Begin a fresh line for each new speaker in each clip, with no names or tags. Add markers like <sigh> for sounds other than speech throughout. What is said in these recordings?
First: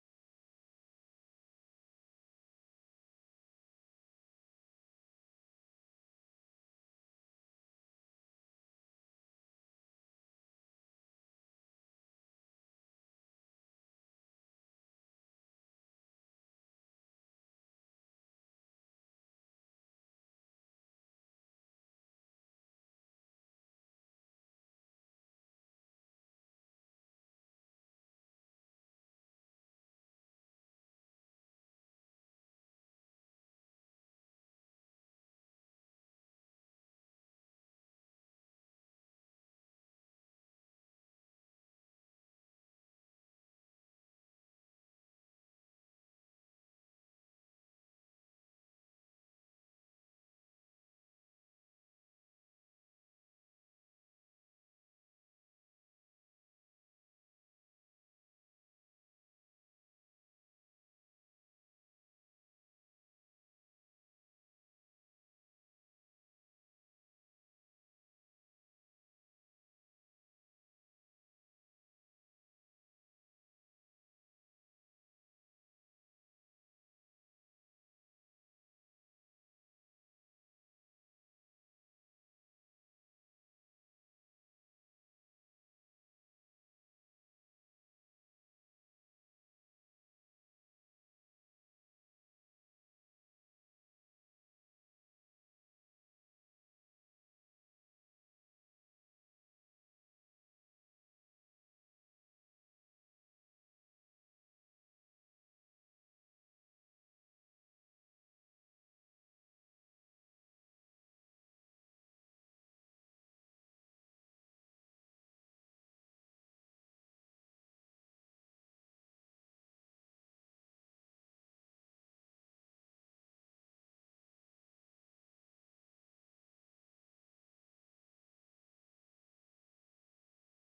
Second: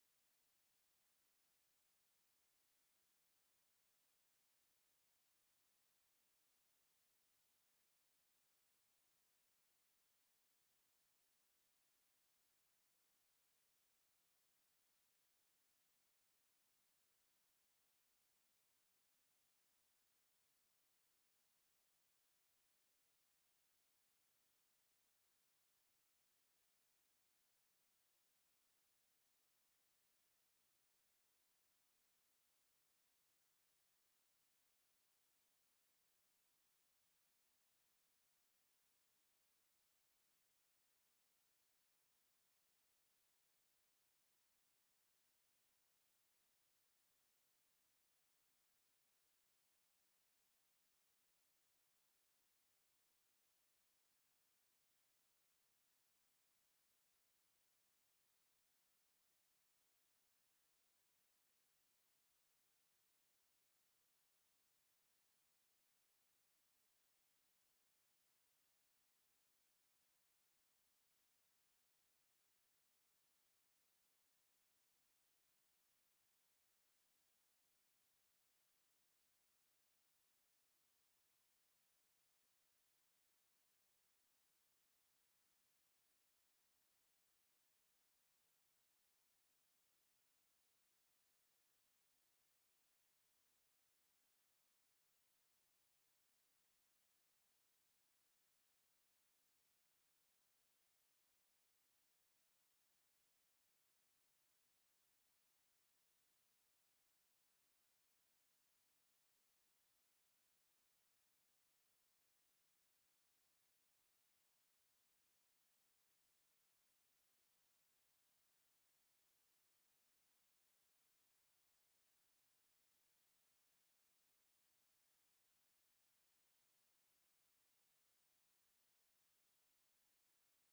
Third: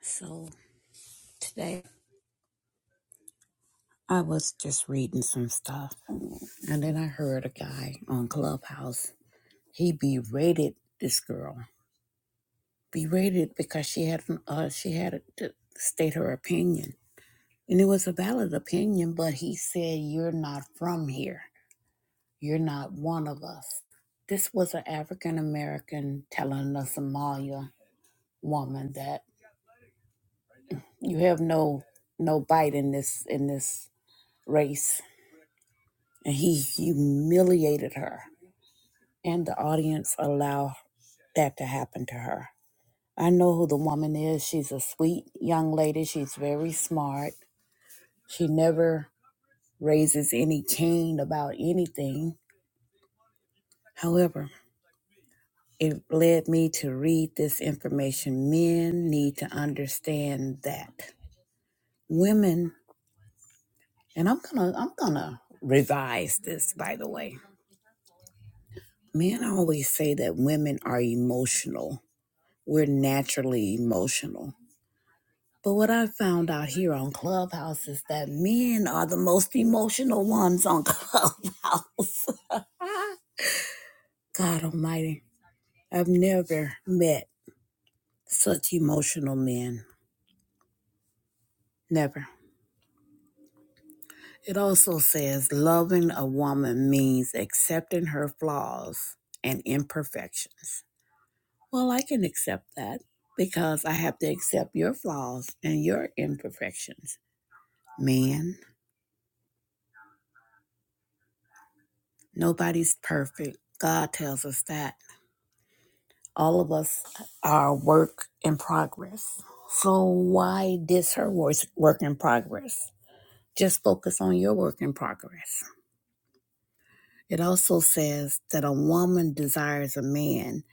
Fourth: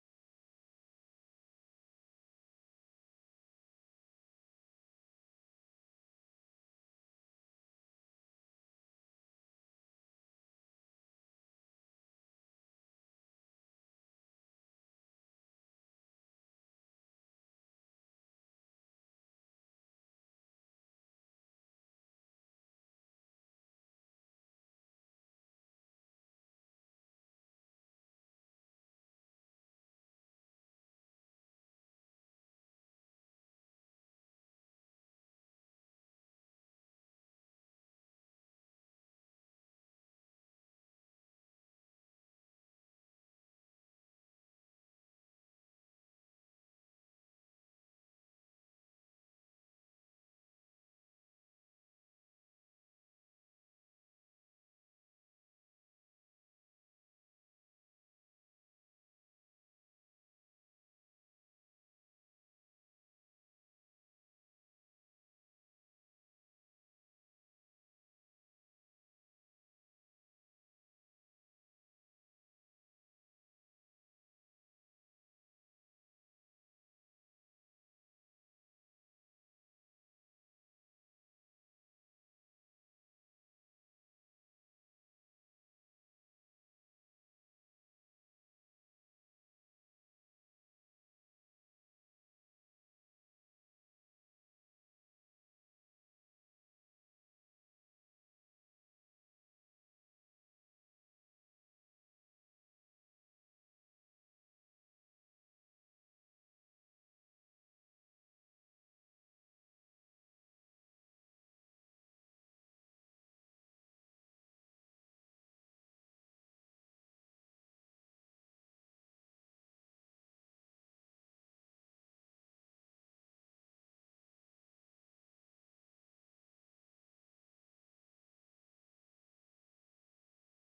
So today I was just reading some stuff and then I heard a guy on Clubhouse. He berated this girl. Berated because she had uh she had to state her opinion. And it was a valid opinion, but he said, You're not from here. You're not one of us. This was an African American telling a Somalia woman that you have no no bite in this in this race and he humiliated her. And the audience allowed that to happen to her. I know who the woman is. She's a sweet young lady. She's very smart. She never raises any cane about anything. However, it led me to read this information. Men need to understand that women, and I'm gonna, I'm gonna revise this. By the way, men always say that women are emotional we're naturally emotional. But what I found out here on Clubhouse is that men are the most emotional ones on <laughs> Clubhouse. God Almighty, I've never met such emotional men. Never. It also says loving a woman means accepting her flaws and imperfections. Well, I can accept that because I have to accept your flaws and your imperfections. Man, Nobody's perfect. God tells us that. All of us are work in progress. So why diss her wor- work in progress? Just focus on your work in progress. It also says that a woman desires a man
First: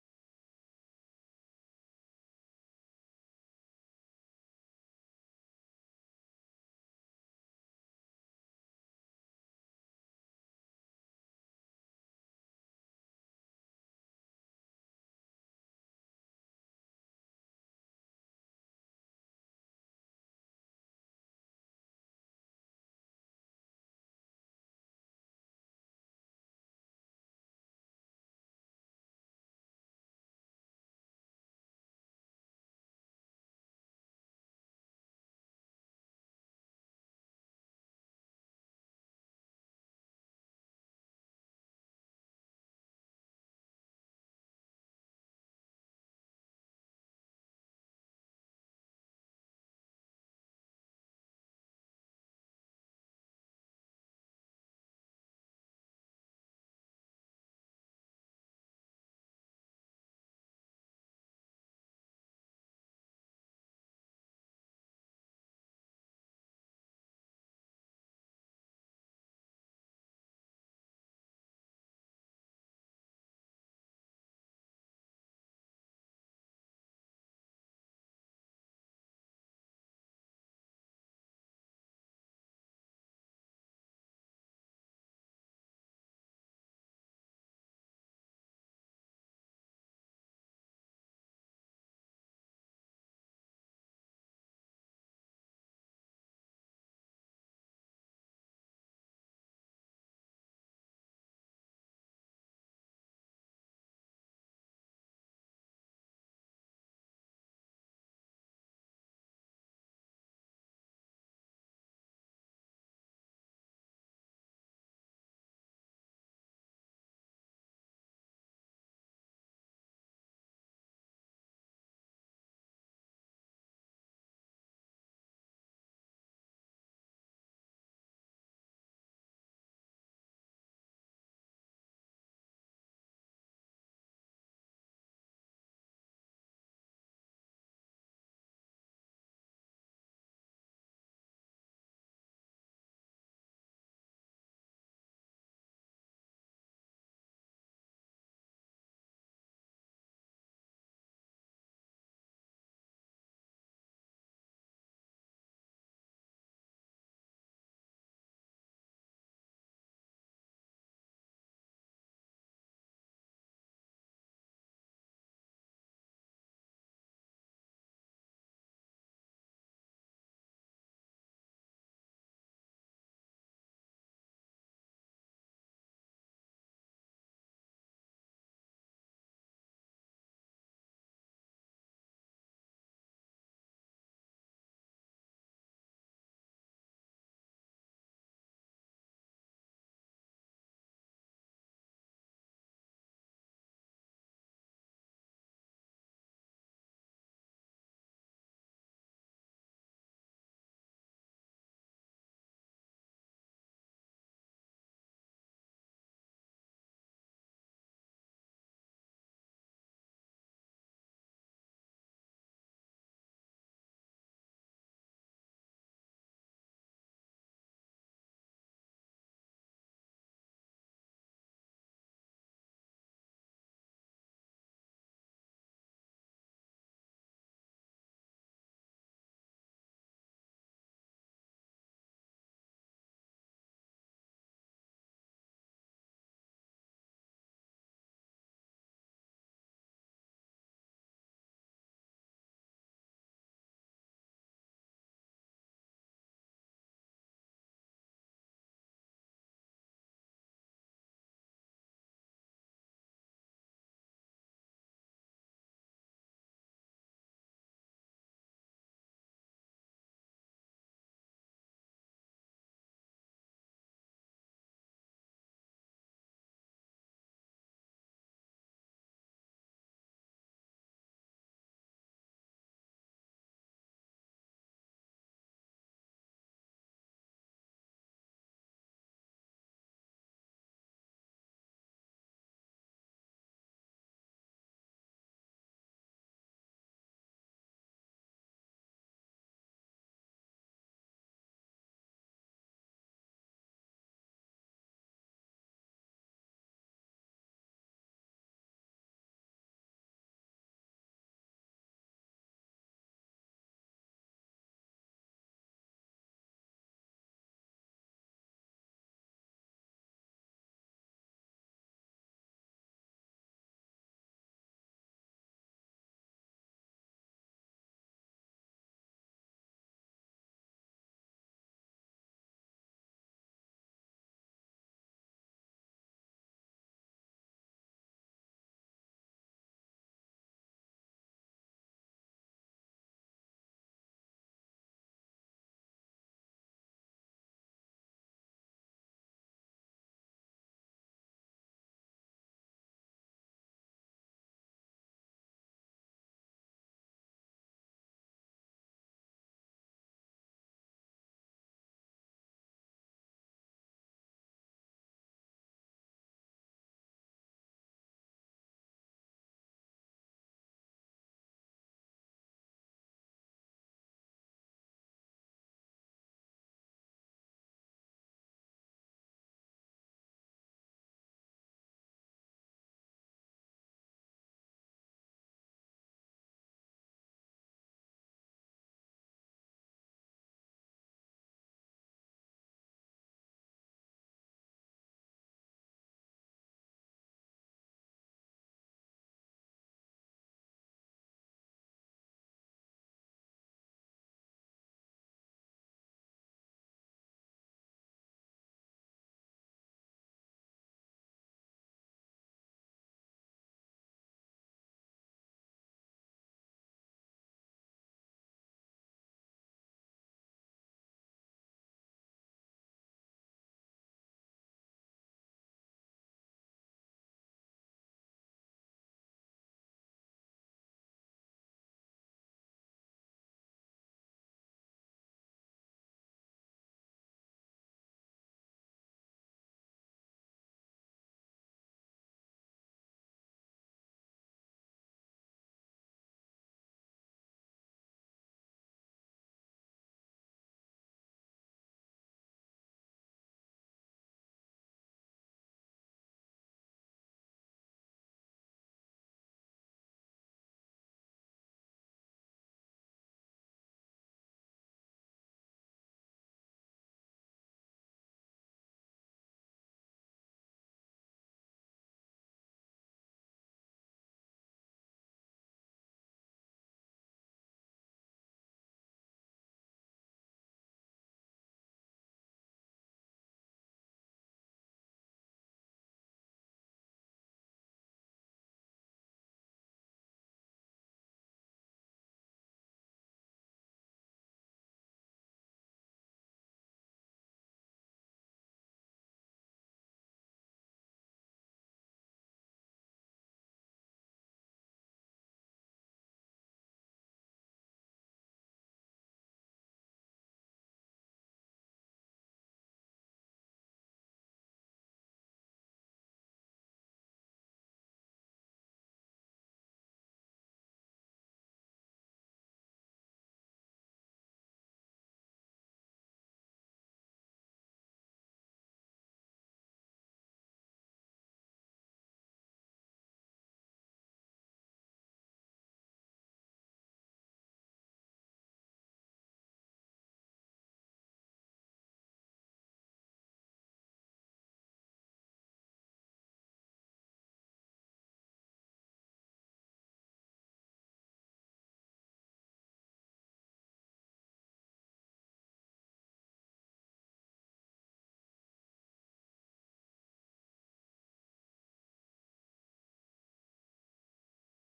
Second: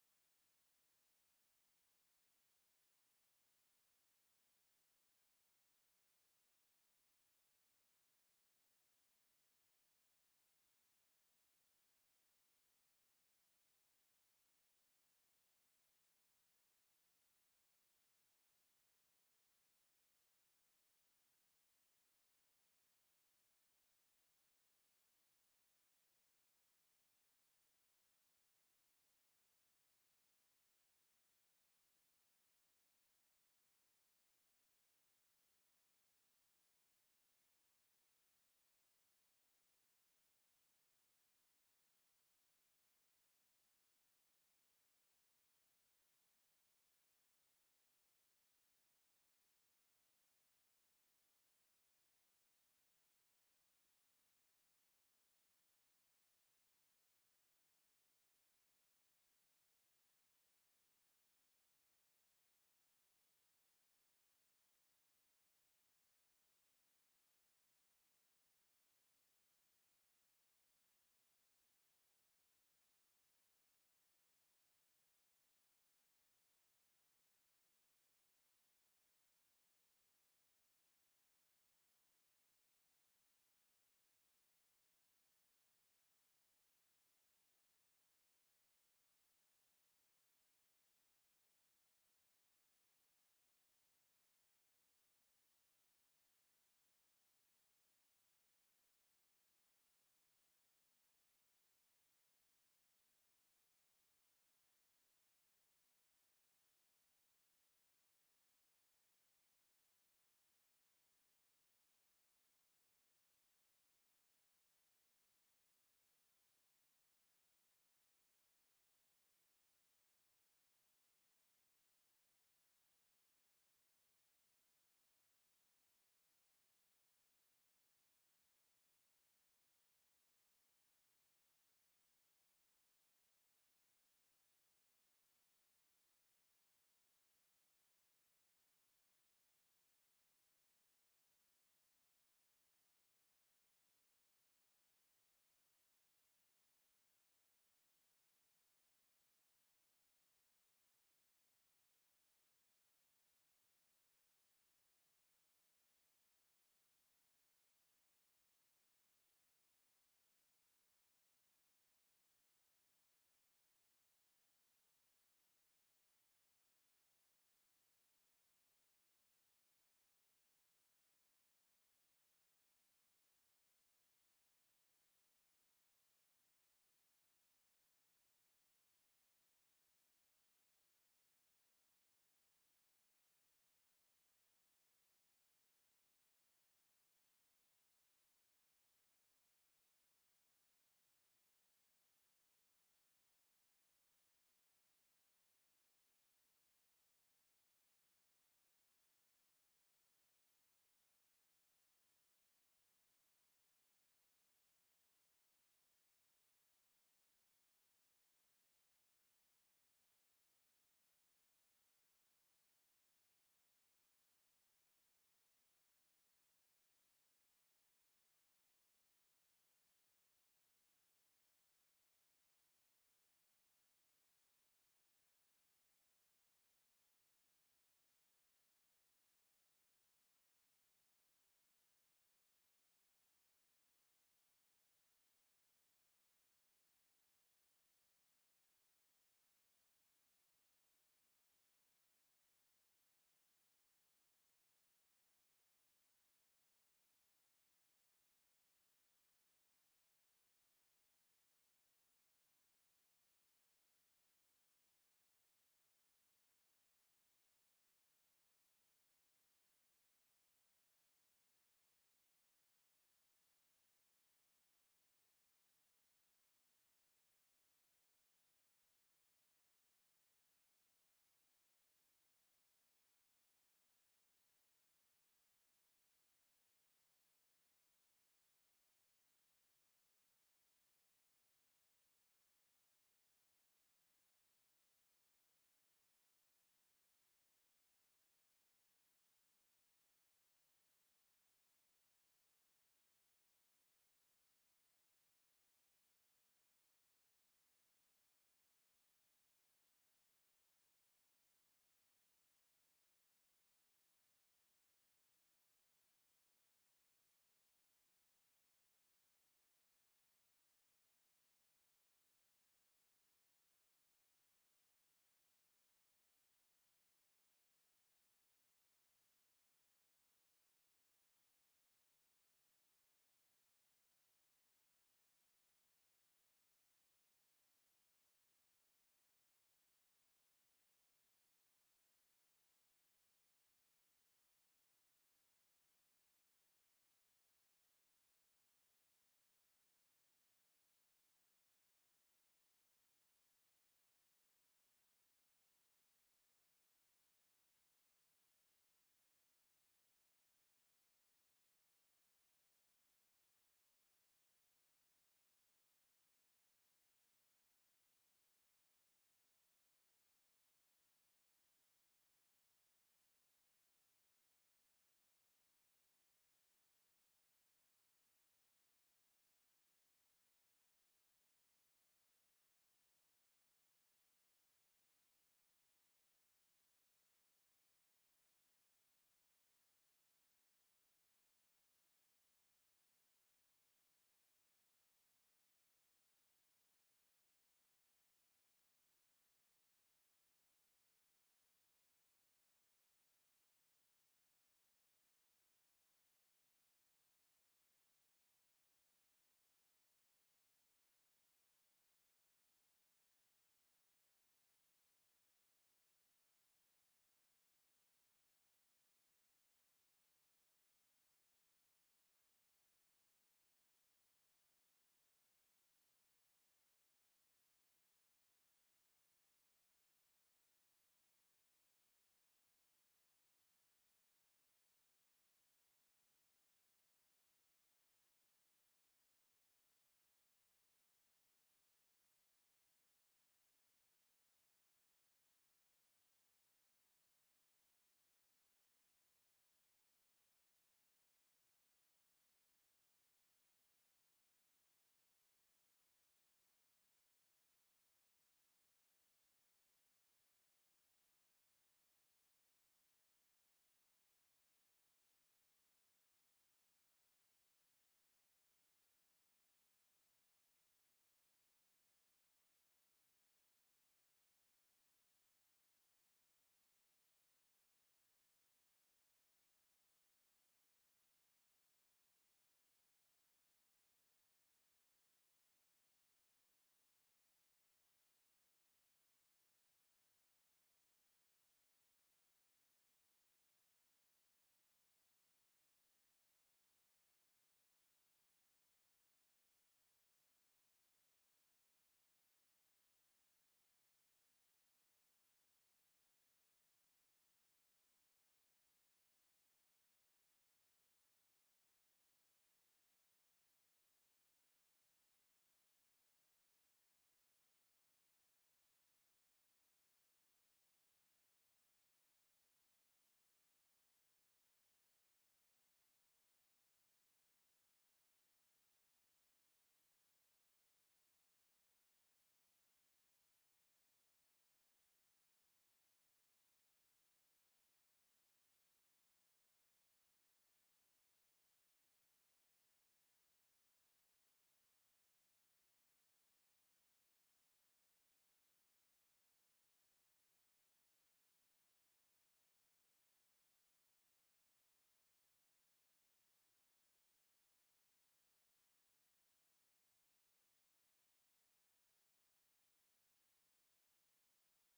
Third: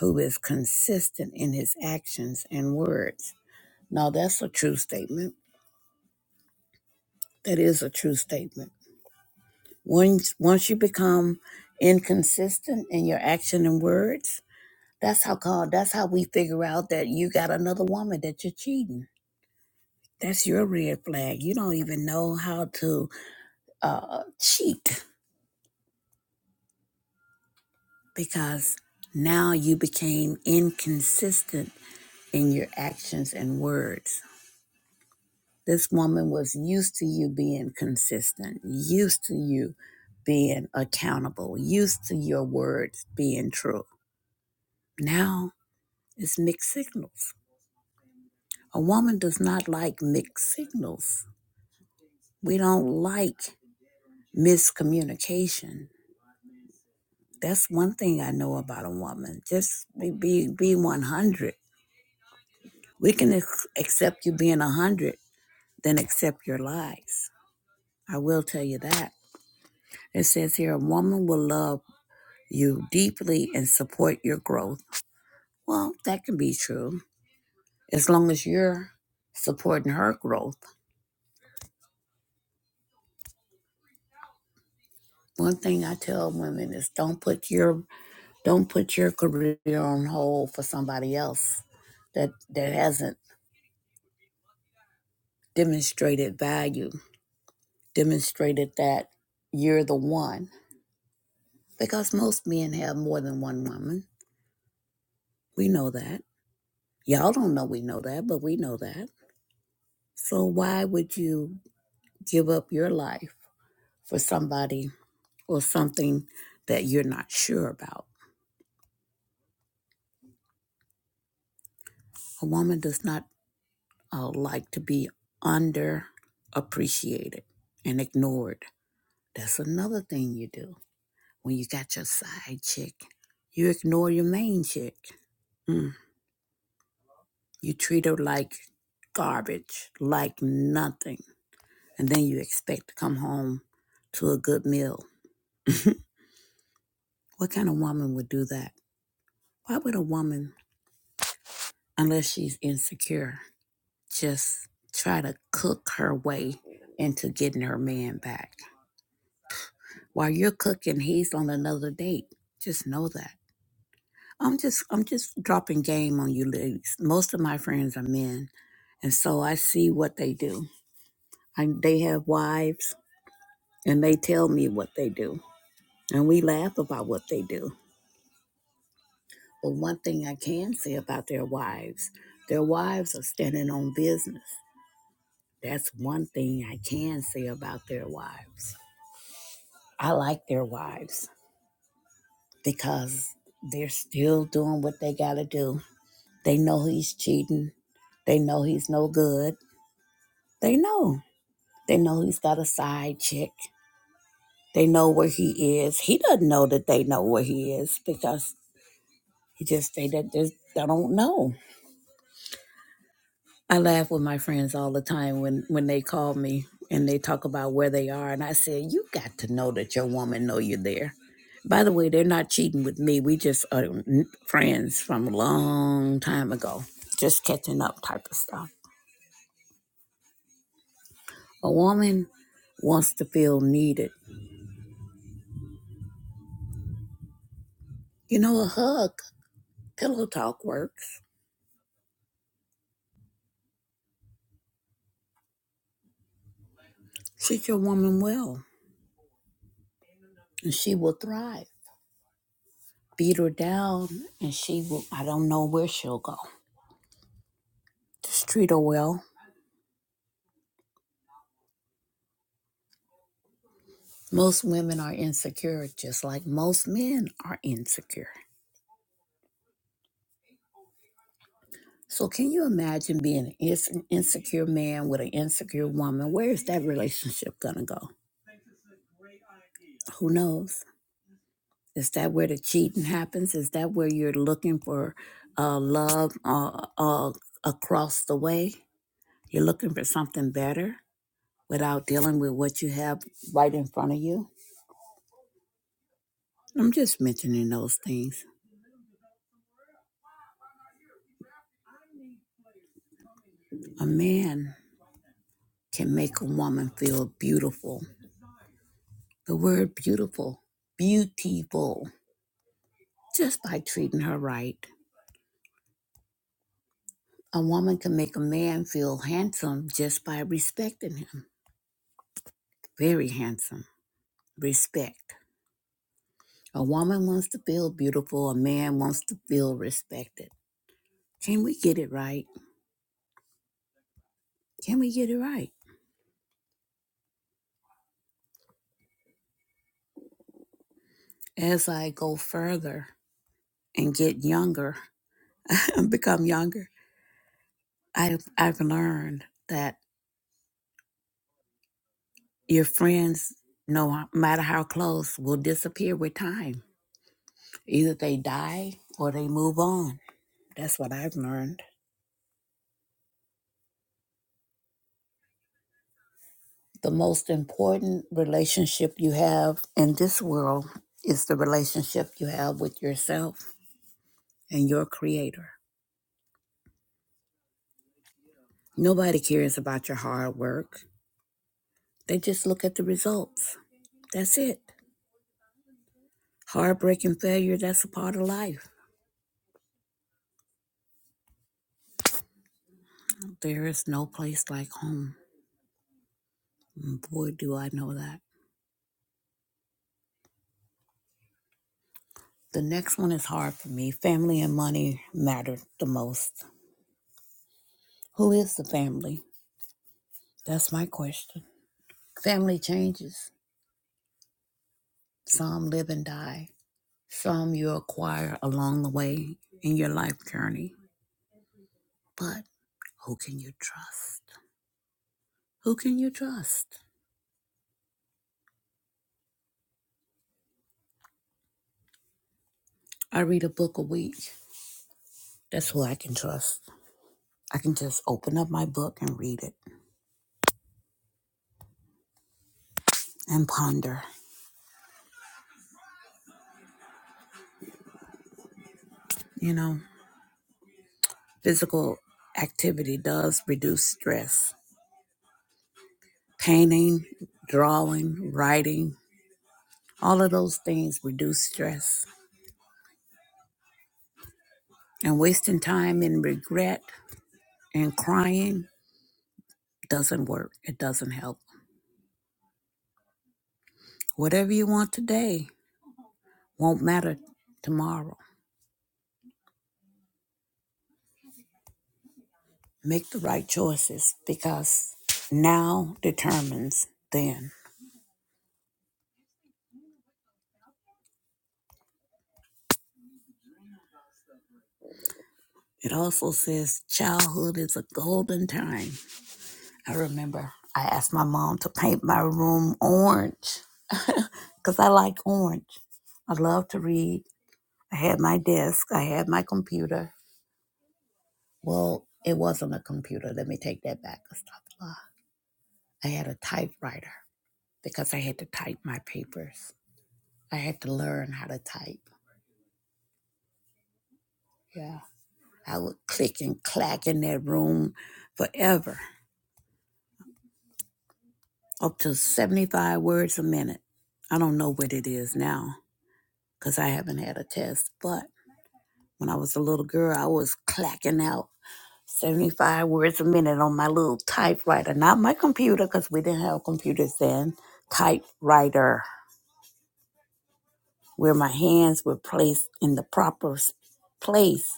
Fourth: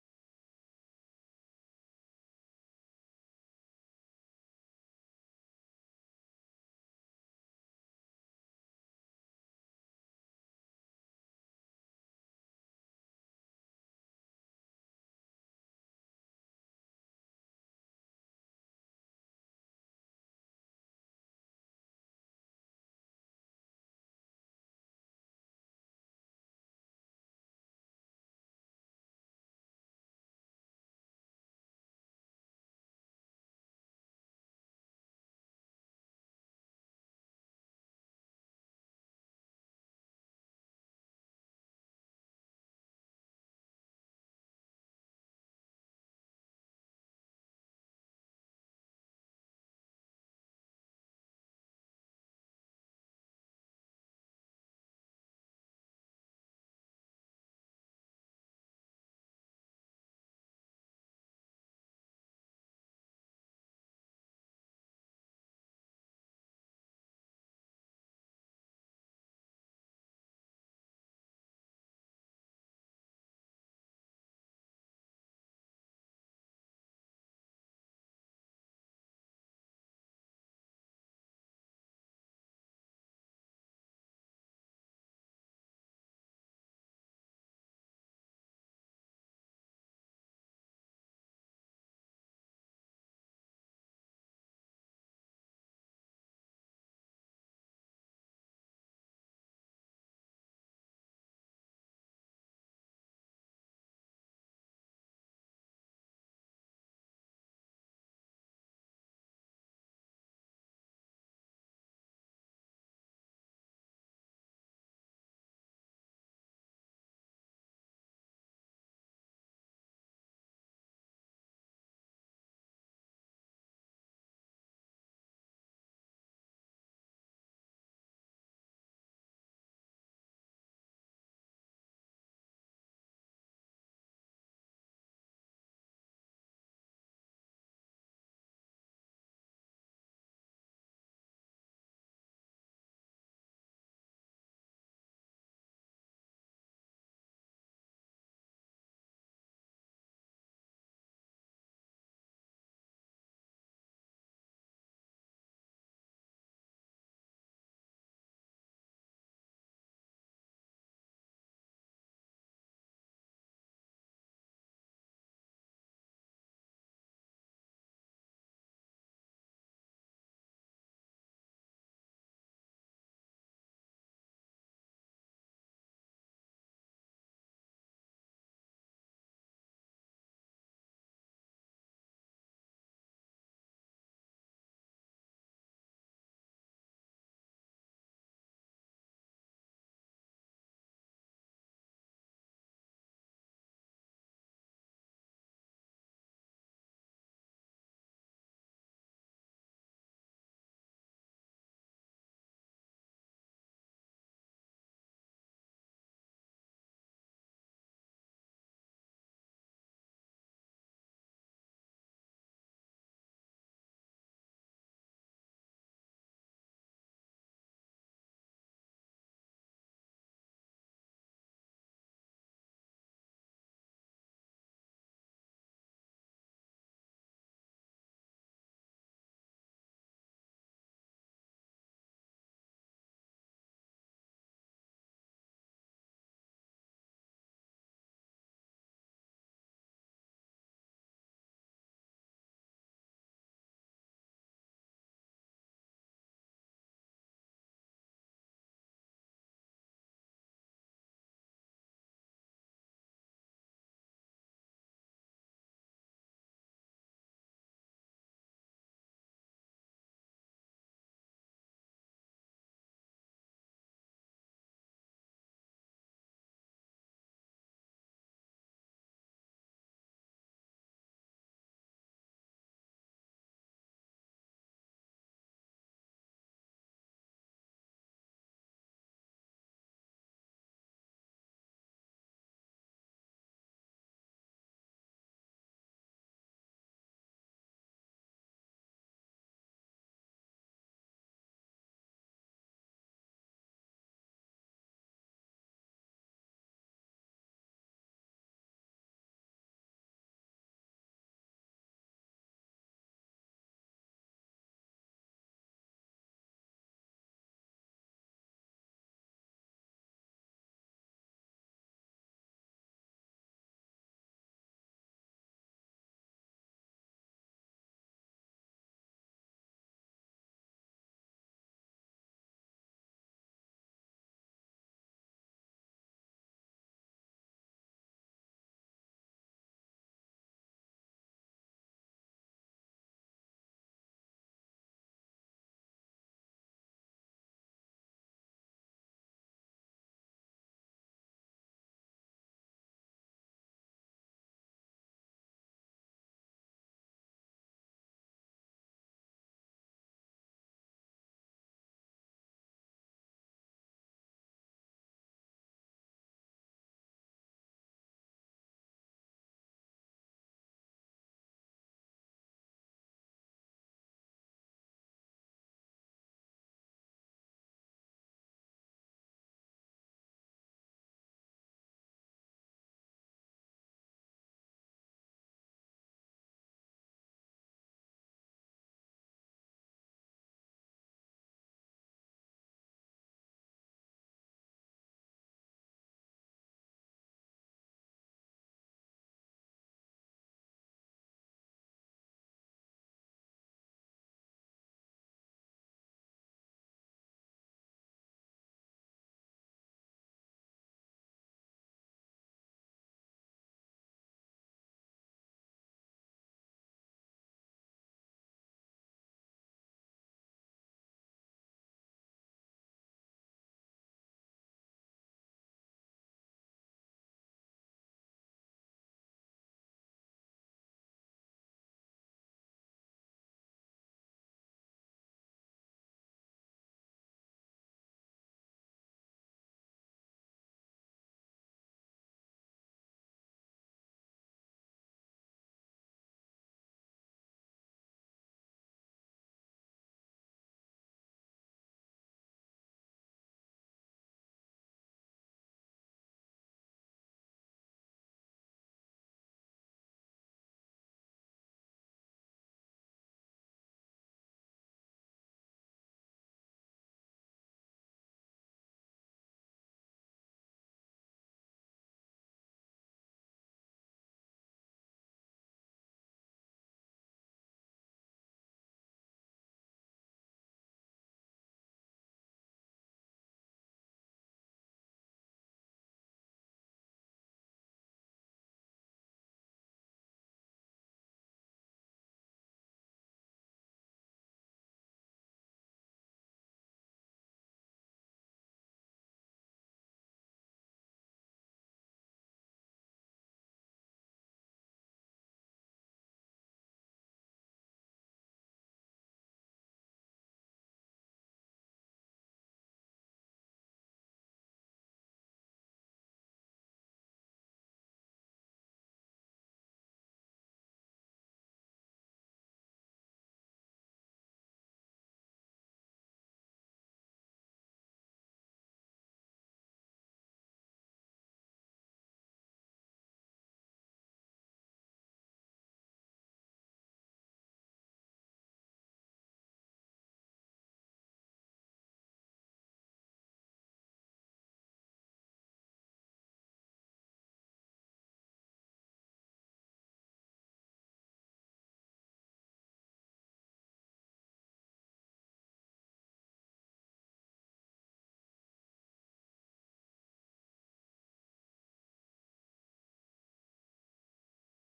who is consistent in his actions and words. Now that's a true statement. That is a true statement. Once once you become inconsistent in your action and words, That's how God, that's how we figure out that you got another woman that you're cheating. That's your red flag. You don't even know how to uh, cheat because now you became inconsistent in your actions and words. This woman was used to you being consistent, used to you being accountable, used to your words being true. Now it's mixed signals. A woman does not like mixed signals. We don't like miscommunication. That's one thing I know about a woman. Just be be, be 100. We can ex- accept you being 100 then accept your lies. I will tell you that. It says here a woman will love you deeply and support your growth. Well, that can be true as long as you're supporting her growth. One thing I tell women is don't put your don't put your career on hold for somebody else that that hasn't demonstrated value, demonstrated that you're the one. Because most men have more than one woman. We know that. Y'all don't know we know that, but we know that. So why would you give up your life for somebody or something that you're not sure about? A woman does not uh, like to be underappreciated and ignored. That's another thing you do. When you got your side chick, you ignore your main chick. Mm. You treat her like garbage, like nothing. And then you expect to come home to a good meal. What kind of woman would do that? Why would a woman, unless she's insecure, just try to cook her way into getting her man back? While you're cooking, he's on another date. Just know that. I'm just I'm just dropping game on you ladies. Most of my friends are men, and so I see what they do. I, they have wives, and they tell me what they do And we laugh about what they do. But one thing I can say about their wives, their wives are standing on business. That's one thing I can say about their wives. I like their wives because they're still doing what they got to do. They know he's cheating. They know he's no good. They know. They know he's got a side chick. They know where he is. He doesn't know that they know where he is because he just they, they just they don't know. I laugh with my friends all the time when when they call me and they talk about where they are, and I say, "You got to know that your woman know you're there." By the way, they're not cheating with me. We just are n- friends from a long time ago, just catching up type of stuff. A woman wants to feel needed. You know, a hug, pillow talk works. Treat your woman well, and she will thrive. Beat her down, and she will. I don't know where she'll go. Just treat her well Most women are insecure, just like most men are insecure. So, can you imagine being an ins- insecure man with an insecure woman? Where is that relationship going to go? Who knows? Is that where the cheating happens? Is that where you're looking for uh, love uh, uh, across the way? You're looking for something better without dealing with what you have right in front of you? I'm just mentioning those things. A man can make a woman feel beautiful the word beautiful, beautiful, just by treating her right. A woman can make a man feel handsome just by respecting him. Very handsome. Respect. A woman wants to feel beautiful, a man wants to feel respected. Can we get it right? Can we get it right? As I go further and get younger, <laughs> become younger, I've, I've learned that your friends, no matter how close, will disappear with time Either they die or they move on. That's what I've learned. The most important relationship you have in this world is the relationship you have with yourself and your creator. Nobody cares about your hard work. They just look at the results. That's it. Heartbreak and failure, that's a part of life. There is no place like home. Boy, do I know that. The next one is hard for me. Family and money matter the most. Who is the family? That's my question. Family changes. Some live and die. Some you acquire along the way in your life journey. But who can you trust? Who can you trust? I read a book a week. That's who I can trust. I can just open up my book and read it and ponder. You know, physical activity does reduce stress. Painting, drawing, writing, all of those things reduce stress. And wasting time in regret And crying doesn't work, it doesn't help. Whatever you want today won't matter tomorrow. Make the right choices because now determines then. It also says childhood is a golden time. I remember I asked my mom to paint my room orange because I like orange. I love to read. I had my desk, I had my computer. Well, it wasn't a computer. Let me take that back. I stopped. I had a typewriter because I had to type my papers. I had to learn how to type. Yeah. I would click and clack in that room forever, up to 75 words a minute. I don't know what it is now because I haven't had a test, but when I was a little girl, I was clacking out 75 words a minute on my little typewriter, not my computer because we didn't have computers then, typewriter, where my hands were placed in the proper s- place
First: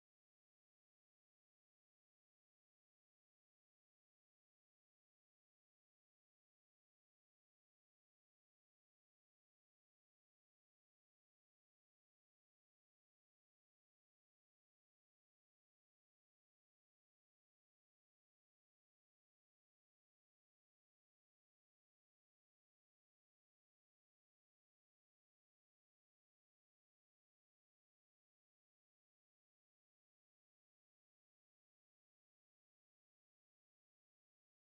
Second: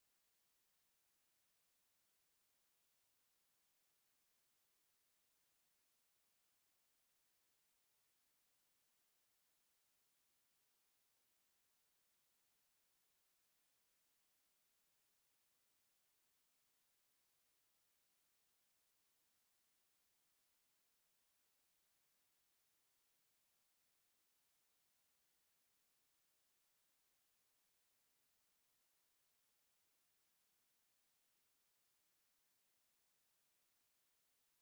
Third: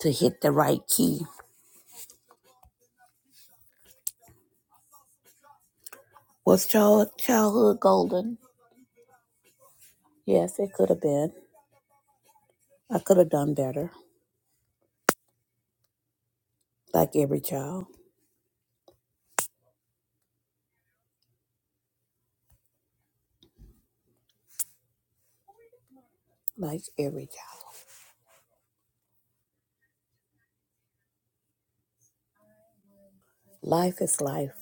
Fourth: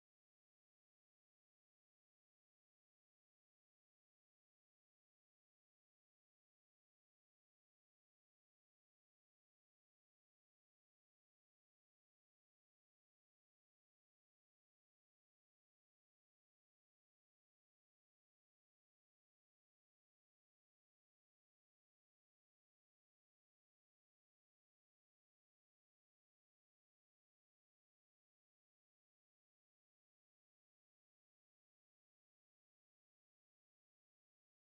to hit the right key. Was child, childhood golden? Yes, it could have been. I could have done better, like every child. Like every child. Life is life,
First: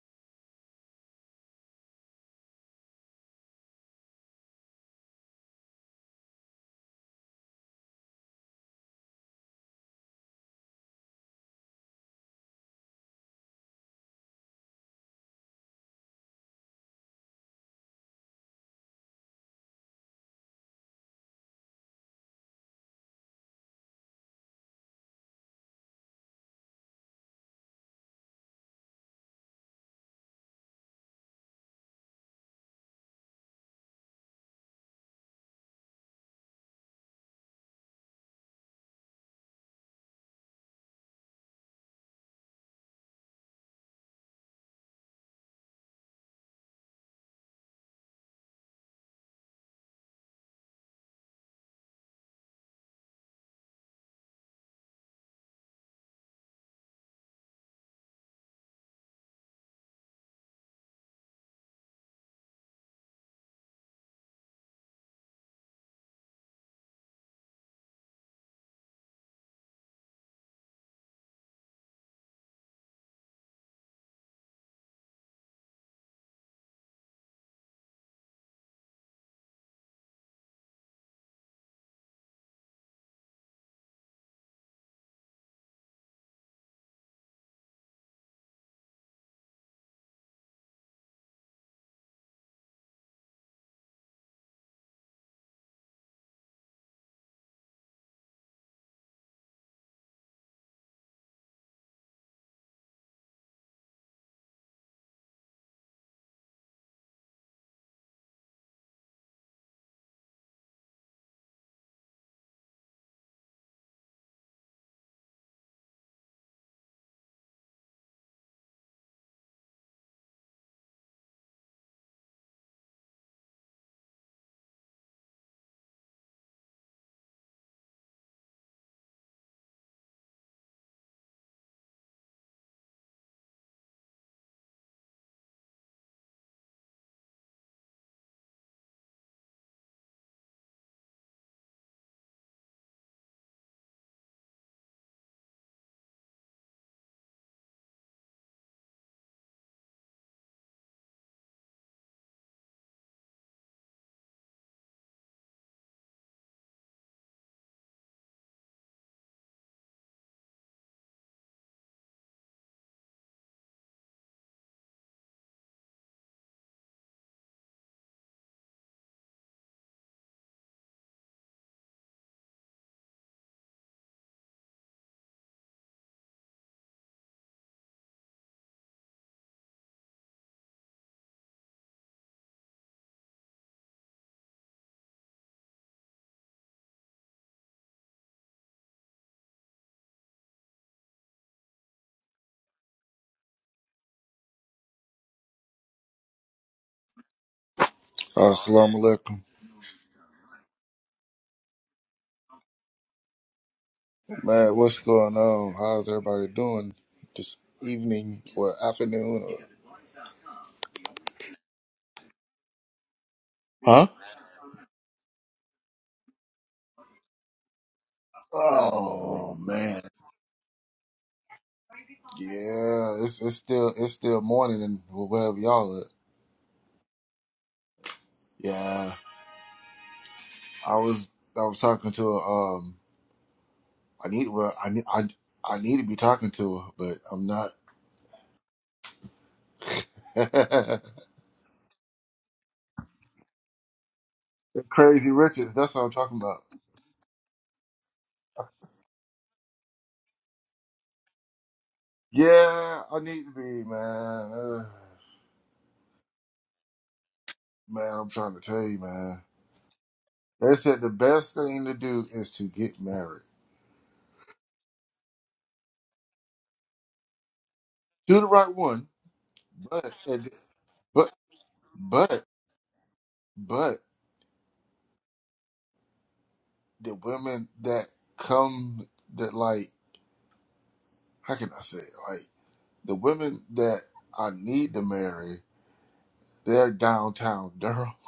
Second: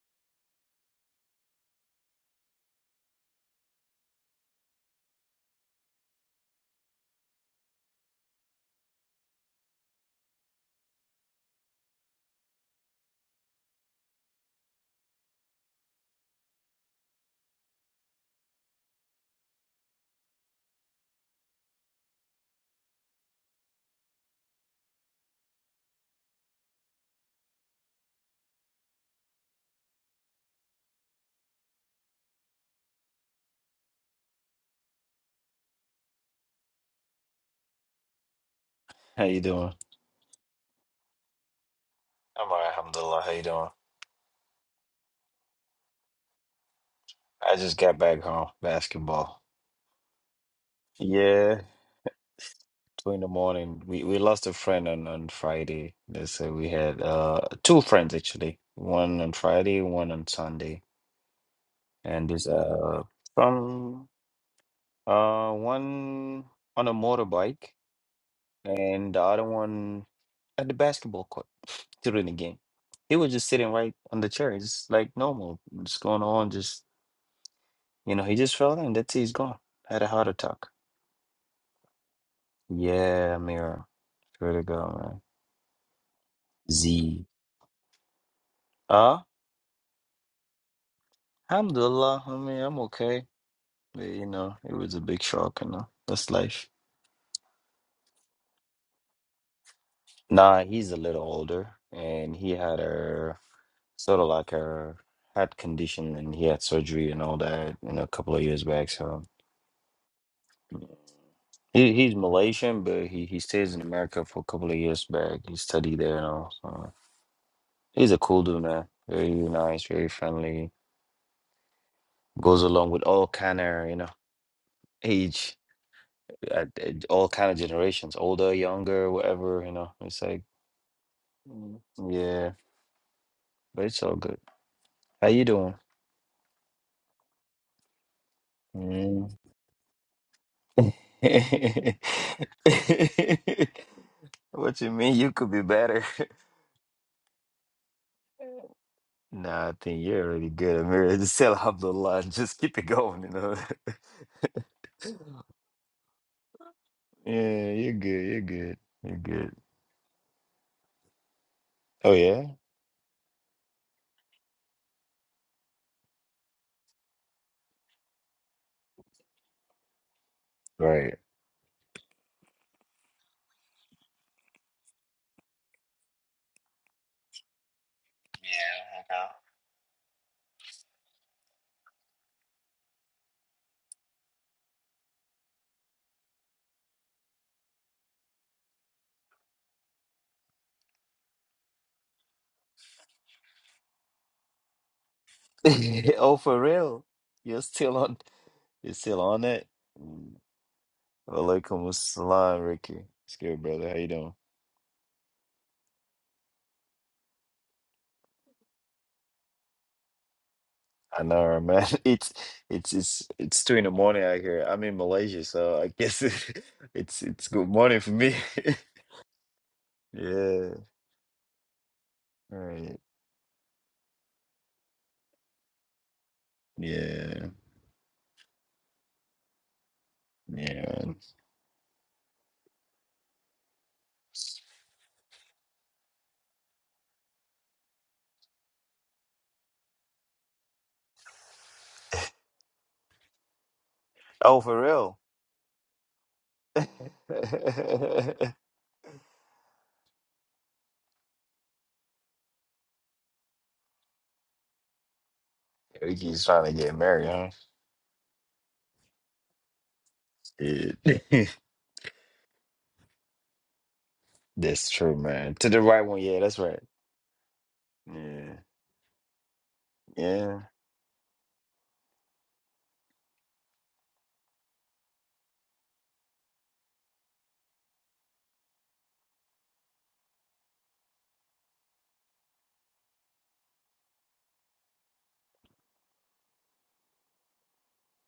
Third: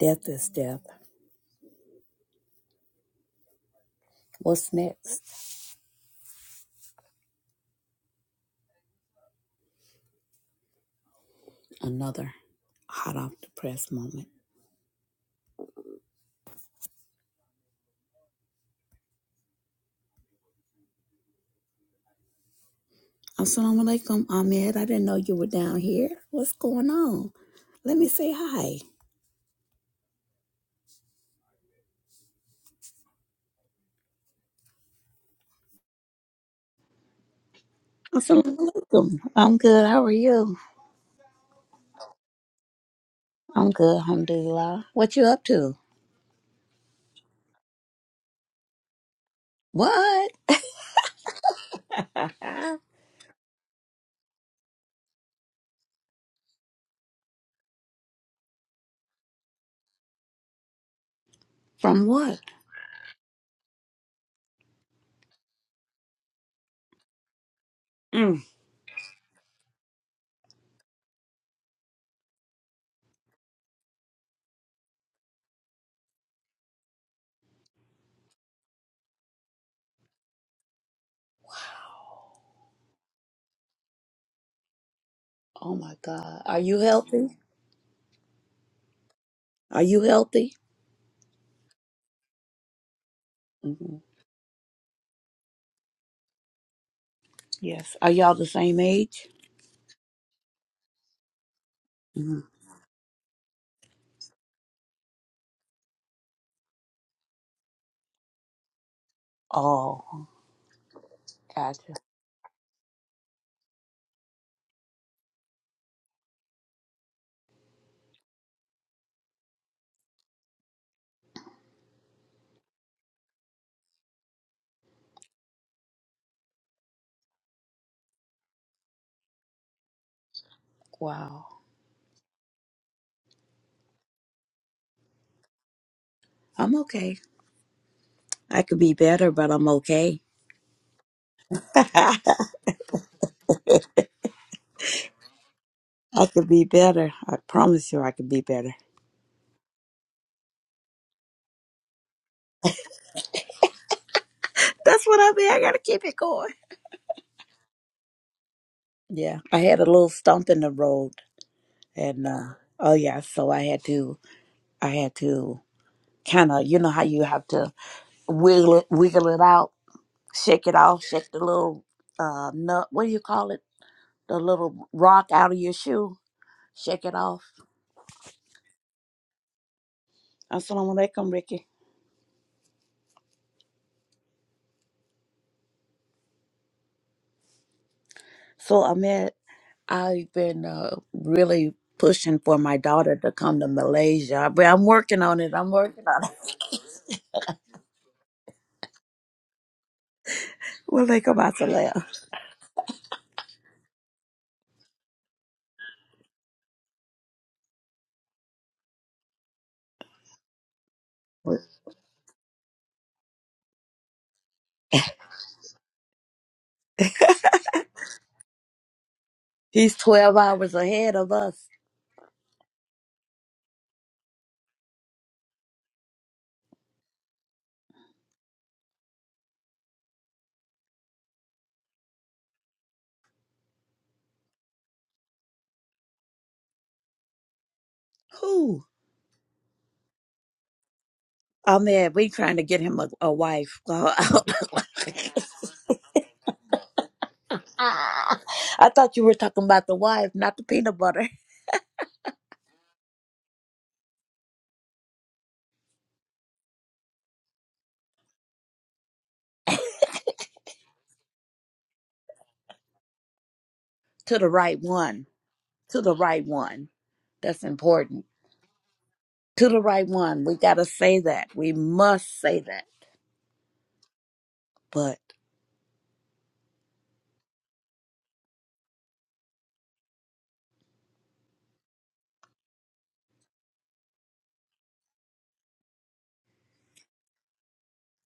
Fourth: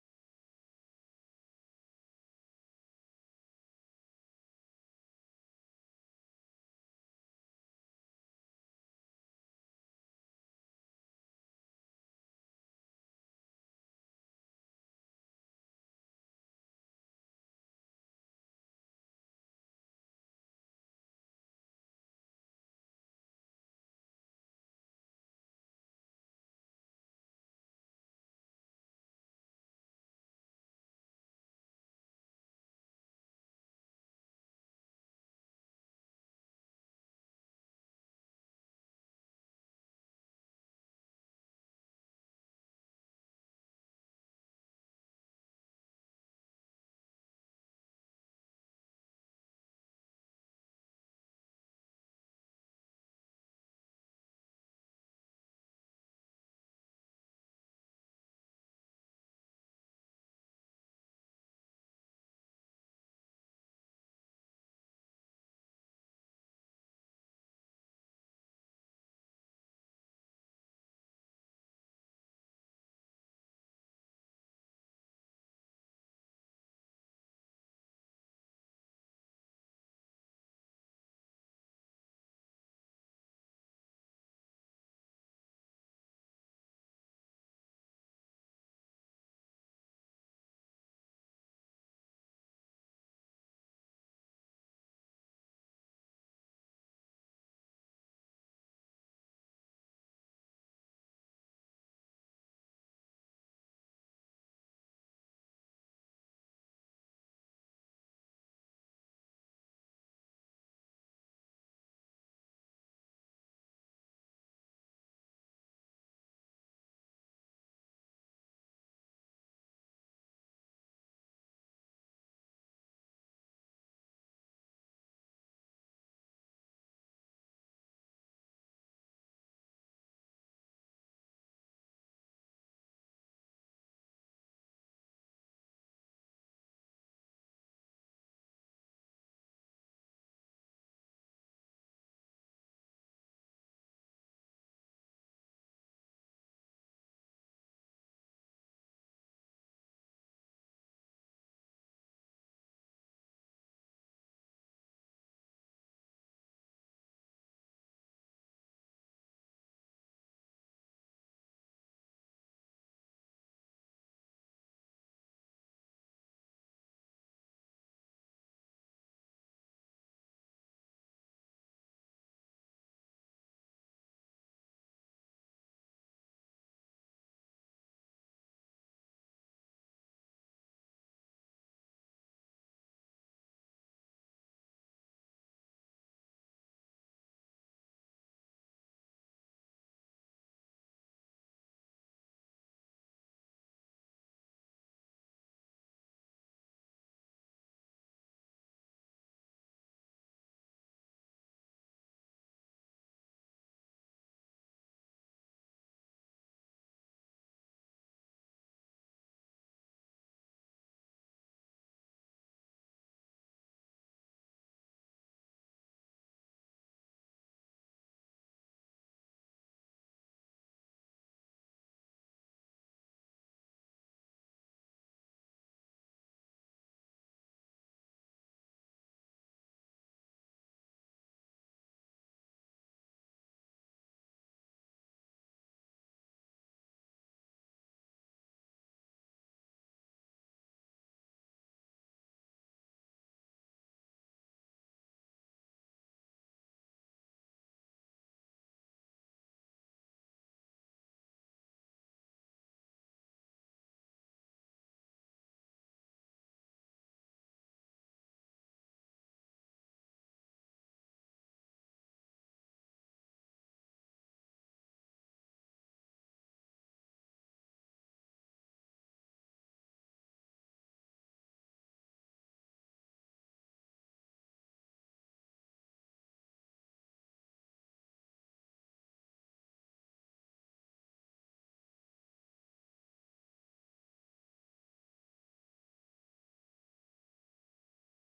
death is death. What's next? Another hot off the press moment. Assalamu alaikum, Ahmed. I didn't know you were down here. What's going on? Let me say hi. Assalamu alaikum.
How you
I'm
doing?
good. How are you?
I'm all right, alhamdulillah. How you doing?
I'm good, alhamdulillah. What you up to?
I just got back home, basketball.
What?
Yeah,
<laughs>
two in the morning. We we lost a friend on, on Friday. They said we had uh two friends actually. One on Friday, one on Sunday.
From
And
what?
this uh from uh one on a motorbike
Mm.
and the other one at the basketball court during the game. He was just sitting right on the chair, just like normal. Just going on, just you know, he just fell in, that's it, he's gone. Had a heart attack. Yeah, Amira. Swear to God, man.
Oh my God. Are you
Z.
healthy?
Ah,
Are you healthy?
alhamdulillah. I mean, I'm okay.
hmm
But, you know, it was a big shock, you know. That's life.
Yes. Are y'all the same age?
Nah, he's a little older and
hmm
he had a sort of like a heart condition and he had surgery and all that, you know, a couple of years back. So
Oh,
he
gotcha.
he's Malaysian, but he, he stays in America for a couple of years back. He studied there and all. So he's a cool dude, man. Very nice, very friendly. Goes along with all kind of, you know, age. at, at all kind of generations, older, younger, whatever, you know. It's like,
Wow.
mm, yeah, but it's all good. How you doing?
<laughs> I'm okay. I could be better,
Mm.
but I'm okay. <laughs> I
<laughs> What you mean? You could be better. <laughs>
could be better. I promise you I could be better.
Nah, I think you're already good, Amir. Just say alhamdulillah and just keep it going, you know. <laughs>
That's what I mean. I gotta keep it going.
Yeah, you're good. You're good. You're
Yeah.
good.
I had a little stump in the road
Oh
and
yeah?
uh oh yeah, so I had to I had to kind of you know how you have to wiggle it, wiggle it out, shake it off,
Right.
shake the little uh nut, what do you call it? the little rock out of your shoe. Shake it off.
Yeah,
Assalamu alaikum, Ricky. So, Ahmed, I've been uh, really pushing for my daughter to come to Malaysia, but I'm working on it. I'm
I
working
know. <laughs>
on it.
Oh,
<laughs>
for real? You're still on
Uh, Assalamu
you're still
alaikum.
on it?
Well, they come out to
Alaikum
laugh.
assalam, Ricky. It's good, brother. How you doing?
Man, what's going on? How's everybody doing this evening or afternoon?
I know, right, man. <laughs> It's it's it's it's two in the morning out here. I'm in Malaysia, so I guess it, <laughs> it's it's good morning for me.
Or...
<laughs>
Oh
He's
man.
12
Yeah.
hours ahead of us.
Right.
Yeah, it's it's still it's still morning and wherever y'all at.
Yeah.
Yeah,
Yeah.
I
man.
was I was talking to um I need well I need I I need to be talking to her, but I'm not.
Who?
<laughs>
Ahmed, we trying to get him a, a wife. <laughs>
Oh,
I
for real?
Crazy Richard, that's what I'm talking about.
<laughs>
thought you were talking about the wife, not the peanut butter.
Yeah, I need to be man. Ugh.
Ricky's trying to get married, huh?
man, I'm trying to tell you, man. They said the
Yeah.
best thing to do is to get married
To the
<laughs>
right
That's true,
one.
man. To the
To
right
the
one, yeah,
right
that's right.
one. That's important.
to the
Yeah.
right one,
to the right
but
one. We
Yeah.
got to say
but
that. We must
but
say that.
but
But
the women that come that like how can I say it? like the women that I need to marry, they're downtown Durham. <laughs>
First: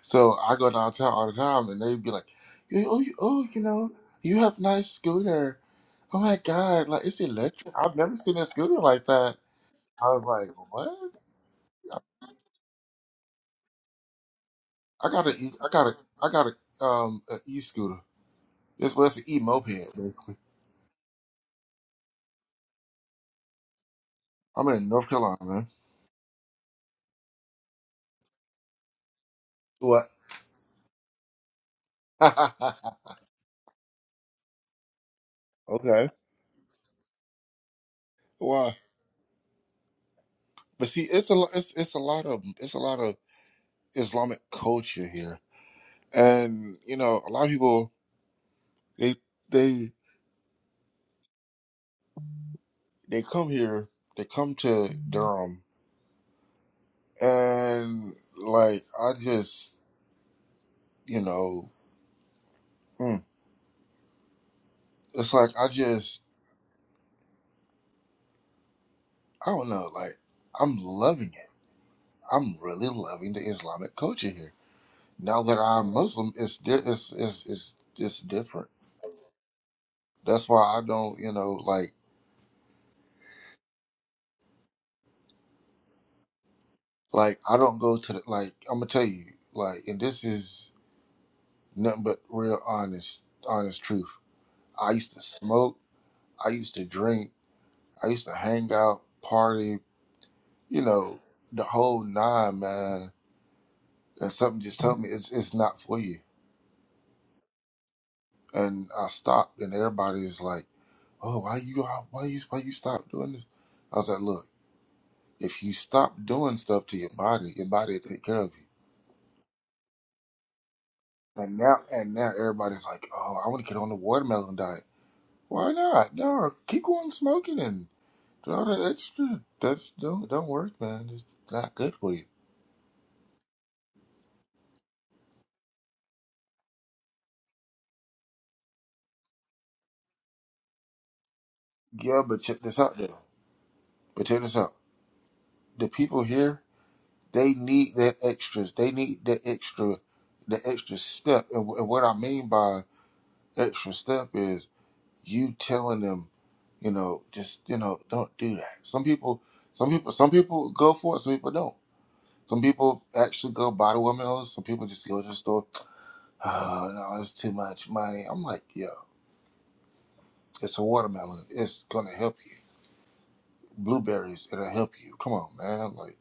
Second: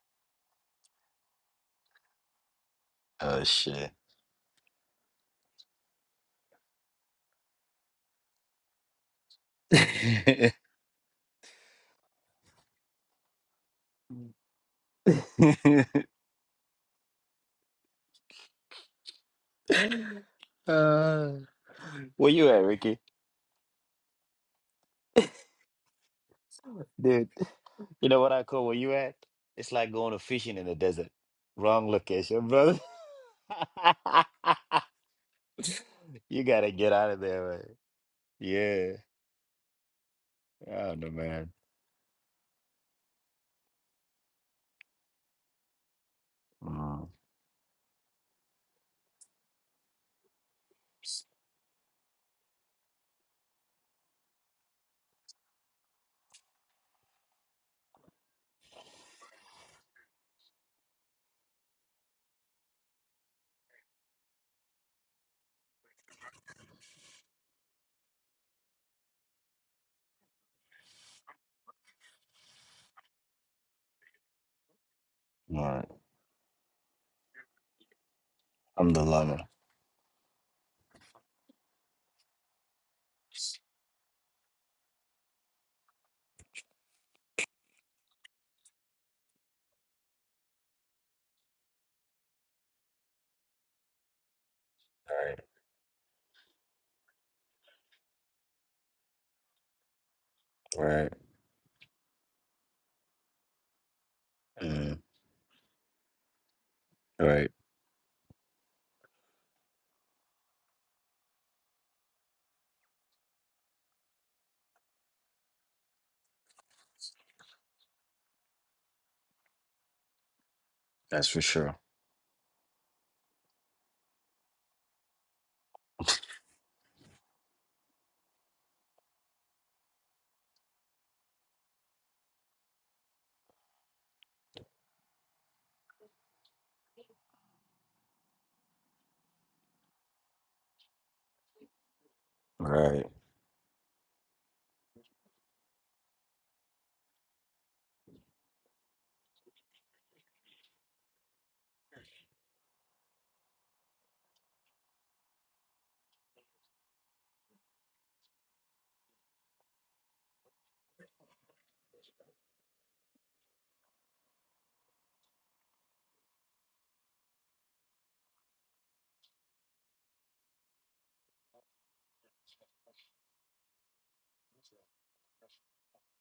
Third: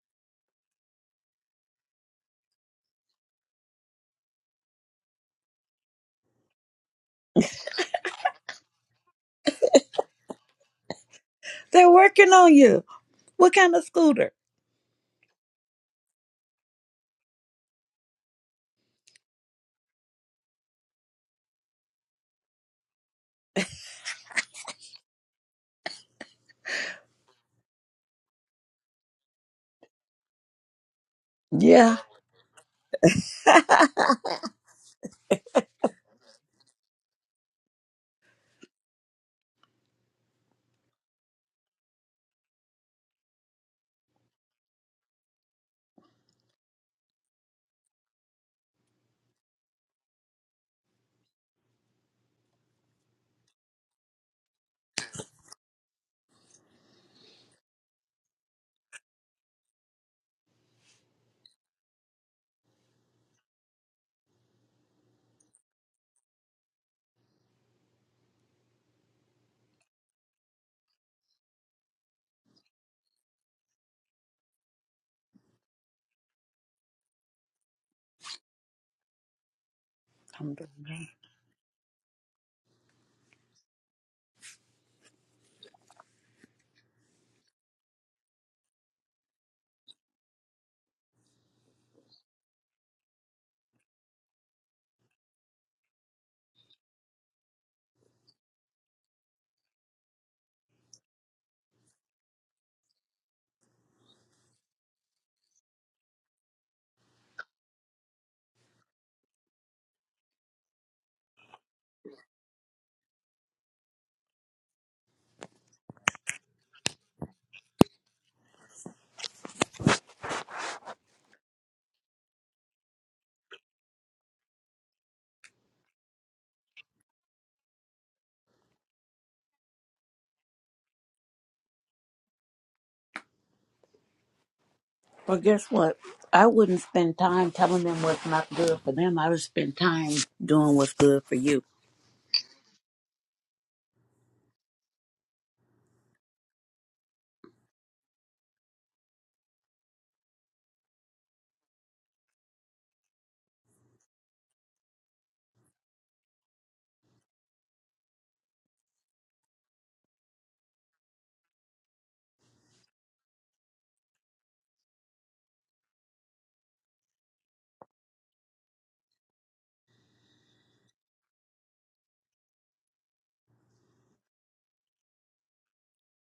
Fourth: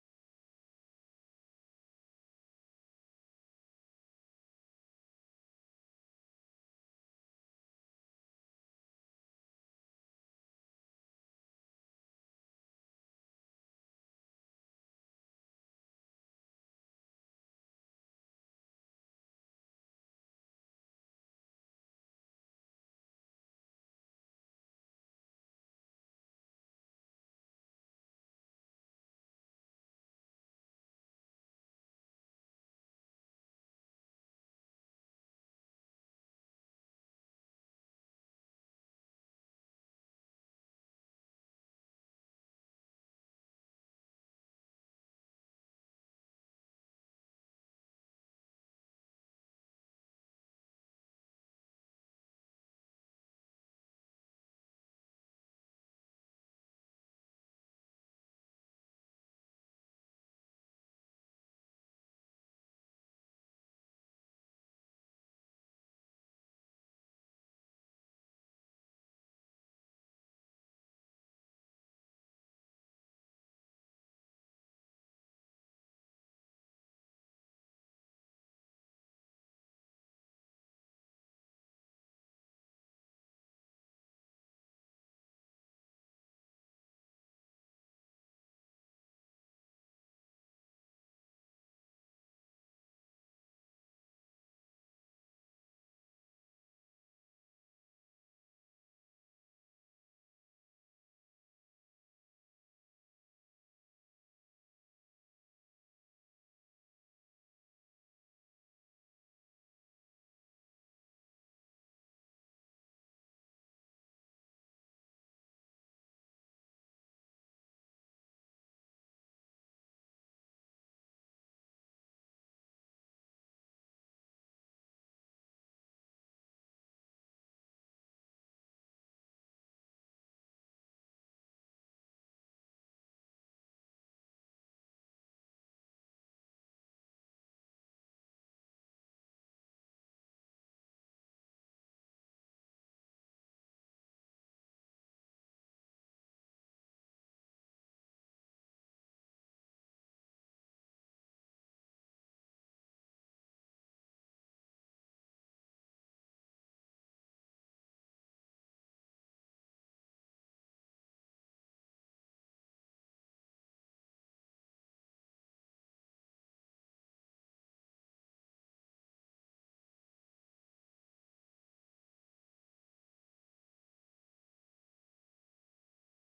So I go downtown all the time, and they be like, "Yeah, oh you,
Oh
oh you
shit.
know you have nice scooter. Oh my god, like it's electric. I've never seen a scooter like that. I was like, what?
they're working on you. What kind of scooter?
I got a, I got
<laughs>
a, I got a, um, an e scooter. It's well, it's an e moped basically.
Uh, where you at, Ricky?
I'm in North Carolina, man.
Dude, you know what I call where you at? It's like
What?
going to fishing in the desert. Wrong
Yeah.
location, brother.
<laughs>
<laughs>
Okay.
You gotta get out of there, man.
Why?
Yeah. I
But
don't
see,
know,
it's a,
man.
lo- it's, it's a lot of, it's a lot of Islamic culture here,
Mm.
and you
All
know, a lot of people they, they, they come here, they come to Durham, and like I just, you know, mm, it's like I just, I don't know, like I'm loving it. I'm really loving the Islamic culture here. Now that
right.
I'm Muslim, it's di- it's it's it's it's different.
I'm the lover.
That's
I'm
why
doing
I
that.
don't, you know, like like I don't go to the like. I'm gonna tell you, like, and this is nothing but real honest honest truth. I used to
All right.
smoke. I used to drink. I used to hang out, party. You
Right.
know, the whole nine, man. And something just
Mm.
told me it's it's not for you.
All right.
And I stopped, and everybody is like, "Oh, why you why you why you stop doing this?" I was like, "Look." If you stop doing stuff to your body, your body will take care of
That's for
you. And
sure.
now, and now everybody's like, "Oh, I want to get on the watermelon diet." Why not? No, keep going smoking and do all that extra. That's don't don't work, man. It's not good for you.
Well, guess what? I wouldn't spend time telling them what's not good for them. I would spend time doing what's good for you.
Yeah, but check
All
this out
right.
though. But check this out. The people here, they need that extras. They need that extra, the extra step. And wh- and what I mean by extra step is you telling them, you know, just you know, don't do that. Some people, some people, some people go for it. Some people don't. Some people actually go buy the watermelons. Some people just go to the store. Oh no, it's too much money. I'm like, yo, it's a watermelon. It's gonna help you. Blueberries, it'll help you. Come on, man. Like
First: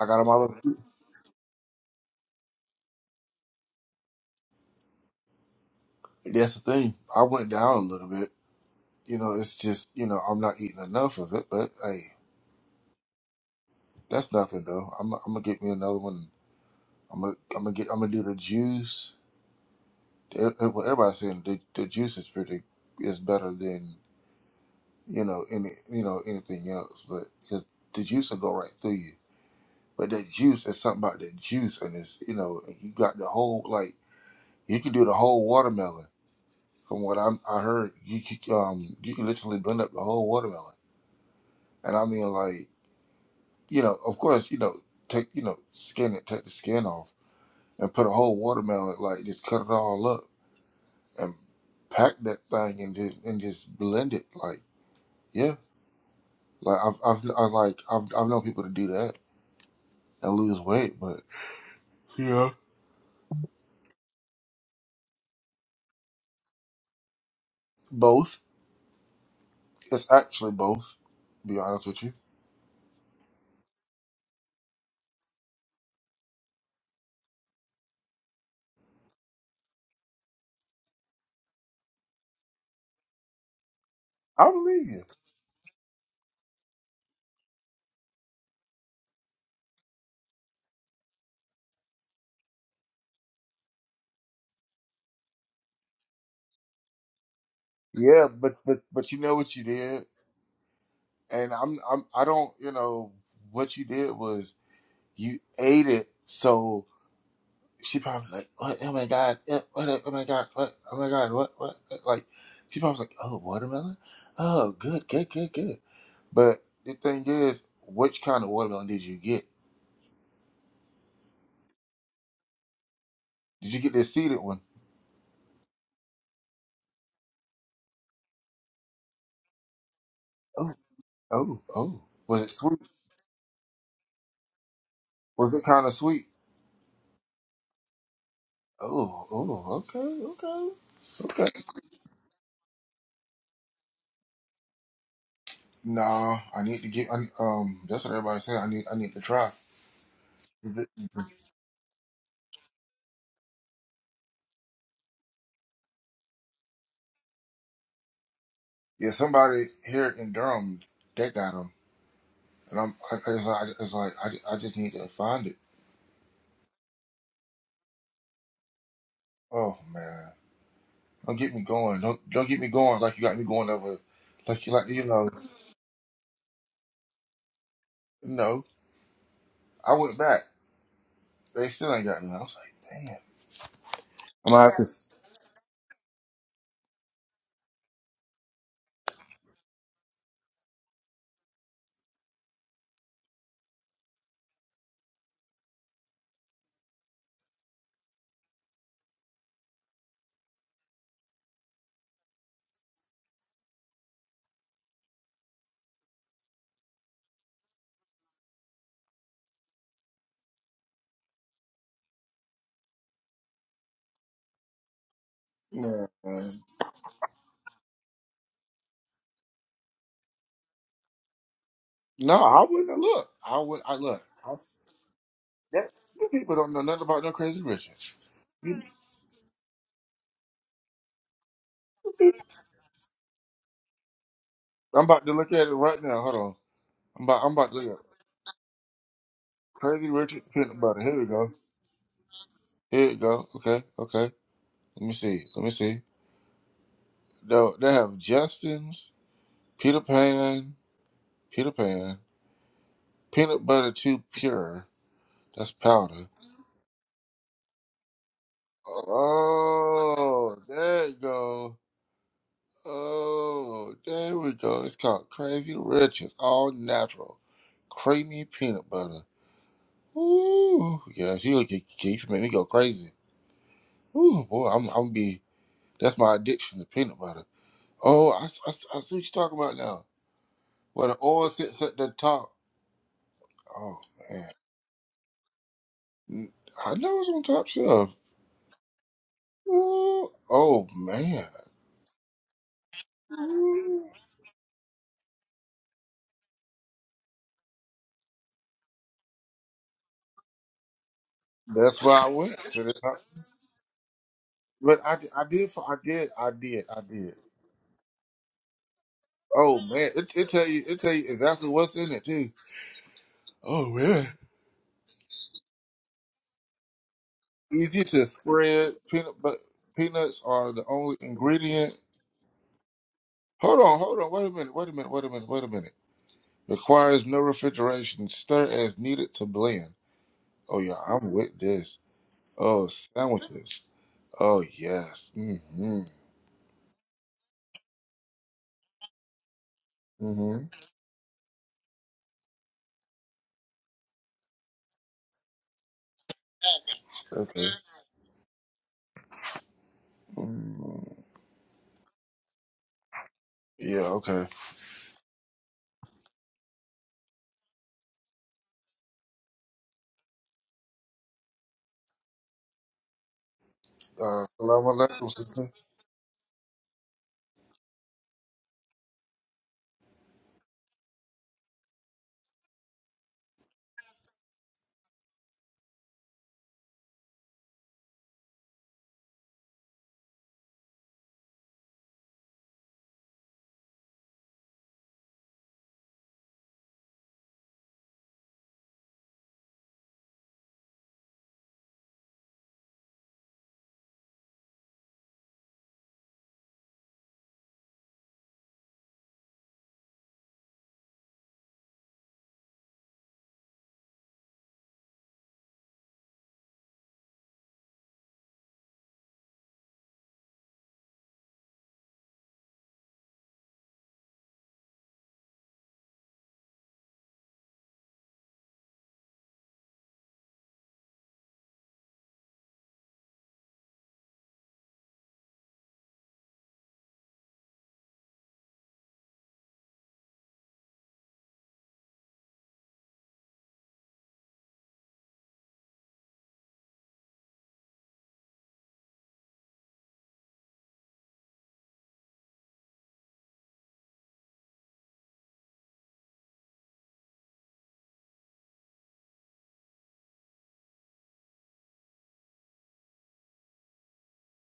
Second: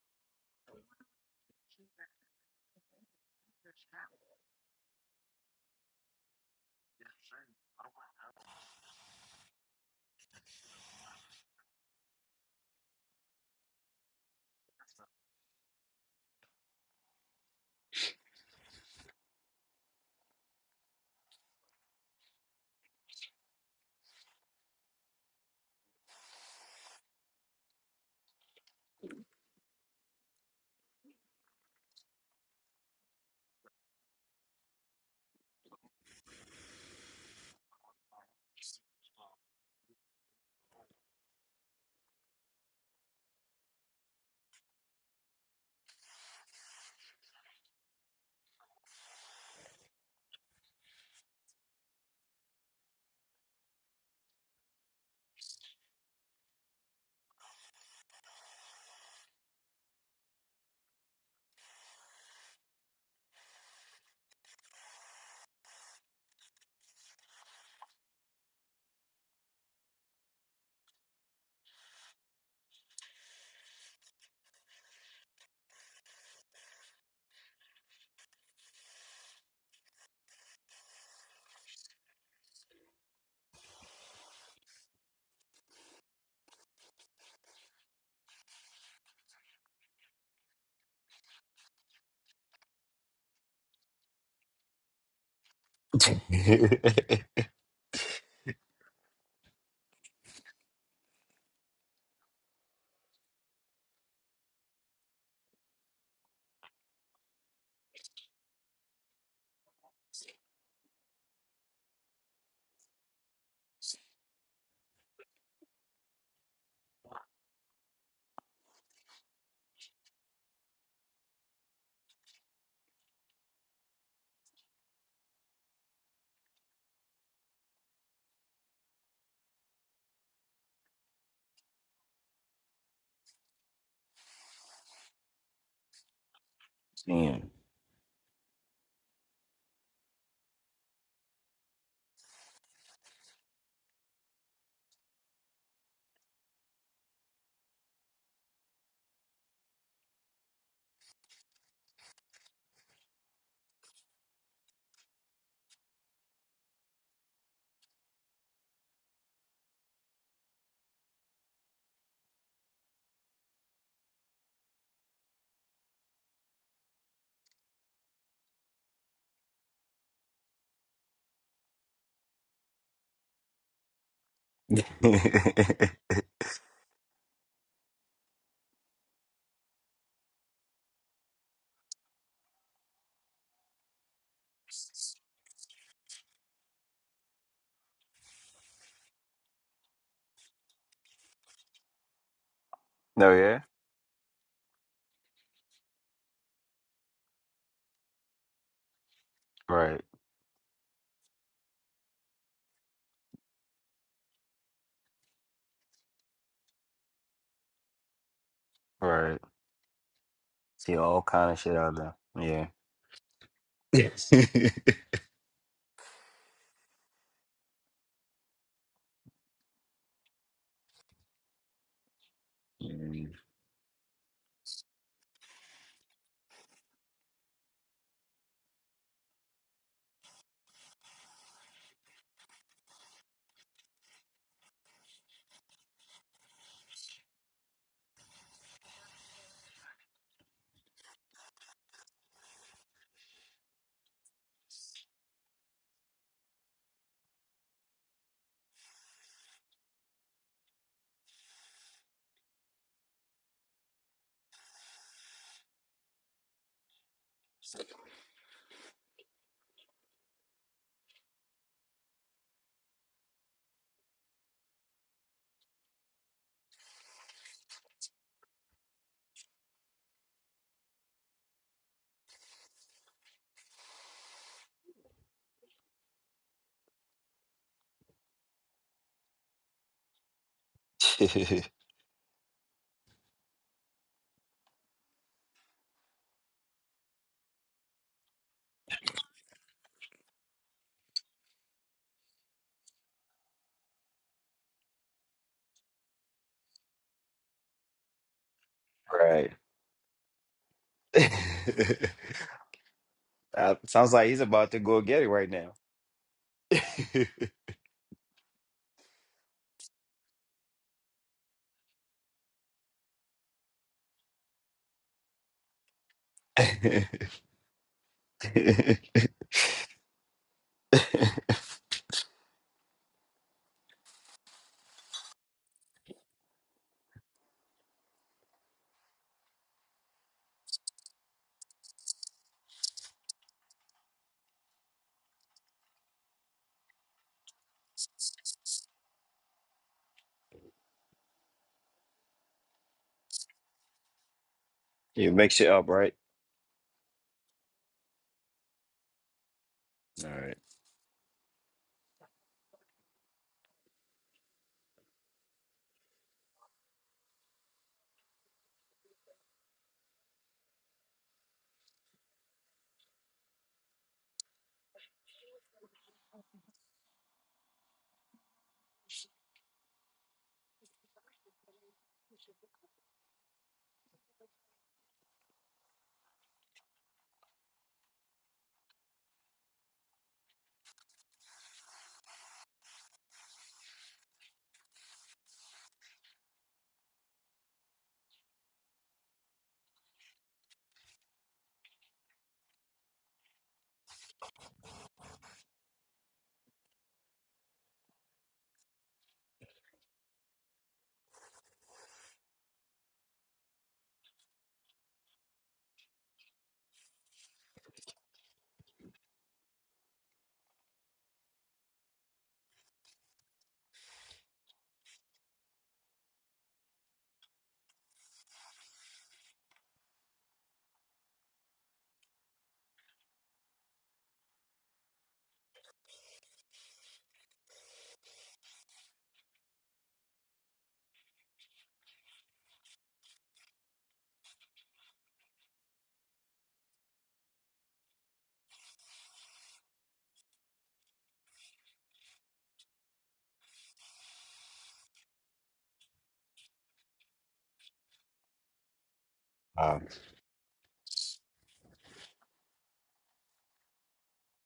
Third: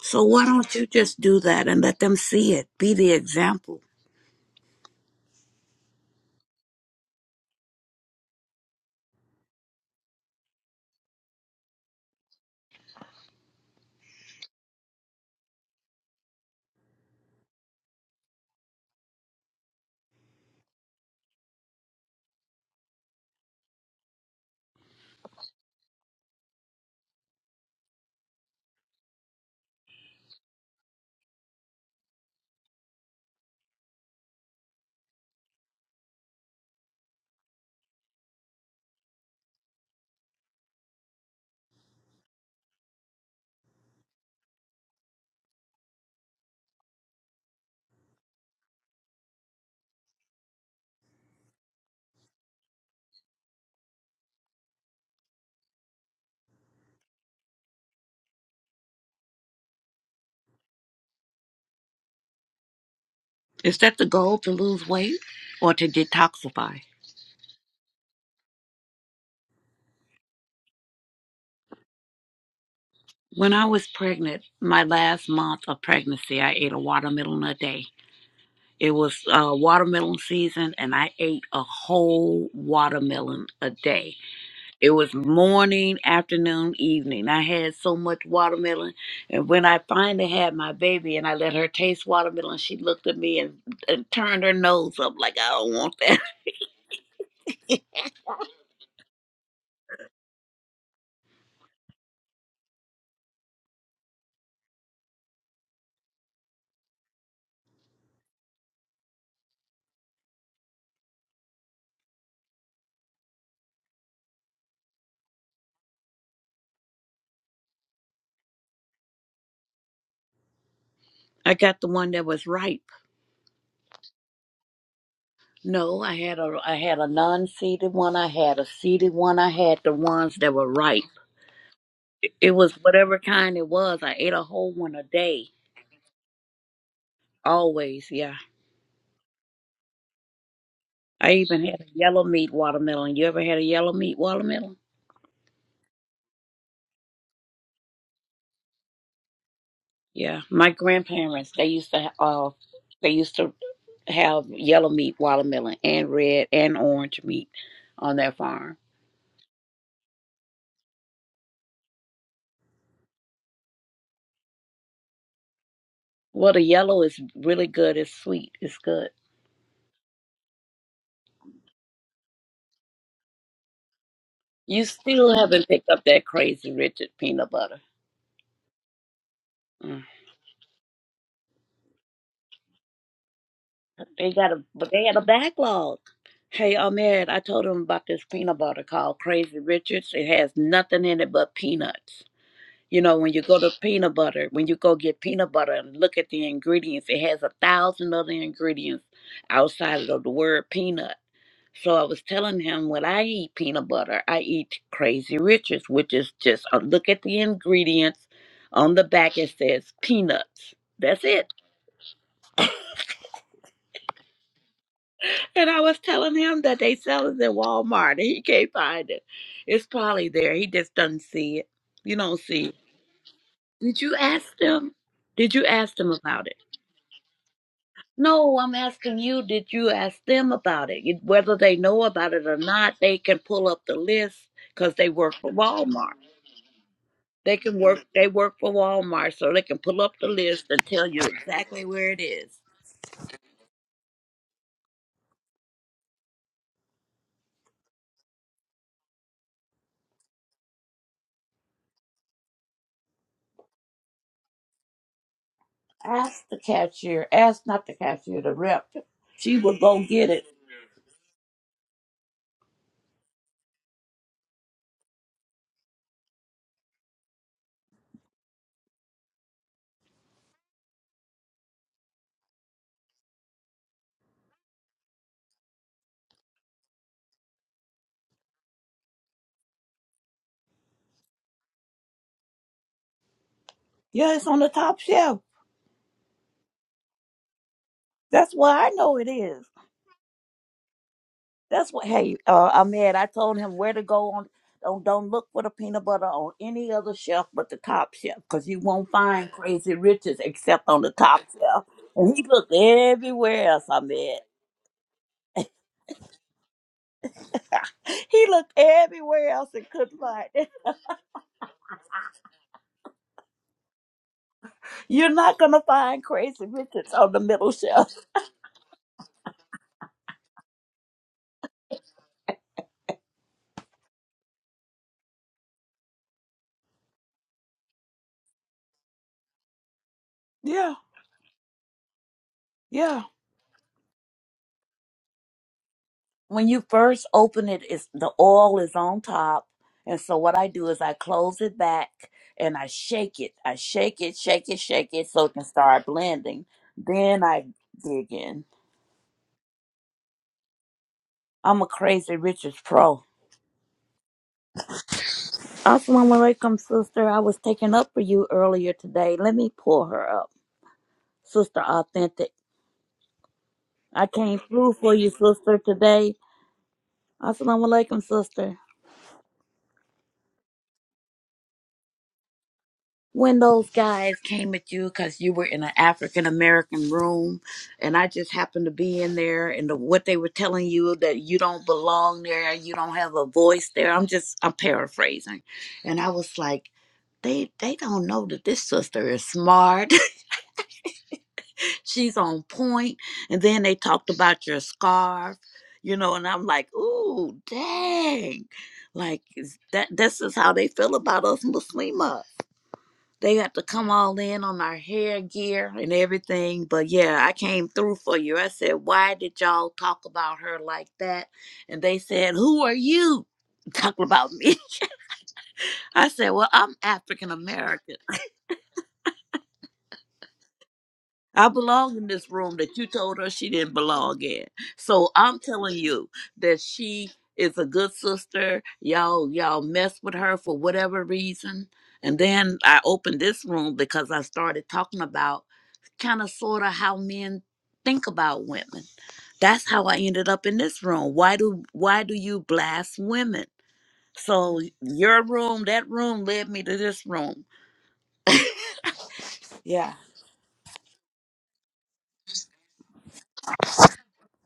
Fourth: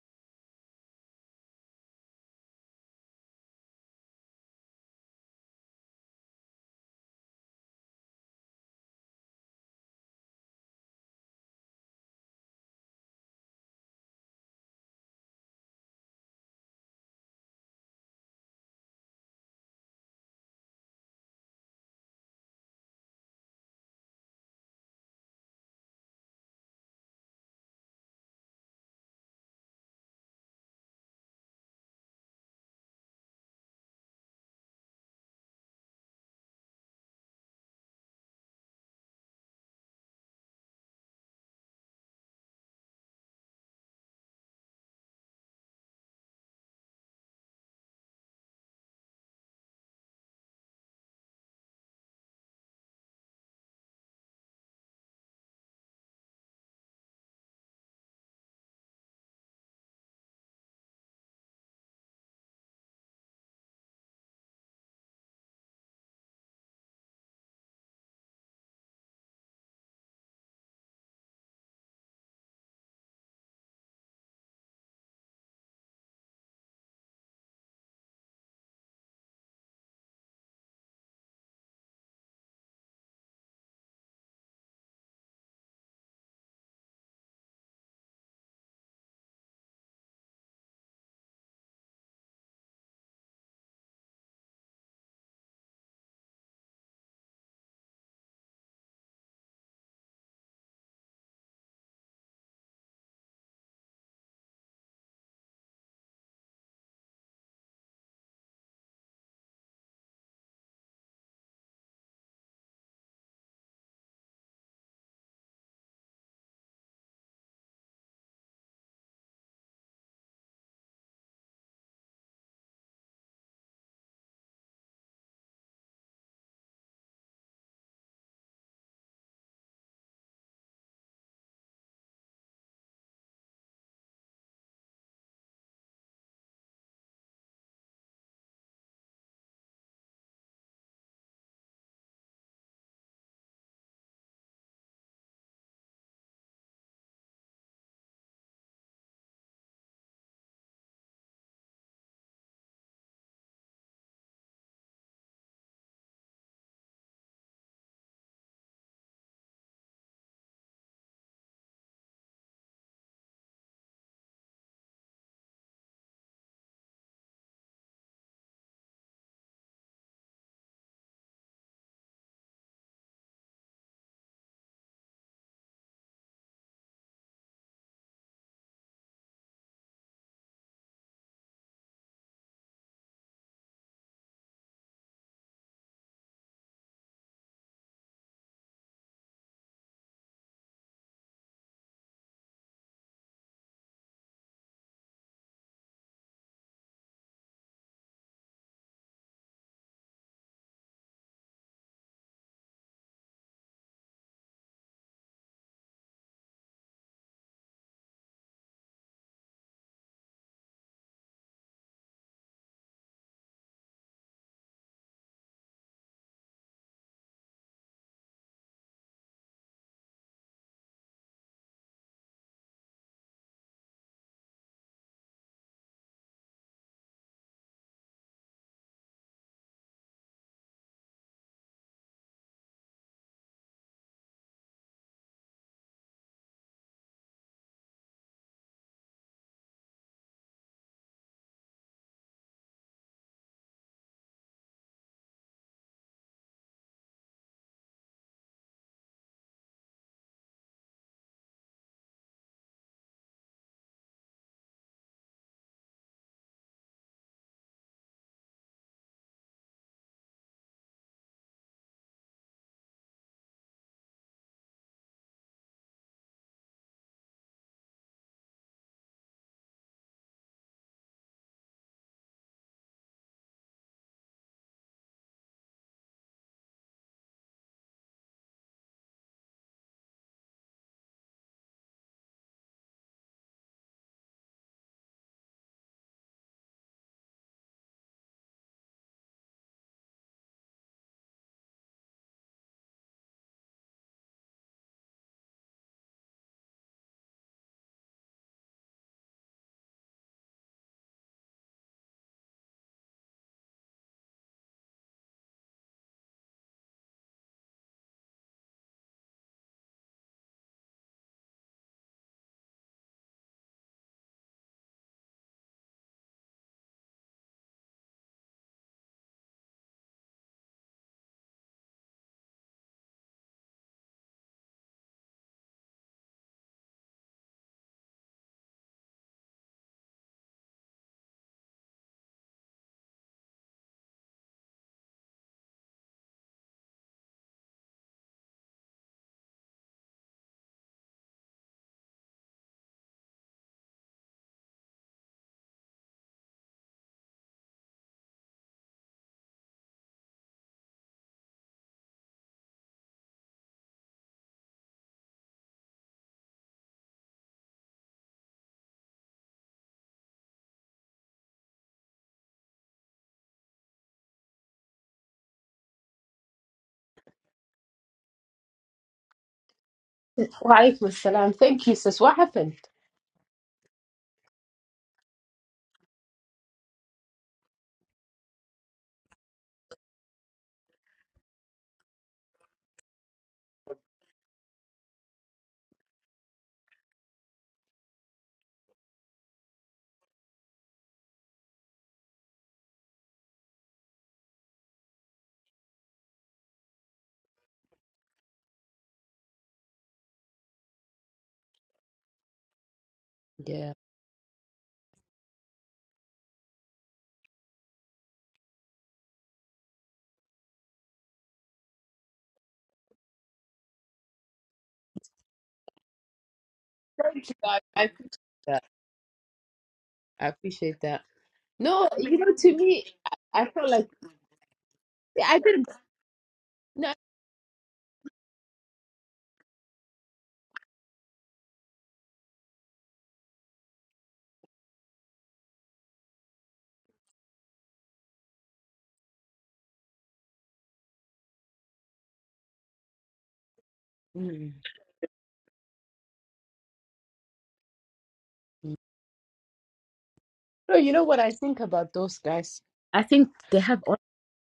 I got
So
them
why
all. Up.
don't you just do that and let them see it? Be the example.
That's the thing. I went down a little bit. You know, it's just you know I'm not eating enough of it. But hey, that's nothing though. I'm I'm gonna get me another one. I'm gonna I'm gonna get I'm gonna do the juice. e- e-, well, everybody's saying the, the juice is pretty is better than you know any you know anything else, but because the juice will go right through you. But that juice is something about that juice, and it's you know you got the whole like you can do the whole watermelon. From what I'm, I heard you c- um you can literally blend up the whole watermelon, and I mean like you know of course you know take you know skin it, take the skin off, and put a whole watermelon like just cut it all up and pack that thing and just and just blend it like. Yeah, like I've I've I like I've I've known people to do that and lose weight, but yeah,
Is that the goal to lose weight or to detoxify?
both. It's actually both. to Be honest with you.
When I was pregnant, my last month of pregnancy, I ate a watermelon a day. It was uh, watermelon season, and I ate a whole watermelon a day.
I believe
It
you.
was morning, afternoon, evening. I had so much watermelon, and when I finally had my baby, and I let her taste watermelon, she looked at me and, and turned her nose up like I don't want that.
<laughs>
Yeah, but but but you know what you did, and I'm I'm I don't you know what you did was you ate it, so she probably like what oh my god eh, what oh my god what oh my god what what Eh, like she probably was like oh watermelon oh good good good good but the thing is which kind of watermelon did you get
<laughs> I got the one that was ripe.
Did you get the seeded one?
No, I had a I had a non-seeded one. I had a seeded one. I had the ones that were
Oh,
ripe.
oh, oh.
It
Was it
it was
sweet?
whatever kind it was. I ate a whole one a day.
Was it kind of sweet?
Damn.
Always, yeah.
Oh, oh, okay, okay,
I
okay.
even had a yellow meat watermelon. You ever had a yellow meat watermelon?
No, I need to get. I, um, that's what everybody said. I need. I need to try.
Yeah, my
Is it-
grandparents they used to ha- uh they used to have yellow meat watermelon and red and orange meat on their farm.
Yeah, somebody here in Durham that got them, and I'm. I, it's like, it's like I, ju- I just need to find it.
Well, the yellow is really good. It's sweet. It's good.
Oh man, don't get me going. Don't don't get me going like you got me going over, like you
You
like you know.
still haven't picked up that crazy Richard peanut butter.
No, I
Mm.
went back. They still ain't got me. I was like, damn.
They got
I'm gonna
a
have to.
but they
s-
had a backlog. Hey, Ahmed, I told him about this peanut butter called Crazy Richards. It has nothing in it but peanuts. You
<laughs>
know,
no,
when you go
yeah?
to peanut butter, when you go get peanut butter and look at the ingredients, it has a thousand other ingredients
Right.
outside of the word peanut. So I was telling him when I eat peanut butter, I eat Crazy Riches, which is just a look at the ingredients. On the
Right.
back, it says peanuts.
See all
That's it.
kind of shit on there. Yeah. Yes.
And I was telling
Man.
him that they sell it at Walmart and he can't find it. It's probably there. He just doesn't see it. You
No,
don't
I
see it.
wouldn't look.
Mm.
I would. I
Did you
look.
ask
I,
them? Did you
that,
ask them
you
about it?
people don't know nothing about no Crazy Richard.
No, I'm asking you, did you ask them about it? You- Whether they know about it or not, they can pull up the list because
I'm
they
about
work
to
for
look at it right
Walmart.
now. Hold on. I'm about. I'm
They
about to
can
look at it.
work they work for Walmart, so they can pull
Crazy
up the
Richard
list
peanut
and
butter.
tell
Here
you
we go.
exactly where it is.
Here we go. Okay. Okay. Let me see. Let me see. No, they have Justin's Peter Pan. Peter Pan. Peanut butter too pure. That's powder.
Ask the cashier. Ask not the cashier, the rep. She will go get it.
Oh, there you go. Oh, there we go. It's called Crazy Riches, all natural, creamy peanut butter. Ooh, yeah, she look she make me go crazy. Ooh, boy, I'm I'm be that's my addiction to peanut butter. Oh, I, s- I s- I see what you're talking about now. Where the oil
<laughs>
sits at the top. Oh
Yeah, it's
man,
on the top shelf.
Mm, I know it's on top shelf.
That's why I know it is.
Ooh, oh man,
That's what. Hey, uh, I'm mad. I told him where to
Ooh,
go on. Don't don't look for the peanut butter on any other shelf but the top shelf, cause you won't find
right.
Crazy Riches except on the top shelf.
that's
<laughs>
why I
And he
went
looked
to the top.
everywhere
Uh,
else. I
sounds like
mad.
he's about to
But
go
I,
get it
di- I
right
did
now.
fi- I did I did I did I did.
He looked everywhere else
Oh
and
man,
couldn't
it, it
find
tell
it.
you it tell you exactly what's in it too. Oh man,
<laughs> You're not gonna find Crazy Riches on the middle
easy
shelf.
to spread. Peanut but peanuts are the only ingredient. Hold on, hold on. Wait a minute. Wait a minute. Wait a minute. Wait a minute. Requires no refrigeration. Stir as needed to blend. Oh
Yeah,
yeah, I'm with this. Oh
yeah.
sandwiches. Oh yes. Mm-hmm.
when you first open it, it's the oil is on top. And so what I
Mm-hmm.
do is I close it back and I shake it. I shake it, shake it, shake
<laughs>
it
you
so
make
it can
shit up,
start
right?
blending. Then I
Okay.
dig in.
All right.
mm
I'm a crazy Richards pro.
Yeah. Okay.
Assalamu alaikum, sister. I was taking up for you earlier today. Let me pull her up. Sister Authentic. I
Uh,
came
Salaam
through for
alaikum,
you,
sister.
sister, today. Assalamu alaikum, sister.
Walaikum salam. Thank you, sis. What happened?
when those guys came at you because you were in an African American room, and I just happened to be in there, and the, what they were telling you that you don't belong there, you don't have a voice there. I'm just I'm paraphrasing, and I was like, they they don't know that this sister is smart. <laughs> She's on point. And then they talked about your scarf, you know, and I'm like, ooh, dang. Like is that this is how they feel about us Muslimas. They have to
Yeah,
come all in on our hair gear and everything. But yeah, I came through for you. I said, Why did y'all talk about her like that? And they said, Who are you <laughs> talking about me? <laughs> I said, Well, I'm
Thank
African
you. I, I
American.
appreciate that. I appreciate that.
I
No,
belong in
you
this
know, to
room that
me,
you told her
I,
she
I felt
didn't
like
belong in. So
I
I'm
didn't.
telling you that
No,
she is a good sister. Y'all, y'all mess with her for whatever reason. And then I opened this room because I started talking about kind of sort of how men think about women. That's how I ended up in this room. Why do why do you blast women?
Mm.
So your room, that room led me to this room.
no,
Um,
Yeah.
you know what I think about those guys? I think they have.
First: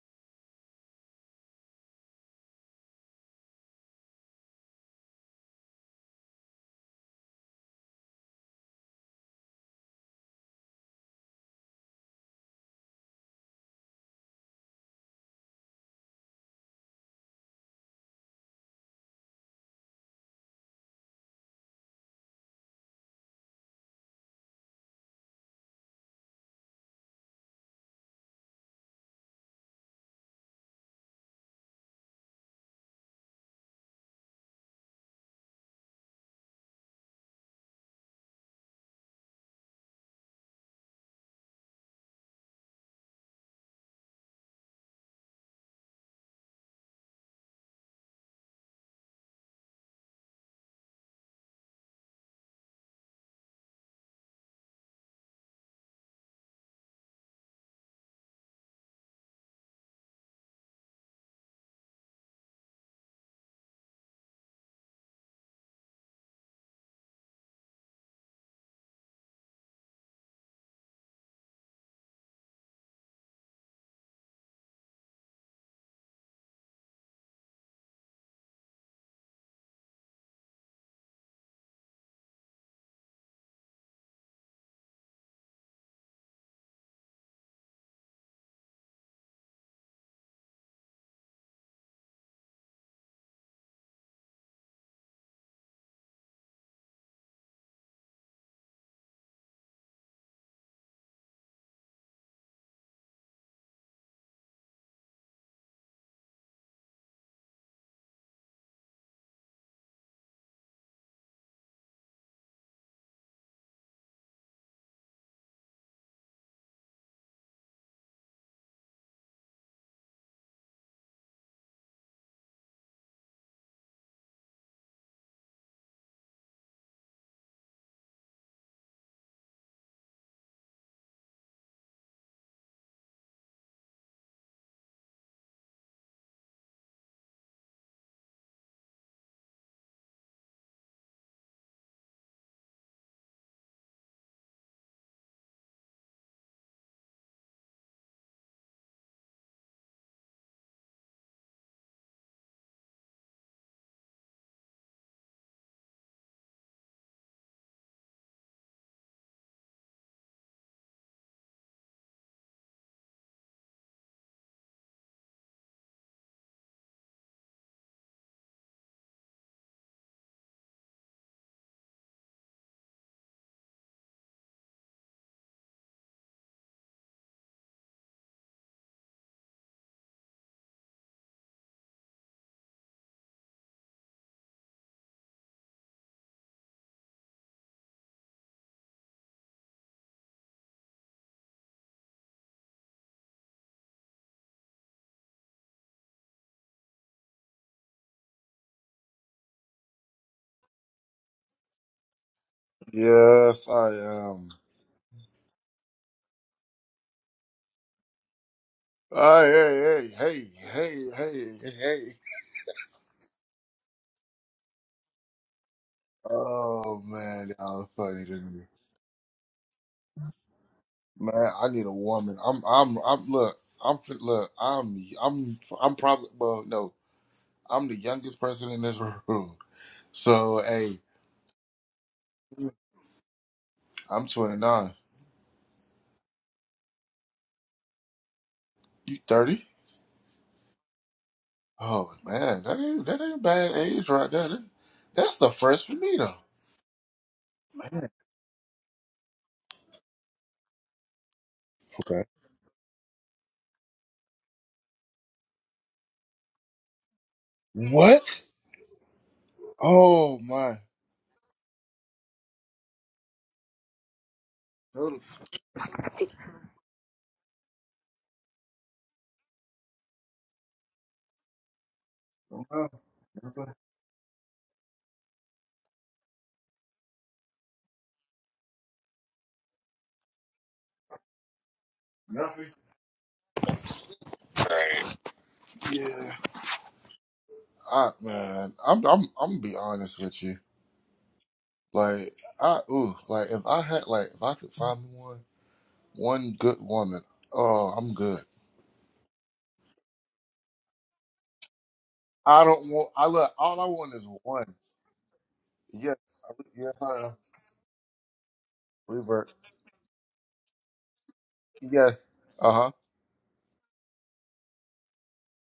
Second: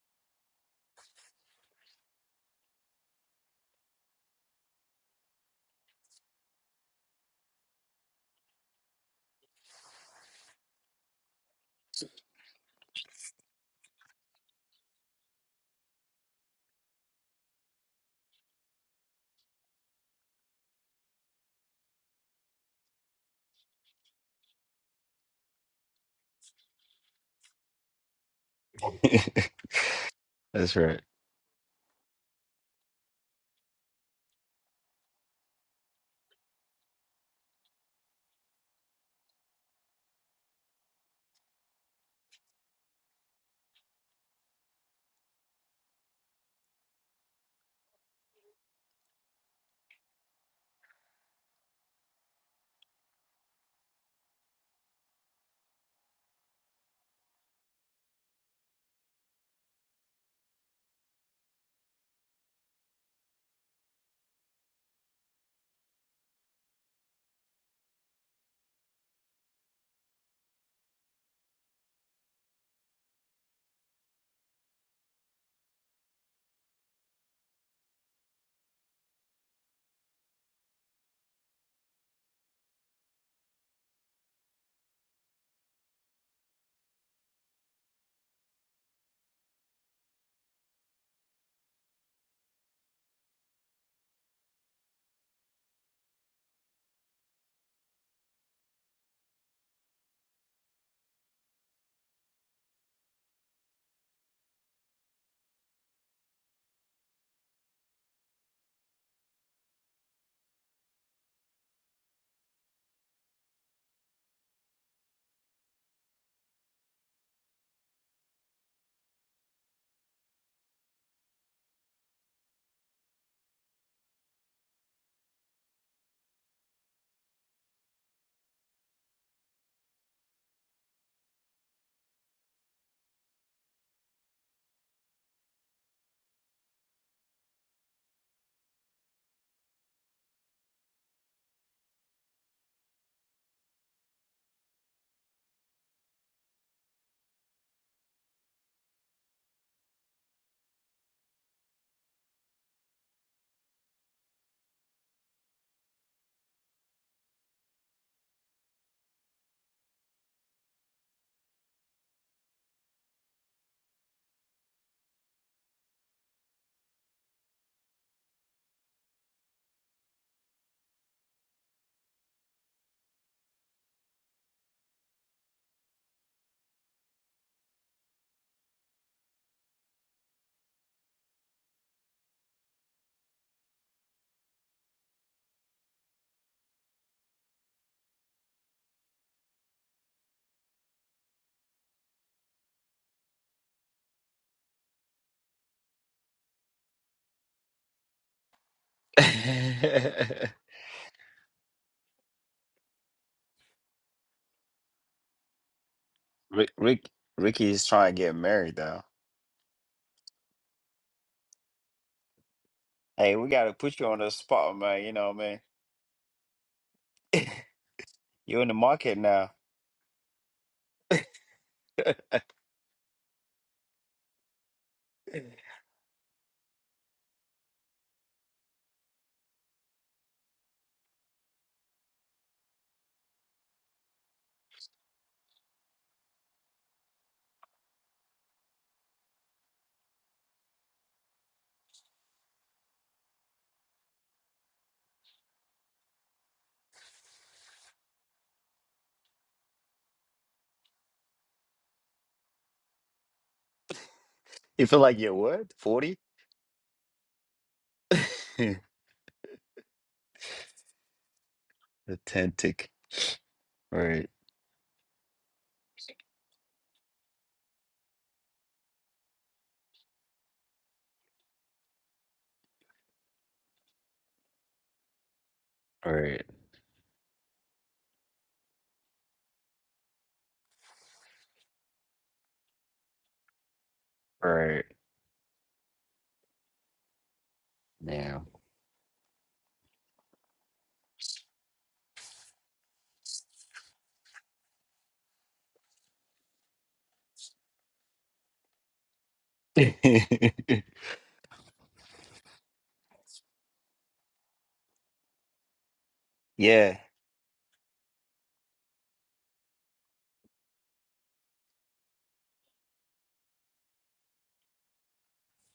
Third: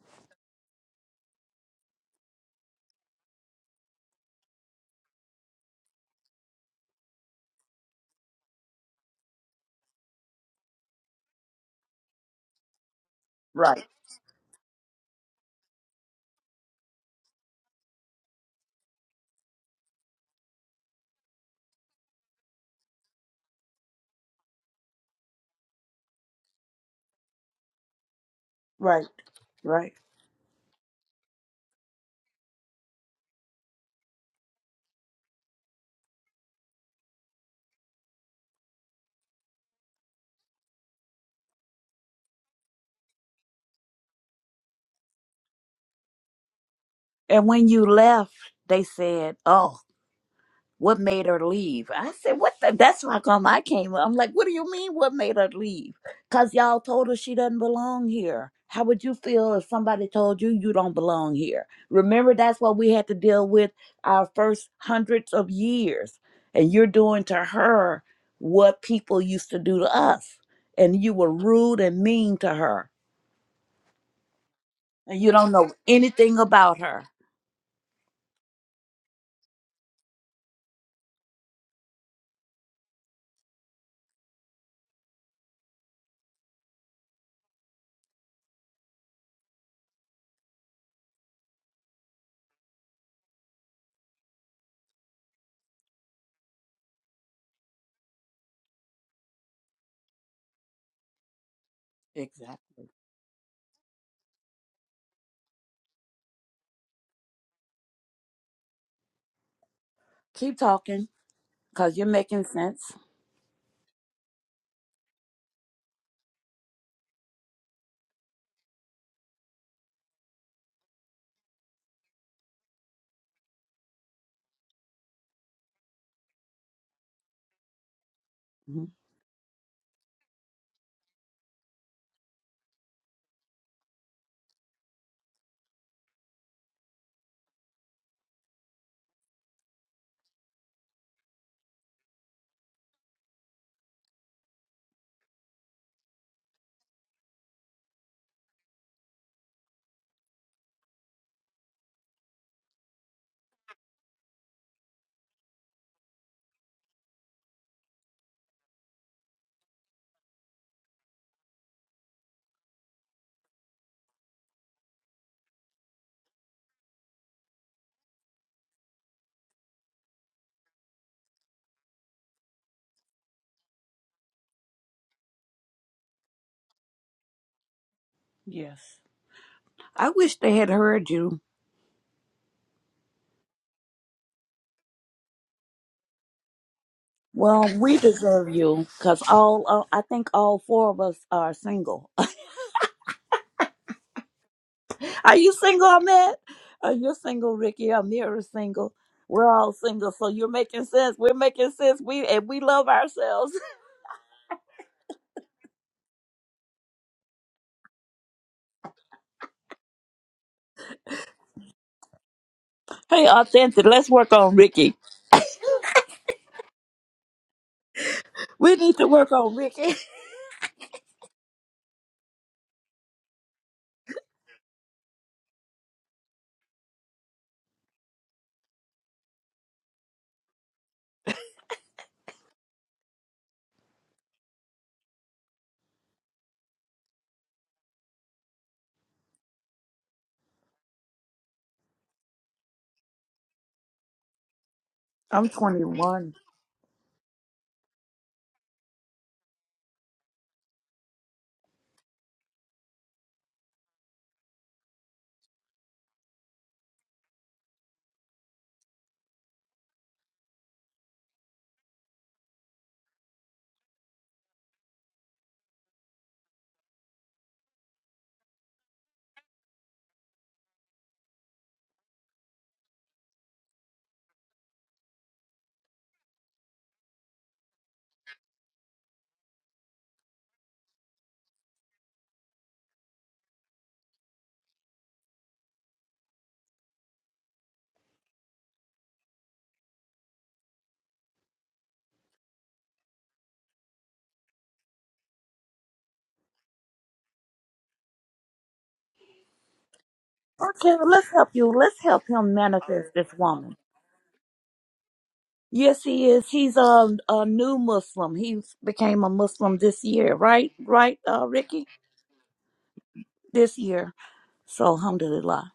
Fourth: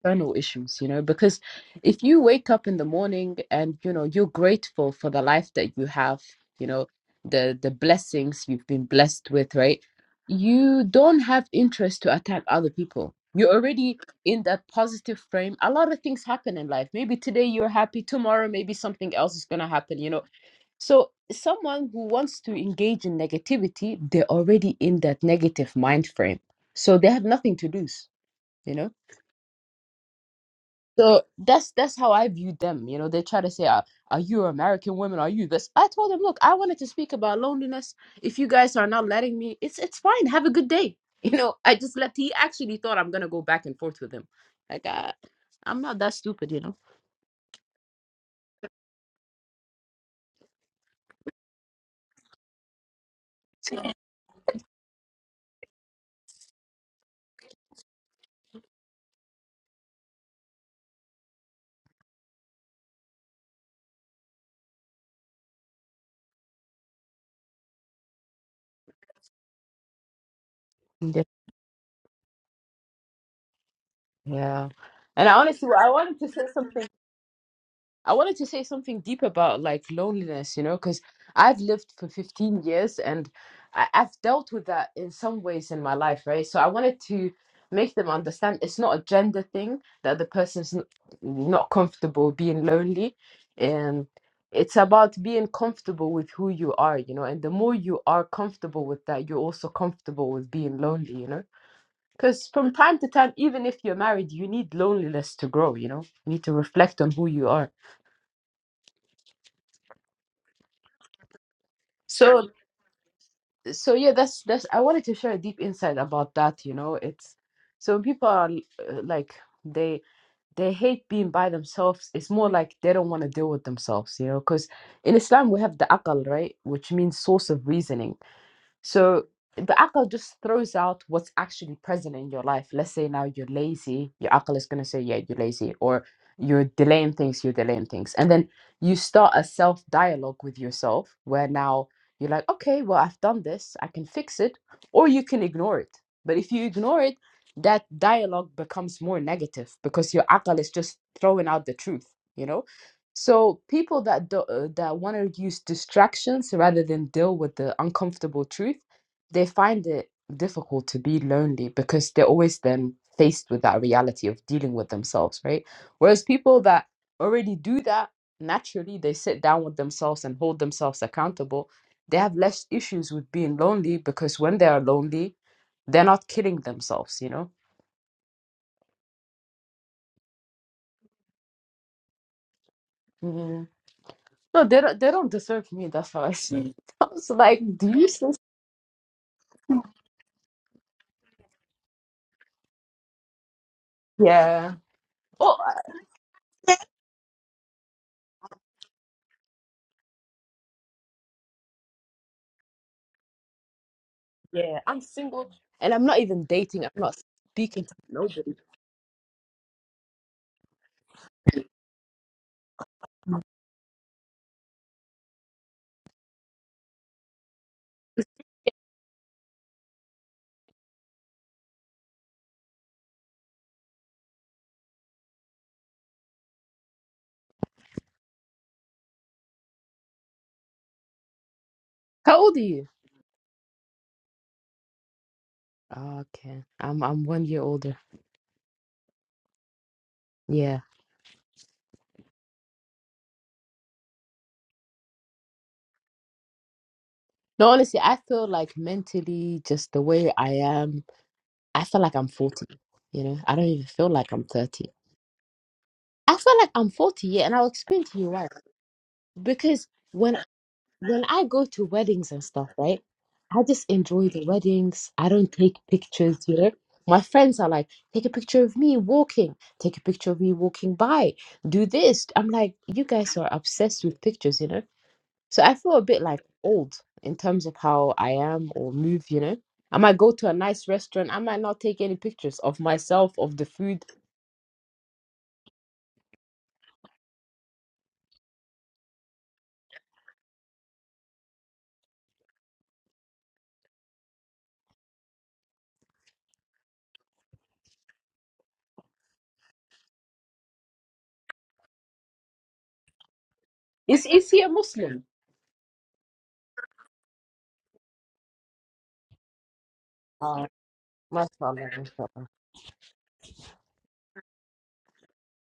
external issues, you know, because if you wake up in the morning and you know you're grateful for the life that you have, you know, the the blessings you've been blessed with, right? You don't have interest to attack other people. You're
Right.
already in that positive frame. A lot of things happen in life. Maybe today you're happy, tomorrow maybe something else is going to happen, you know. So someone who wants to engage in negativity, they're already in that negative mind frame. So they have nothing to lose, you know
Right.
<laughs>
Right.
that's right.
so that's that's how I viewed them. You know, they try to say, "Are, are you American women? Are you this?" I told them, "Look, I wanted to speak about loneliness. If you guys are not letting me, it's it's fine. Have a good day." <laughs> You know, I just left. He actually thought I'm gonna go back and forth with him. Like, I, I'm not that stupid, you know.
And when you left, they said, "Oh, what made her leave?" I said, "What? The? That's how come I came." up." I'm like, "What do you mean? What made her leave? Cause y'all told her she doesn't belong here. How would you feel if somebody told you you don't belong here? Remember, that's what we had to deal with our first hundreds of years, and you're doing to her what people used to do to us, and you
Yeah.
were rude and mean to her,
yeah.
and
And
you
I
don't
honestly,
know
I wanted to
anything
say
about
something.
her.
I wanted to say something deep about like loneliness, you know, because I've lived for 15 years and I- I've dealt with that in some ways in my life, right? So I wanted to make them understand it's not a gender thing that the person's n- not comfortable being lonely. And it's about being comfortable with who you are, you know, and the more you are comfortable with that, you're also comfortable with being lonely, you know. Because
Exactly.
from time to time, even if you're married, you need loneliness to grow, you know, you need to reflect on who you are.
Keep talking. Cause you're making
So
sense.
so yeah that's that's i wanted to share a deep insight about that you know it's so when people are uh, like they they hate being by themselves it's more like they don't want to deal with themselves you know because in islam we have the aql right which means source of reasoning
Mhm.
so the akal just throws out what's actually present in your life. Let's say now you're lazy, your akal is gonna say, yeah, you're lazy, or you're delaying things, you're delaying things. And then you start a self dialogue with yourself where now you're like, okay, well, I've done this, I can fix it, or you can ignore it. But if you ignore it, that dialogue becomes more negative because your akal is just throwing out the truth, you know? So people that do, uh, that want to use distractions rather than deal with the uncomfortable truth, they find it difficult to be lonely because they're always then faced with that reality of dealing with themselves, right? Whereas people that already do that naturally, they sit down with themselves and hold themselves accountable. They have less issues with being lonely because when they are lonely, they're not killing themselves, you know?
Yes. I wish they had heard you.
Mm. No, they don't, they don't deserve me. That's how I see it. <laughs> I was like,
Well,
do
we
you?
deserve you, cause all uh, I think all four of us are single.
Yeah.
<laughs> are you
Oh, I-
single, Ahmed? Are you single, Ricky? Amir is single. We're all single, so you're making sense. We're making sense. We and we love ourselves.
Yes, I am.
yeah. I'm single and I'm not even
<laughs> Rick,
dating. I'm
Rick,
not
Ricky
speaking
is
to
trying to get
nobody.
married though.
Oh, hey, hey, hey, hey, hey, hey.
<laughs> hey,
Hey, we gotta
authentic.
put you
Let's
on the
work on
spot,
Ricky.
man. You know, man.
Oh man,
<laughs>
y'all funny to
you're
me.
in the
We need to
market
work
now.
on Ricky.
Man, I need a
<laughs>
woman. I'm, I'm, I'm. Look, I'm. fin- Look, I'm, I'm, I'm probably. Well, no, I'm the youngest person in this <laughs> room. So, hey,
How old are you?
I'm 29.
Oh, okay. I'm I'm one year older.
You 30?
Yeah.
Oh man, that ain't that ain't a bad age right there. That-
<laughs>
that's
I'm
the first for me
21.
though.
No, honestly,
Man.
I feel like mentally, just the way I am, I feel like
Okay.
I'm 40. You know, I don't even feel like I'm 30.
you feel like you're what? Forty?
I feel like I'm 40, yeah, and I'll explain to you
What?
why.
<laughs>
Because when
Oh my.
when I go to weddings and stuff,
Authentic.
right? I just enjoy
Right,
the weddings. I don't take pictures, you know. My friends are like, take a picture of me walking, take a picture of me walking by, do this. I'm like, you guys are obsessed with pictures, you know. So I feel a bit like
right,
old in terms of how I am or move, you know. I might go to a nice restaurant. I might not take any pictures of myself, of the food.
right.
Yeah. I
Now.
man, I'm I'm I'm gonna be honest with you. Like I ooh, like if I had like if I could find me one one good woman, oh I'm good.
<laughs>
Okay, well, let's help you. Let's help him
I don't
manifest
want
this
I look
woman.
all I want
Is
is
is he a
one.
Muslim?
Yes,
Yes,
he is.
I-
He's
yeah.
yes,
a,
I
a new Muslim. He became a
Revert.
Muslim this year,
Uh,
right? Right, uh,
mashallah,
Ricky?
Yeah.
mashallah.
Uh huh.
This year. So, alhamdulillah.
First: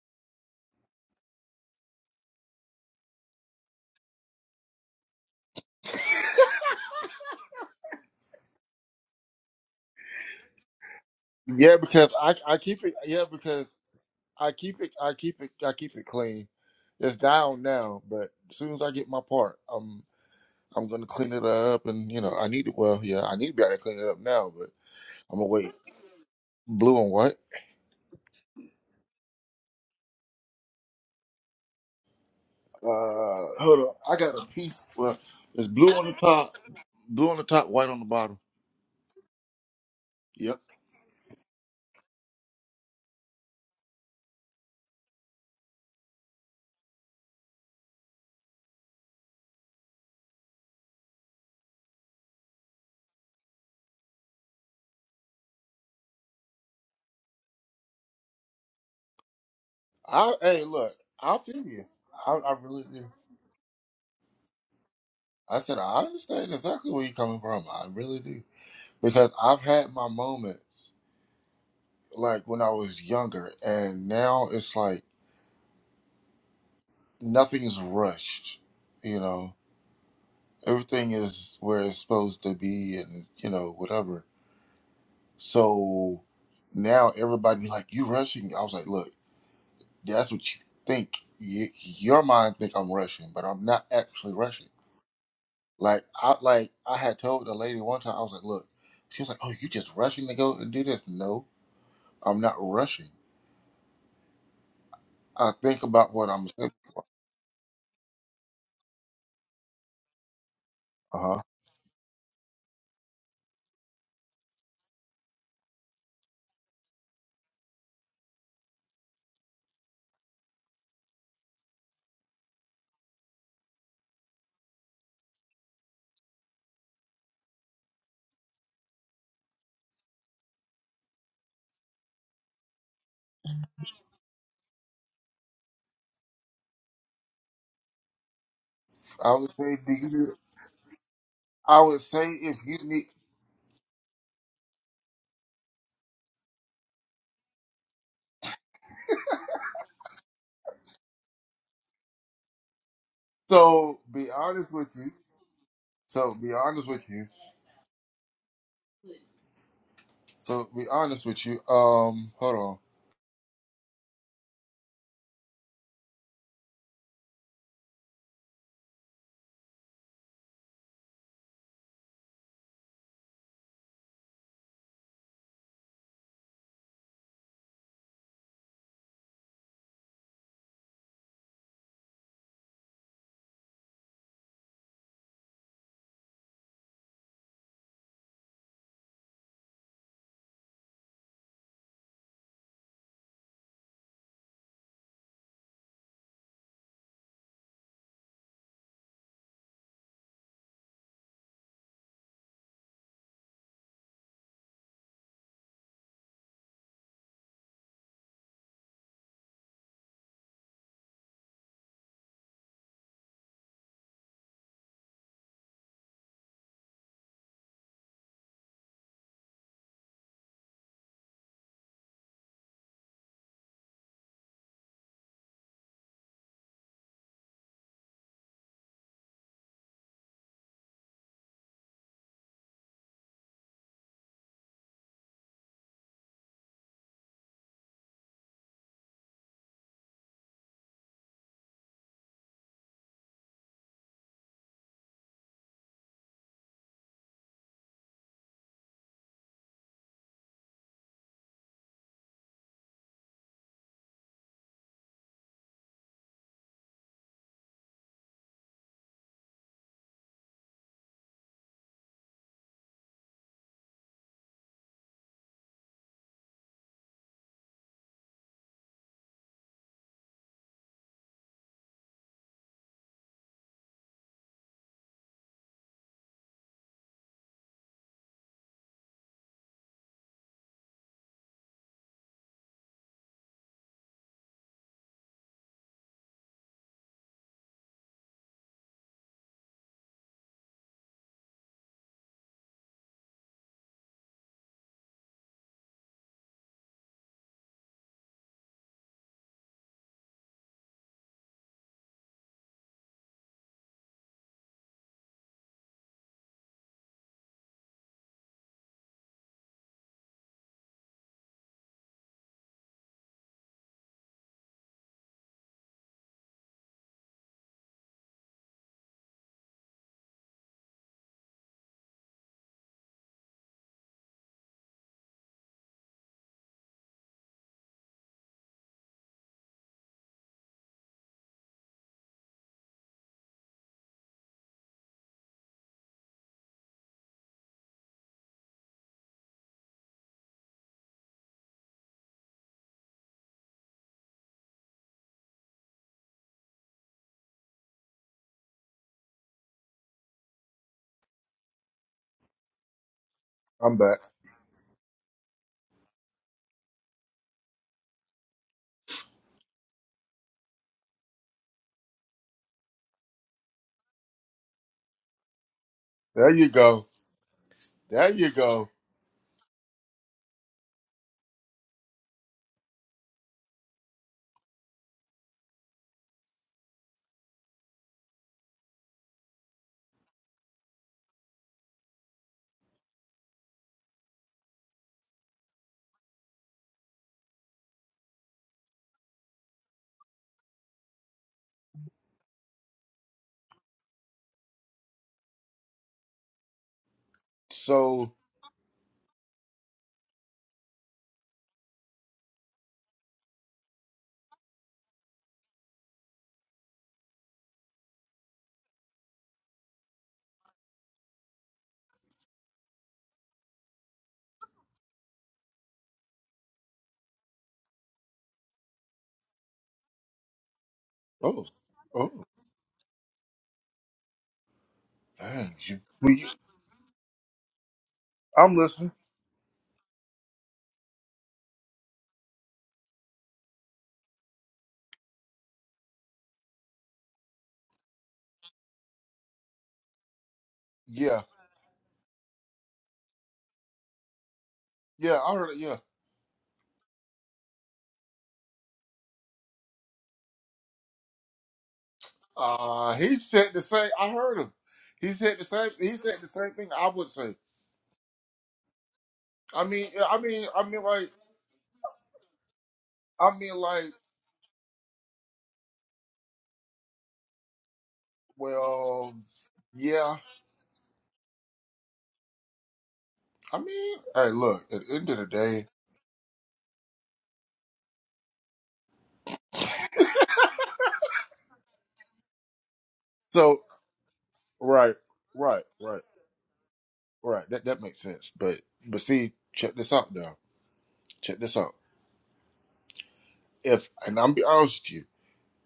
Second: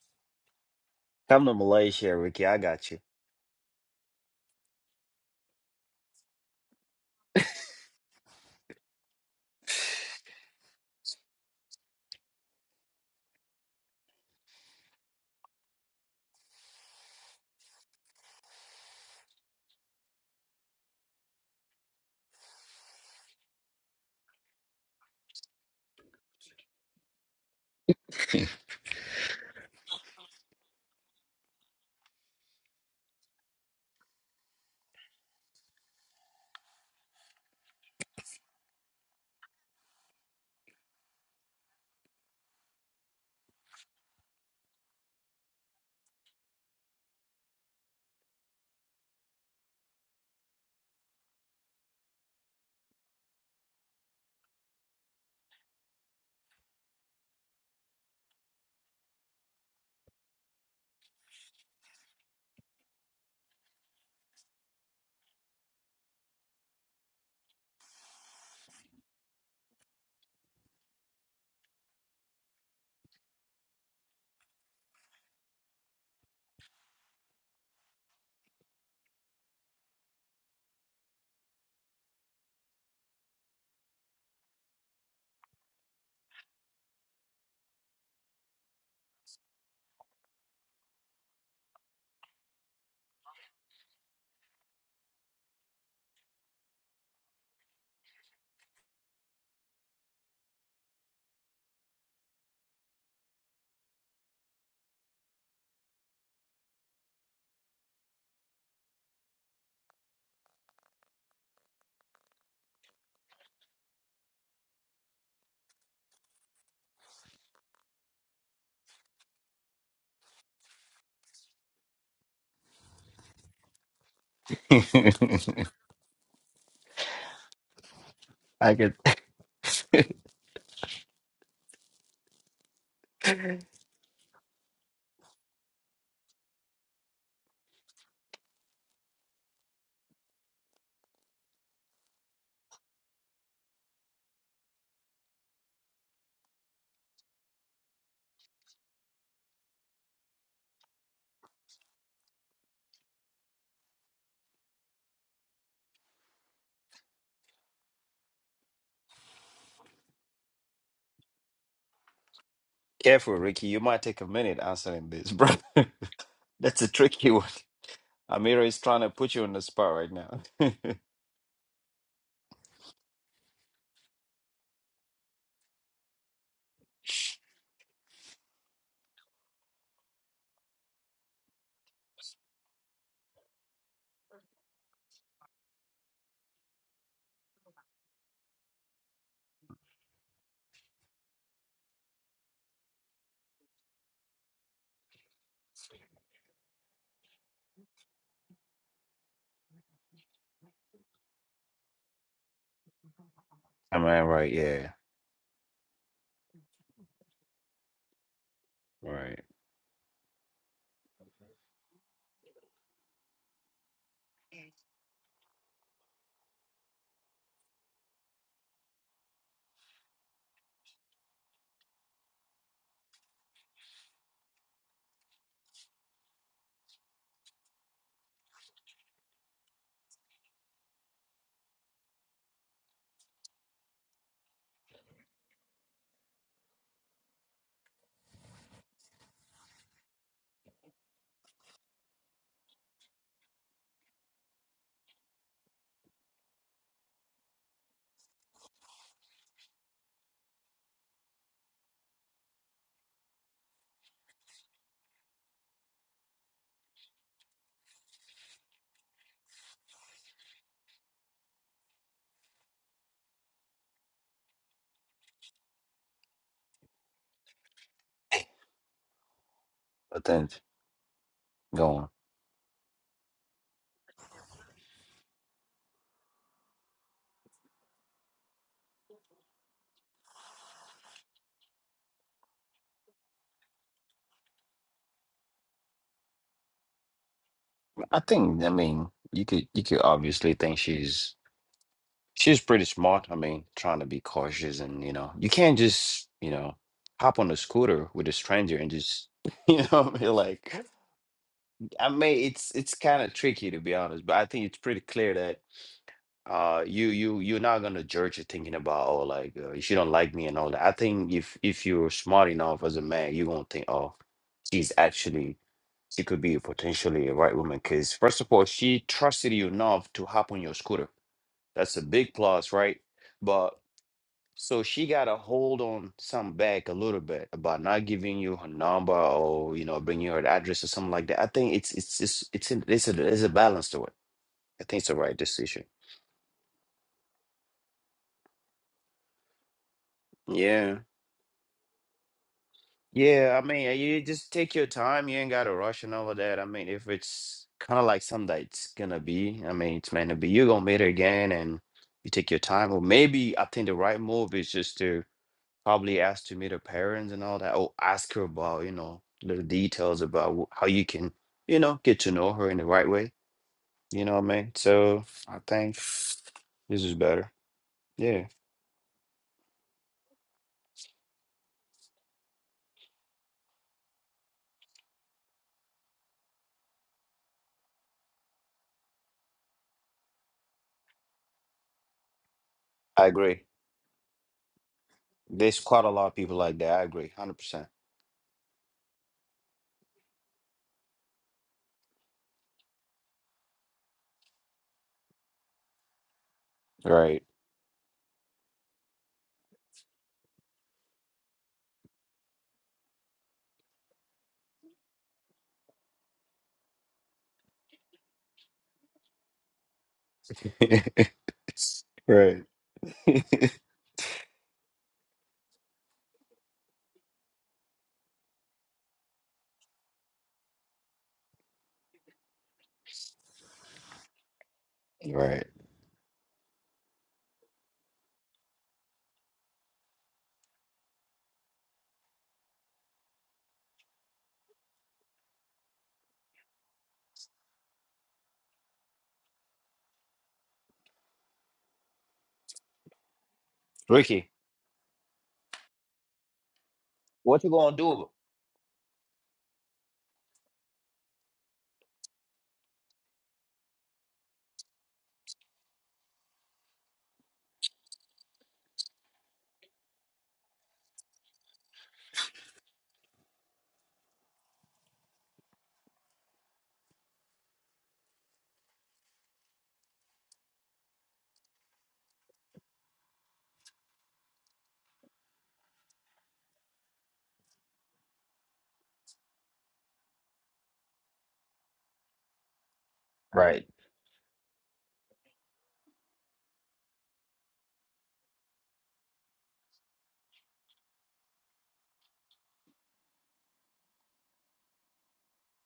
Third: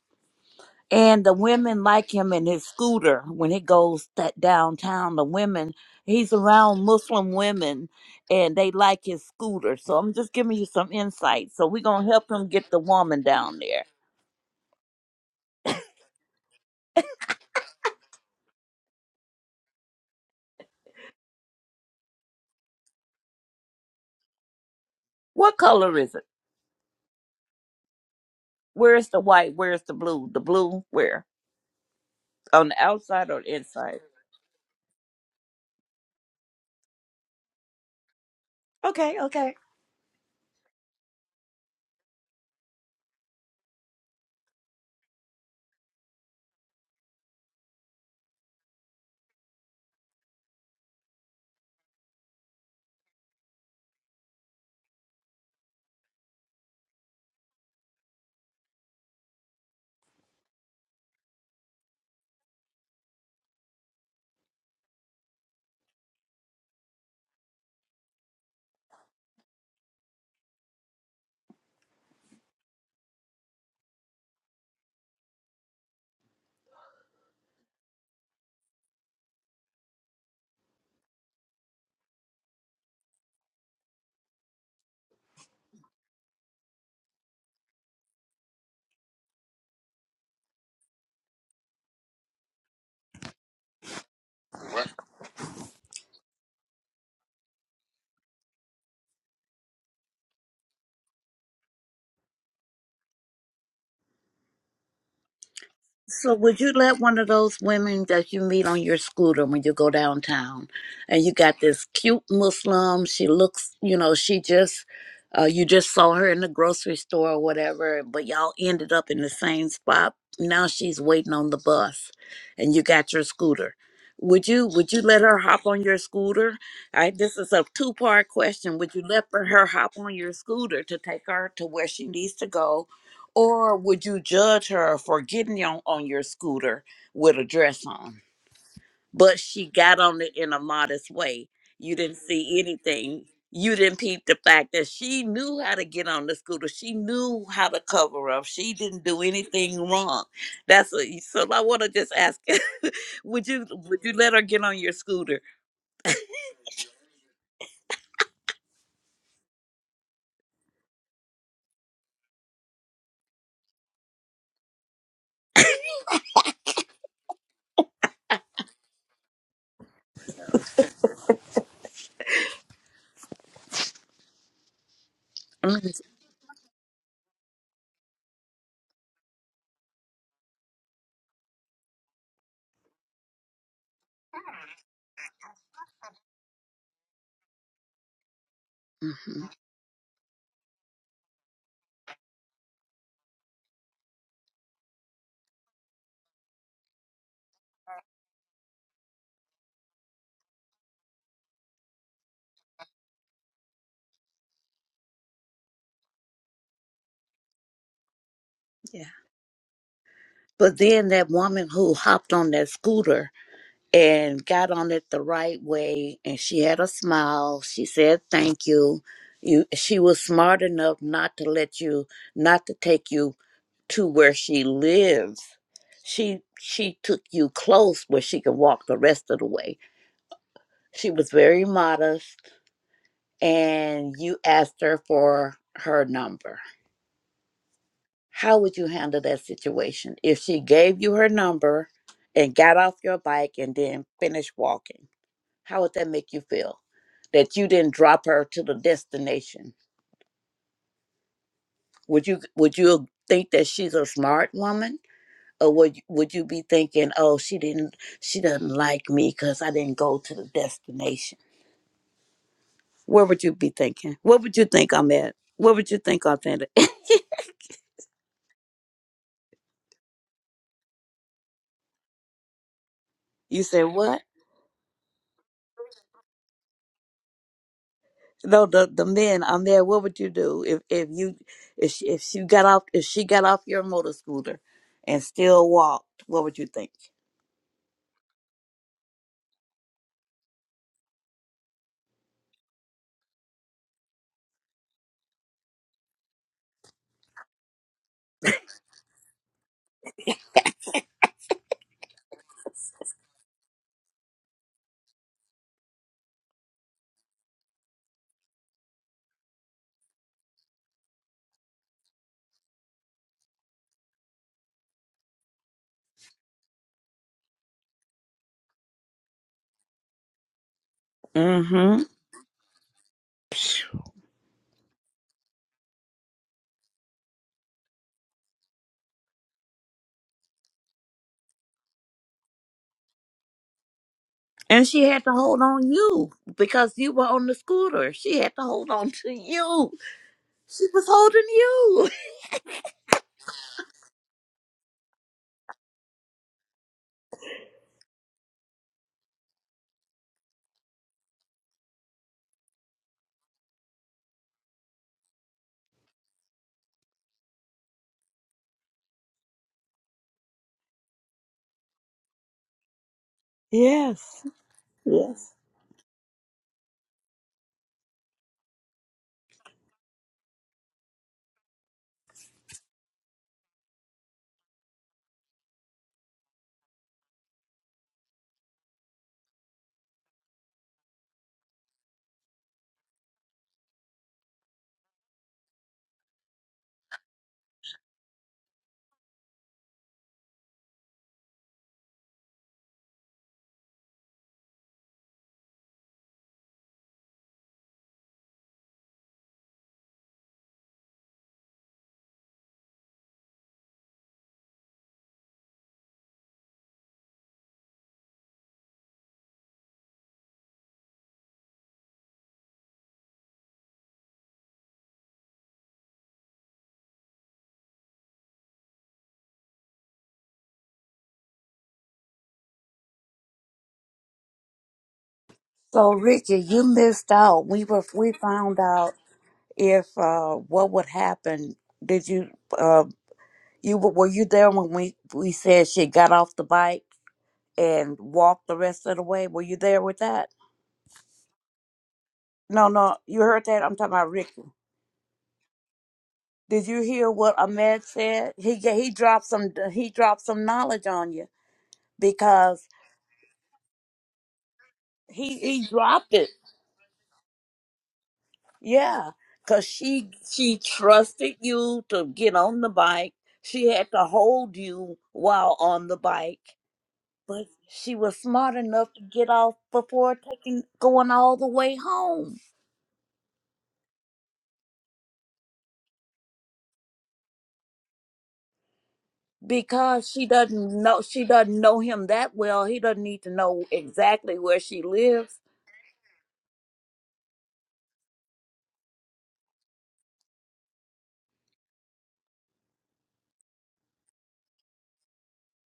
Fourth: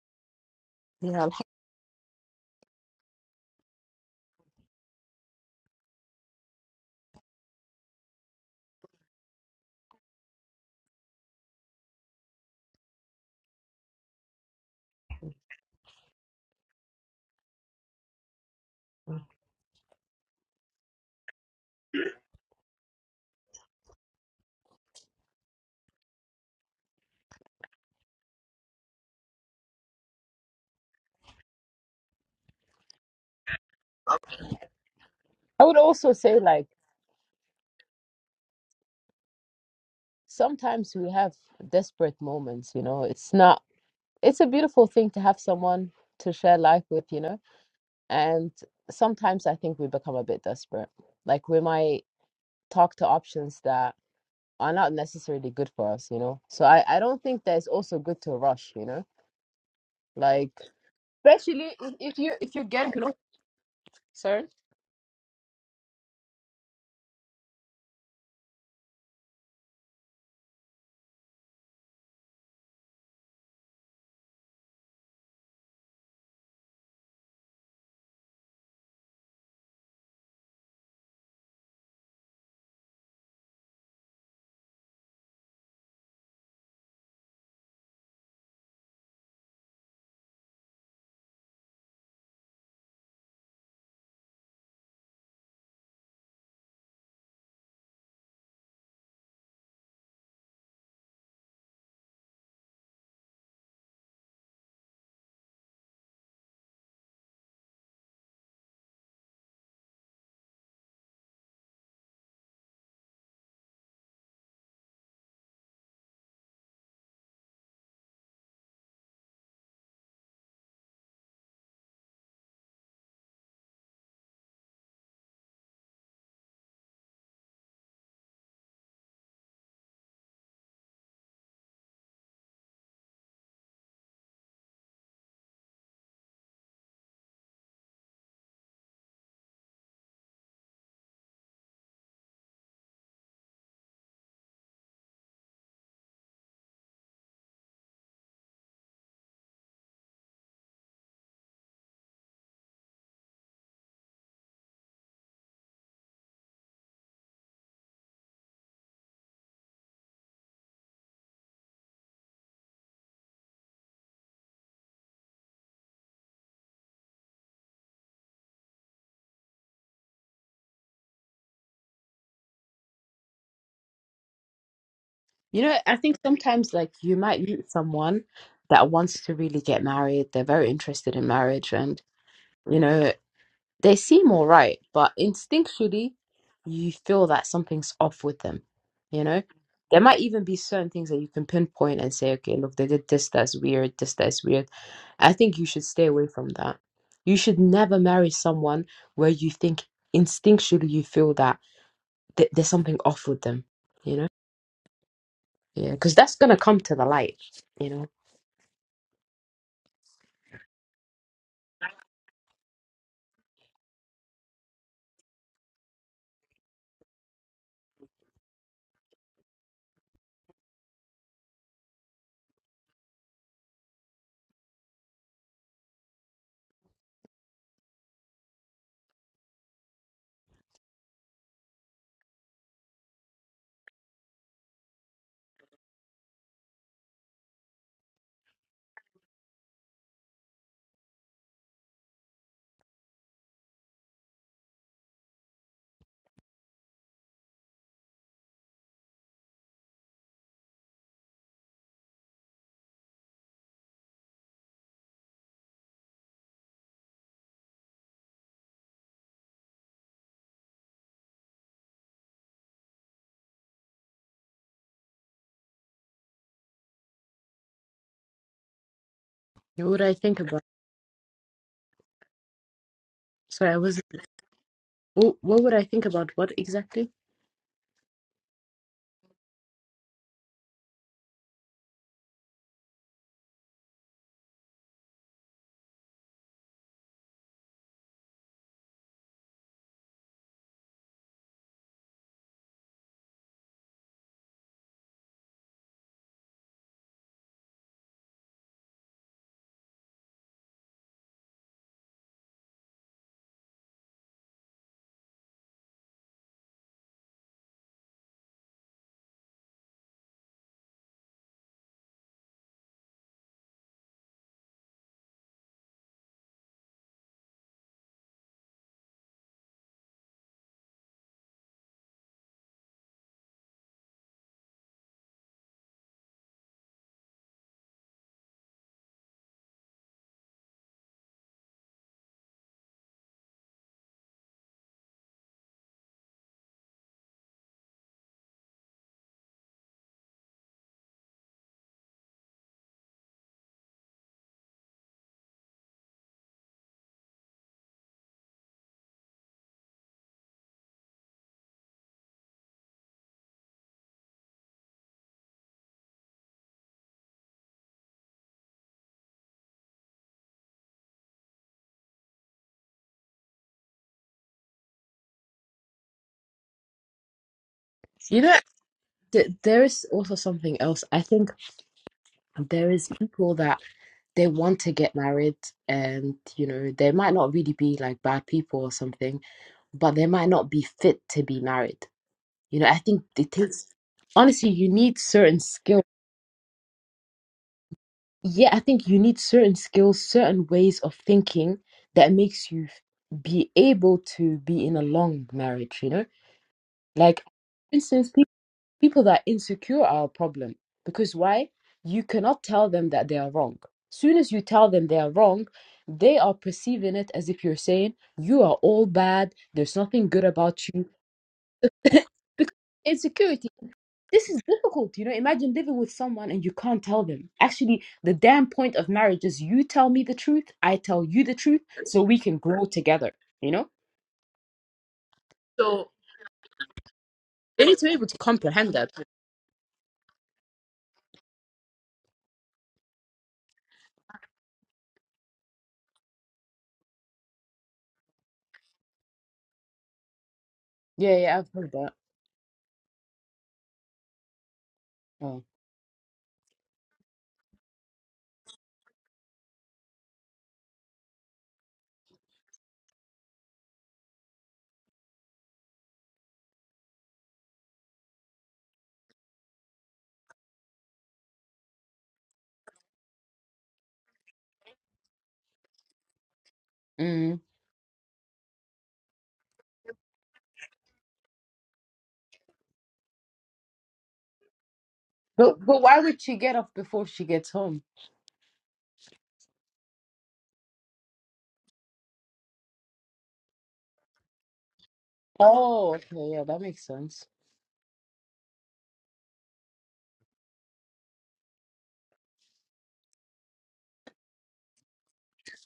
Yeah,
And the
Come to
women like
Malaysia,
him
Ricky.
in
I
his
got you.
scooter when he goes that downtown. The women, he's around Muslim women and they like his scooter. So, I'm just giving you some insight. So,
Yeah,
we're going to
because
help
I
him
I
get the
keep it.
woman
Yeah,
down
because
there.
I keep it. I keep it. I keep it clean. It's down now, but as soon as I get my
alhamdulillah.
part, I'm I'm gonna clean it up, and you know I need to. Well, yeah, I need to be able to clean it up now, but I'm gonna
What
wait.
color is it?
Blue and what?
<laughs>
Where's the white? Where's the blue? The blue, where? On the outside or
Uh,
the
hold on.
inside?
I got a piece. Well,
I
it's
would
blue on
also
the
say
top,
like.
blue on the top, white on the bottom.
Okay, okay.
Yep.
sometimes we have desperate moments, you know. It's not, it's a beautiful thing to have someone to share life with, you know. And sometimes I think we become a bit desperate. Like we might talk to options that are not necessarily good for us, you know. So I, I don't think that it's also good to rush, you know.
I
Like
hey, look. I feel
especially
you.
if if you
I,
if
I
you're
really
getting close,
do.
sorry.
I said I understand exactly where you're coming from. I really do because I've had my moments like when I was younger, and now it's like nothing's rushed. You know, everything is where it's supposed to be, and you know whatever. So now everybody be like, "You rushing?" I was like, "Look." That's what you think. Y your mind think I'm rushing, but I'm not actually rushing. Like I like I had told the lady one time, I was like, look, she was like, oh, you just rushing to go and do this? No, I'm not rushing. I think about what
So
I'm.
would you
saying.
let one of those women that you meet on your scooter when you go downtown
Uh
and you
huh.
got this cute Muslim, she looks, you know, she just uh you just saw her in the grocery store or whatever, but y'all ended up in the same spot. Now she's waiting on the bus and you got your scooter. Would you would you let her hop on your scooter? I this is a two-part
I
question. Would
could.
you let her hop on your scooter to take her to where she needs to go?
<laughs>
Or would you judge her for getting on, on your scooter with a dress on?
I
But
would
she
say, do
got on
you?
it in a modest way.
I
You
would
didn't
say if
see
you need.
anything. You didn't peep the fact that she knew how to get on the scooter. She knew how to cover up. She didn't do anything wrong. That's what. you- So I want to just ask: <laughs> Would you
So
would you
be
let her get
honest
on
with
your
you.
scooter?
So be honest with you. So be honest with you. Um, hold on.
Careful, Ricky. You might take a minute answering this, bro. <laughs> That's a tricky one. Amira is trying to put you on the spot right now. <laughs> Am
You know, I
Mhm.
think sometimes like you might meet someone that wants to really get married. They're very interested in marriage and you know They seem all right, but instinctually, you feel that something's off with them. You know,
Mhm.
there might even be certain things that you can pinpoint and say, okay, look, they did this that's weird, this that's weird. I think you should stay away from that. You should never marry someone where you think instinctually you feel that th- there's something off with them.
I
You
mean,
know,
right? Yeah.
yeah, because that's gonna come to the light. You know,
Yeah.
Right.
But then that woman who hopped on that scooter and got on it the right way and she had a smile she said thank you you she was smart enough not to let you not to take you to where she lives she she took you close where she could walk the rest of the way she was very modest and you asked her for her number how would you handle that situation if she gave you her number and got off your bike and then finished walking How would that make you feel? That you didn't drop her to the destination. Would you would you think that she's a smart woman? Or would you, would you be thinking, oh, she didn't, she doesn't like me because I didn't go to the destination? Where would you be thinking? What would you think I'm at? What would you think I'm at?
What would I
But
think
then,
about?
go on.
<laughs> you
Sorry, I
said
was.
what?
What, would I think about what exactly?
No, the the men I'm there. What would you do if if you if she, if she got off if she got off your motor scooter and still walked? What would you think?
I think. I mean, you could. You could obviously think she's She was pretty smart. I mean, trying to be cautious and, you know, you can't just, you know, hop on a scooter with a stranger and just, <laughs> you know, what I mean? like, I mean, it's it's kind of tricky to be honest, but I think it's pretty clear that uh you you you're not gonna judge it thinking about oh like uh, she don't like me and all that. I think if if you're smart enough as a man, you're gonna think oh she's actually she could be potentially a right woman because first of all she trusted you enough to hop on your scooter. That's a
Mm-hmm.
big plus, right? But so she got a hold on some back a little bit about not giving you her number or you know bringing her address or something like that. I think it's it's it's it's in, it's a there's a balance to it. I
And
think
she
it's the
had to
right
hold
decision.
on you because you were on the scooter. She had to hold on to you. She
Yeah,
was holding you. <laughs>
yeah. I mean, uh, you just take your time. You ain't got to rush and all of that. I mean, if it's kind of like something that it's gonna be, I mean, it's meant to be. You're gonna meet her again, and you take your time. Or maybe I think the
I'm back.
right move is just to Probably ask to meet her parents and all that, or ask her about, you know, little details about wh- how you can, you know, get to know her in the right way. You know what
Yes.
I mean? So
Yes.
I think
There you
this
go.
is better.
There
you
Yeah,
you
know,
go.
th- there is also something else. I think. there is people that they want to get married and you know they might not really be like bad people or something but they might not be fit to be married you know i think
I
it
agree.
takes honestly you need certain
There's
skills
quite a lot of people like that. I agree, one hundred percent.
yeah i think you need certain skills certain ways of thinking that makes you be able to be in a long marriage you know like
Right.
for
So,
instance people that are insecure are a problem because why you cannot tell them that they are wrong soon as you tell them they are wrong they are perceiving it as if you're saying you are all bad there's nothing good about you
<laughs>
<laughs>
Right, <laughs>
insecurity this is difficult you know imagine living with someone and you can't tell them actually the damn point of marriage is you tell me the truth i tell you the
oh,
truth so we
oh,
can grow together you know
Right.
dang
so
So
you.
Richard, you missed out.
they
We
need
were
to be able
we
to
I'm
found
comprehend that
listening.
out if uh what would happen. Did you uh you were were you there when we we said she got off the bike and walked the rest of the way? Were you there with that?
yeah
Yeah,
yeah i've heard that
No, no, you heard that. I'm talking about
Ricky,
Ricky.
yeah, I
oh.
heard it. Yeah,
Did you hear what
what you gonna
Ahmed
do?
said? He ga- he dropped some he dropped some knowledge on you. because
uh, he said the same. I heard him. He said
he
the
he
same. He
dropped
said the
it.
same thing. I would say.
Yeah,
I
cause
mean, yeah,
she
I mean,
she
I mean, like,
trusted you to get on the bike.
I mean,
She had
like,
to hold you while on the bike,
Mm.
but she was smart enough to
well,
get off before
yeah.
taking going all the way home
I mean, hey, look. At the end of the
But
day,
but why would she get off before she gets home?
because she doesn't know she doesn't know him that well. He doesn't need to
so
know
Right.
exactly where she
right,
lives.
right,
Oh,
right,
okay, yeah, that makes sense.
right. That that makes sense. But but see, check this out now. Check this out. If and I'm be honest with you,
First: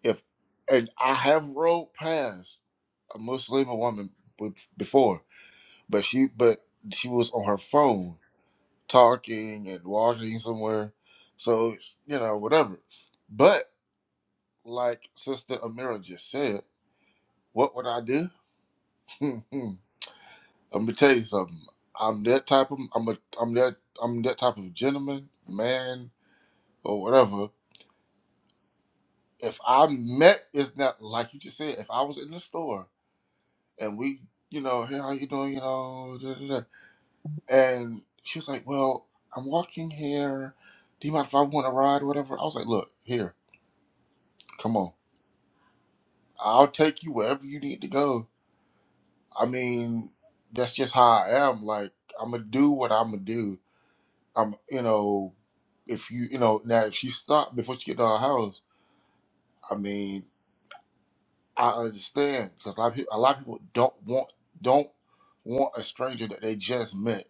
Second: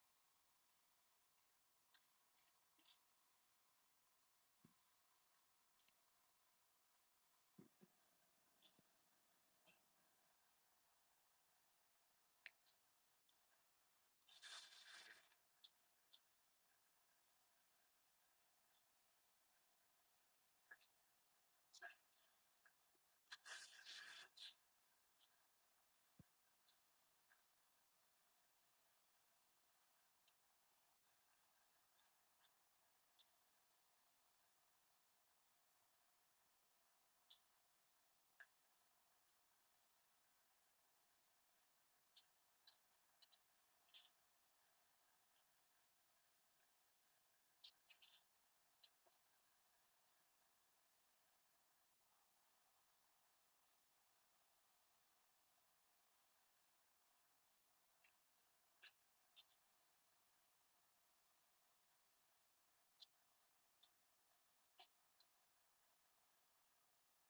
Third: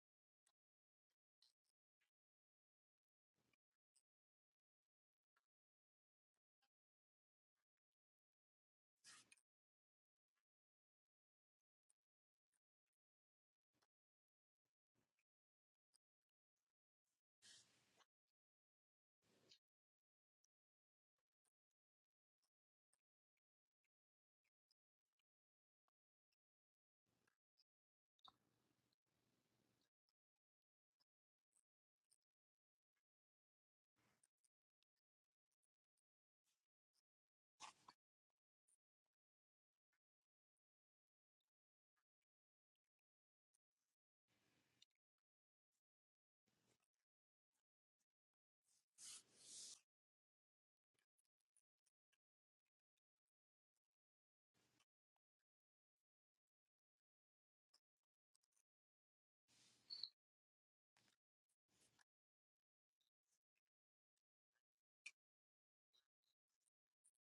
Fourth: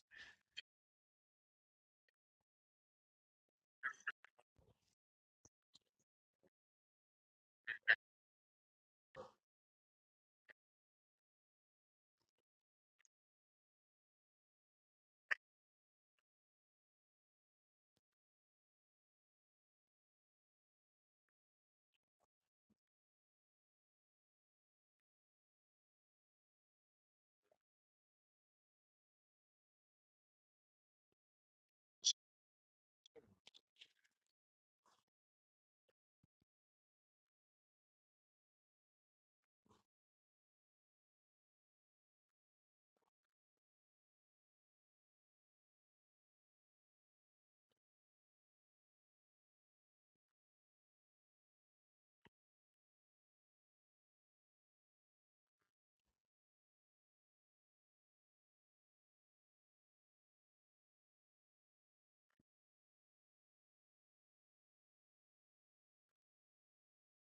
if and I have rode past a Muslim woman be- before but she but she was on her phone talking and walking somewhere so you know whatever but like sister amira just said what would i do <laughs> let me tell you something i'm that type of i'm a i'm that i'm that type of gentleman man or whatever if i met it's not like you just said if i was in the store and we you know hey how you doing you know da, da, da. And she was like, Well, I'm walking here. Do you mind if I want to ride or whatever? I was like, Look, here, come on. I'll take you wherever you need to go. I mean, that's just how I am. Like, I'm going to do what I'm going to do. I'm, you know, if you, you know, now if you stop before you get to our house, I mean, I understand because a lot of people, a lot of people don't want, don't want a stranger that they just met,